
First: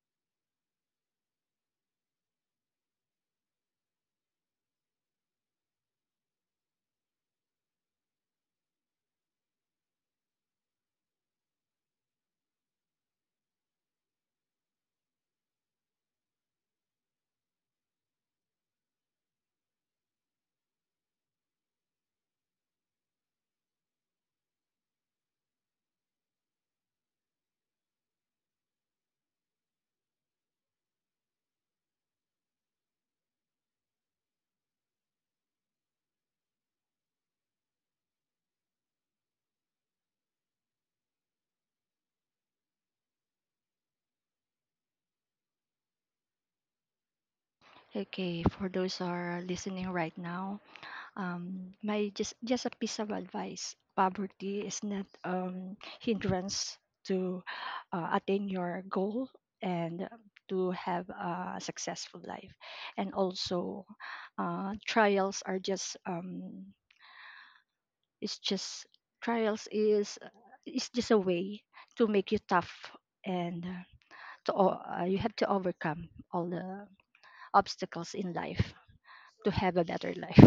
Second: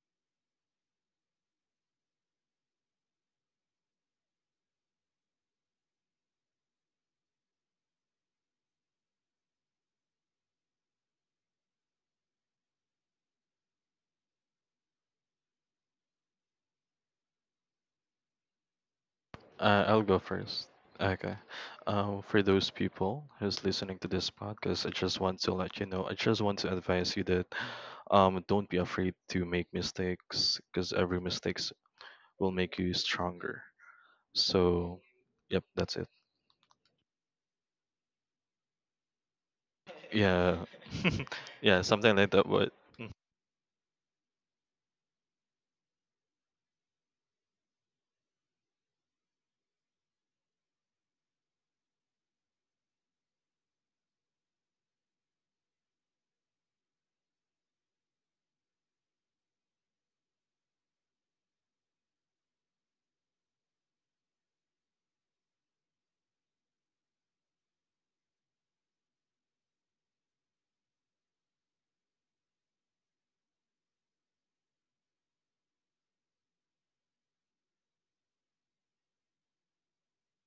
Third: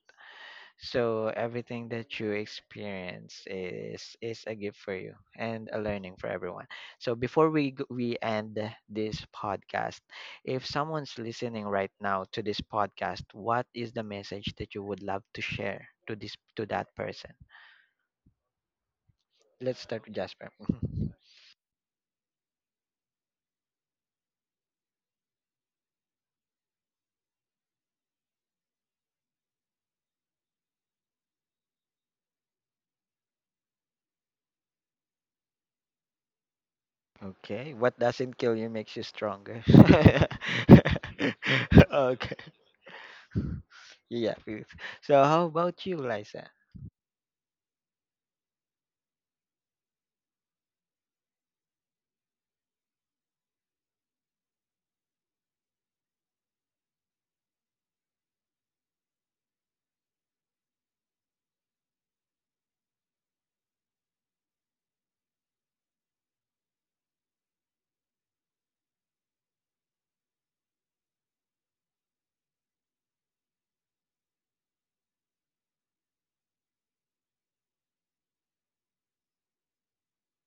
S1: So everything that you experience is a gift for you and a learning for everyone. So before we end this podcast, if someone's listening right now to this podcast, what is the message that you would love to share to this to that person? Let's
S3: I'll
S1: start with
S3: go
S1: Jasper.
S3: first. Okay. For those people who's listening to this podcast, I just want to let you know. I just want to advise you that don't be afraid to make mistakes because every mistakes will make you stronger. So, yep, that's it.
S1: Okay, what doesn't kill you makes you stronger.
S3: Yeah, yeah, something like
S1: Okay.
S3: that. But hmm,
S1: Yeah. Oof. So how about you, Liza?
S2: Okay, for those who are listening right now, my just a piece of advice, poverty is not hindrance to attain your goal and to have a successful life. And also trials are just it's just trials is just a way to make you tough, and you have to overcome all the obstacles in life to have a better life.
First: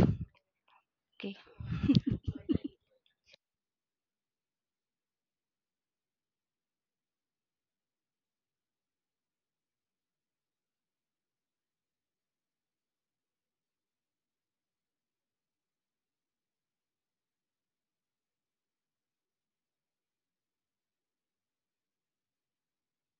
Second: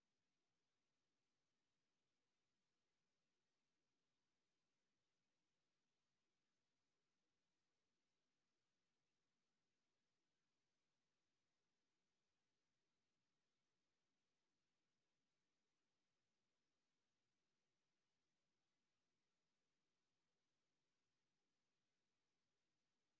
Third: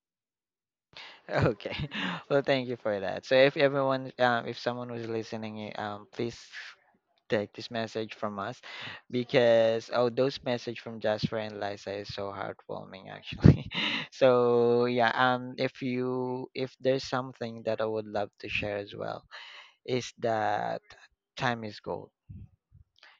S2: Okay.
S1: Okay. Well, thank you for that. So if everyone, if someone was listening, please take this message from us, because oh, those message from Jasper and Liza is so heartwarming actually. So yeah, if you if there's something that I would love to share as well is that time is gold.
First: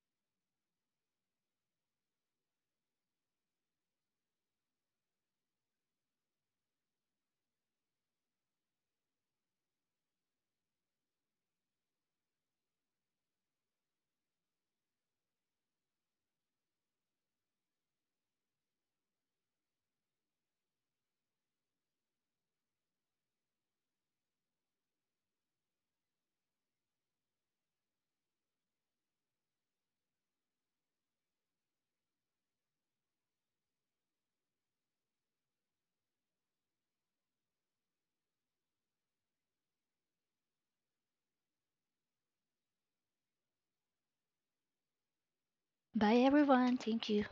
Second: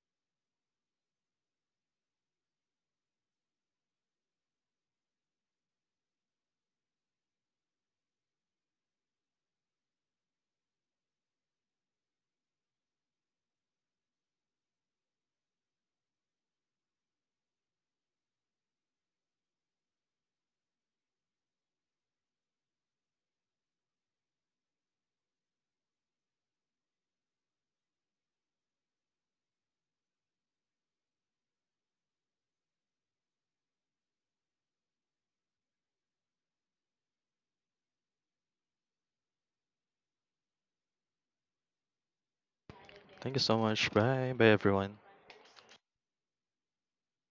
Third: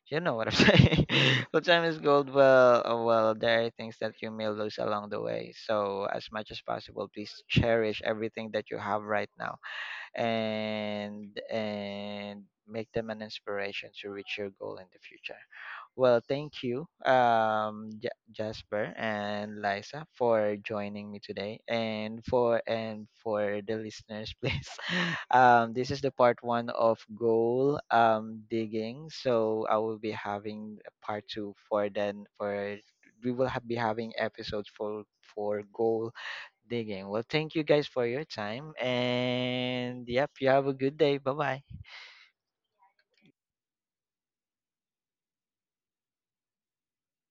S1: You know what I'm saying? Well, time is gold. Well, there are things that you may lose along the way. So, as much as possible, please cherish everything that you have right now, and make them an inspiration to reach your goal in the future. Well, thank you, Ja Jasper and Liza, for joining me today, and for the listeners, please. This is the part one of goal digging. So I will be having a part two for then for we will have, be having episodes for goal digging. Well, thank you guys for your time, and yep, you have a good day. Bye bye.
S3: thank you so much. Bye, bye, everyone.
S2: Bye everyone. Thank you.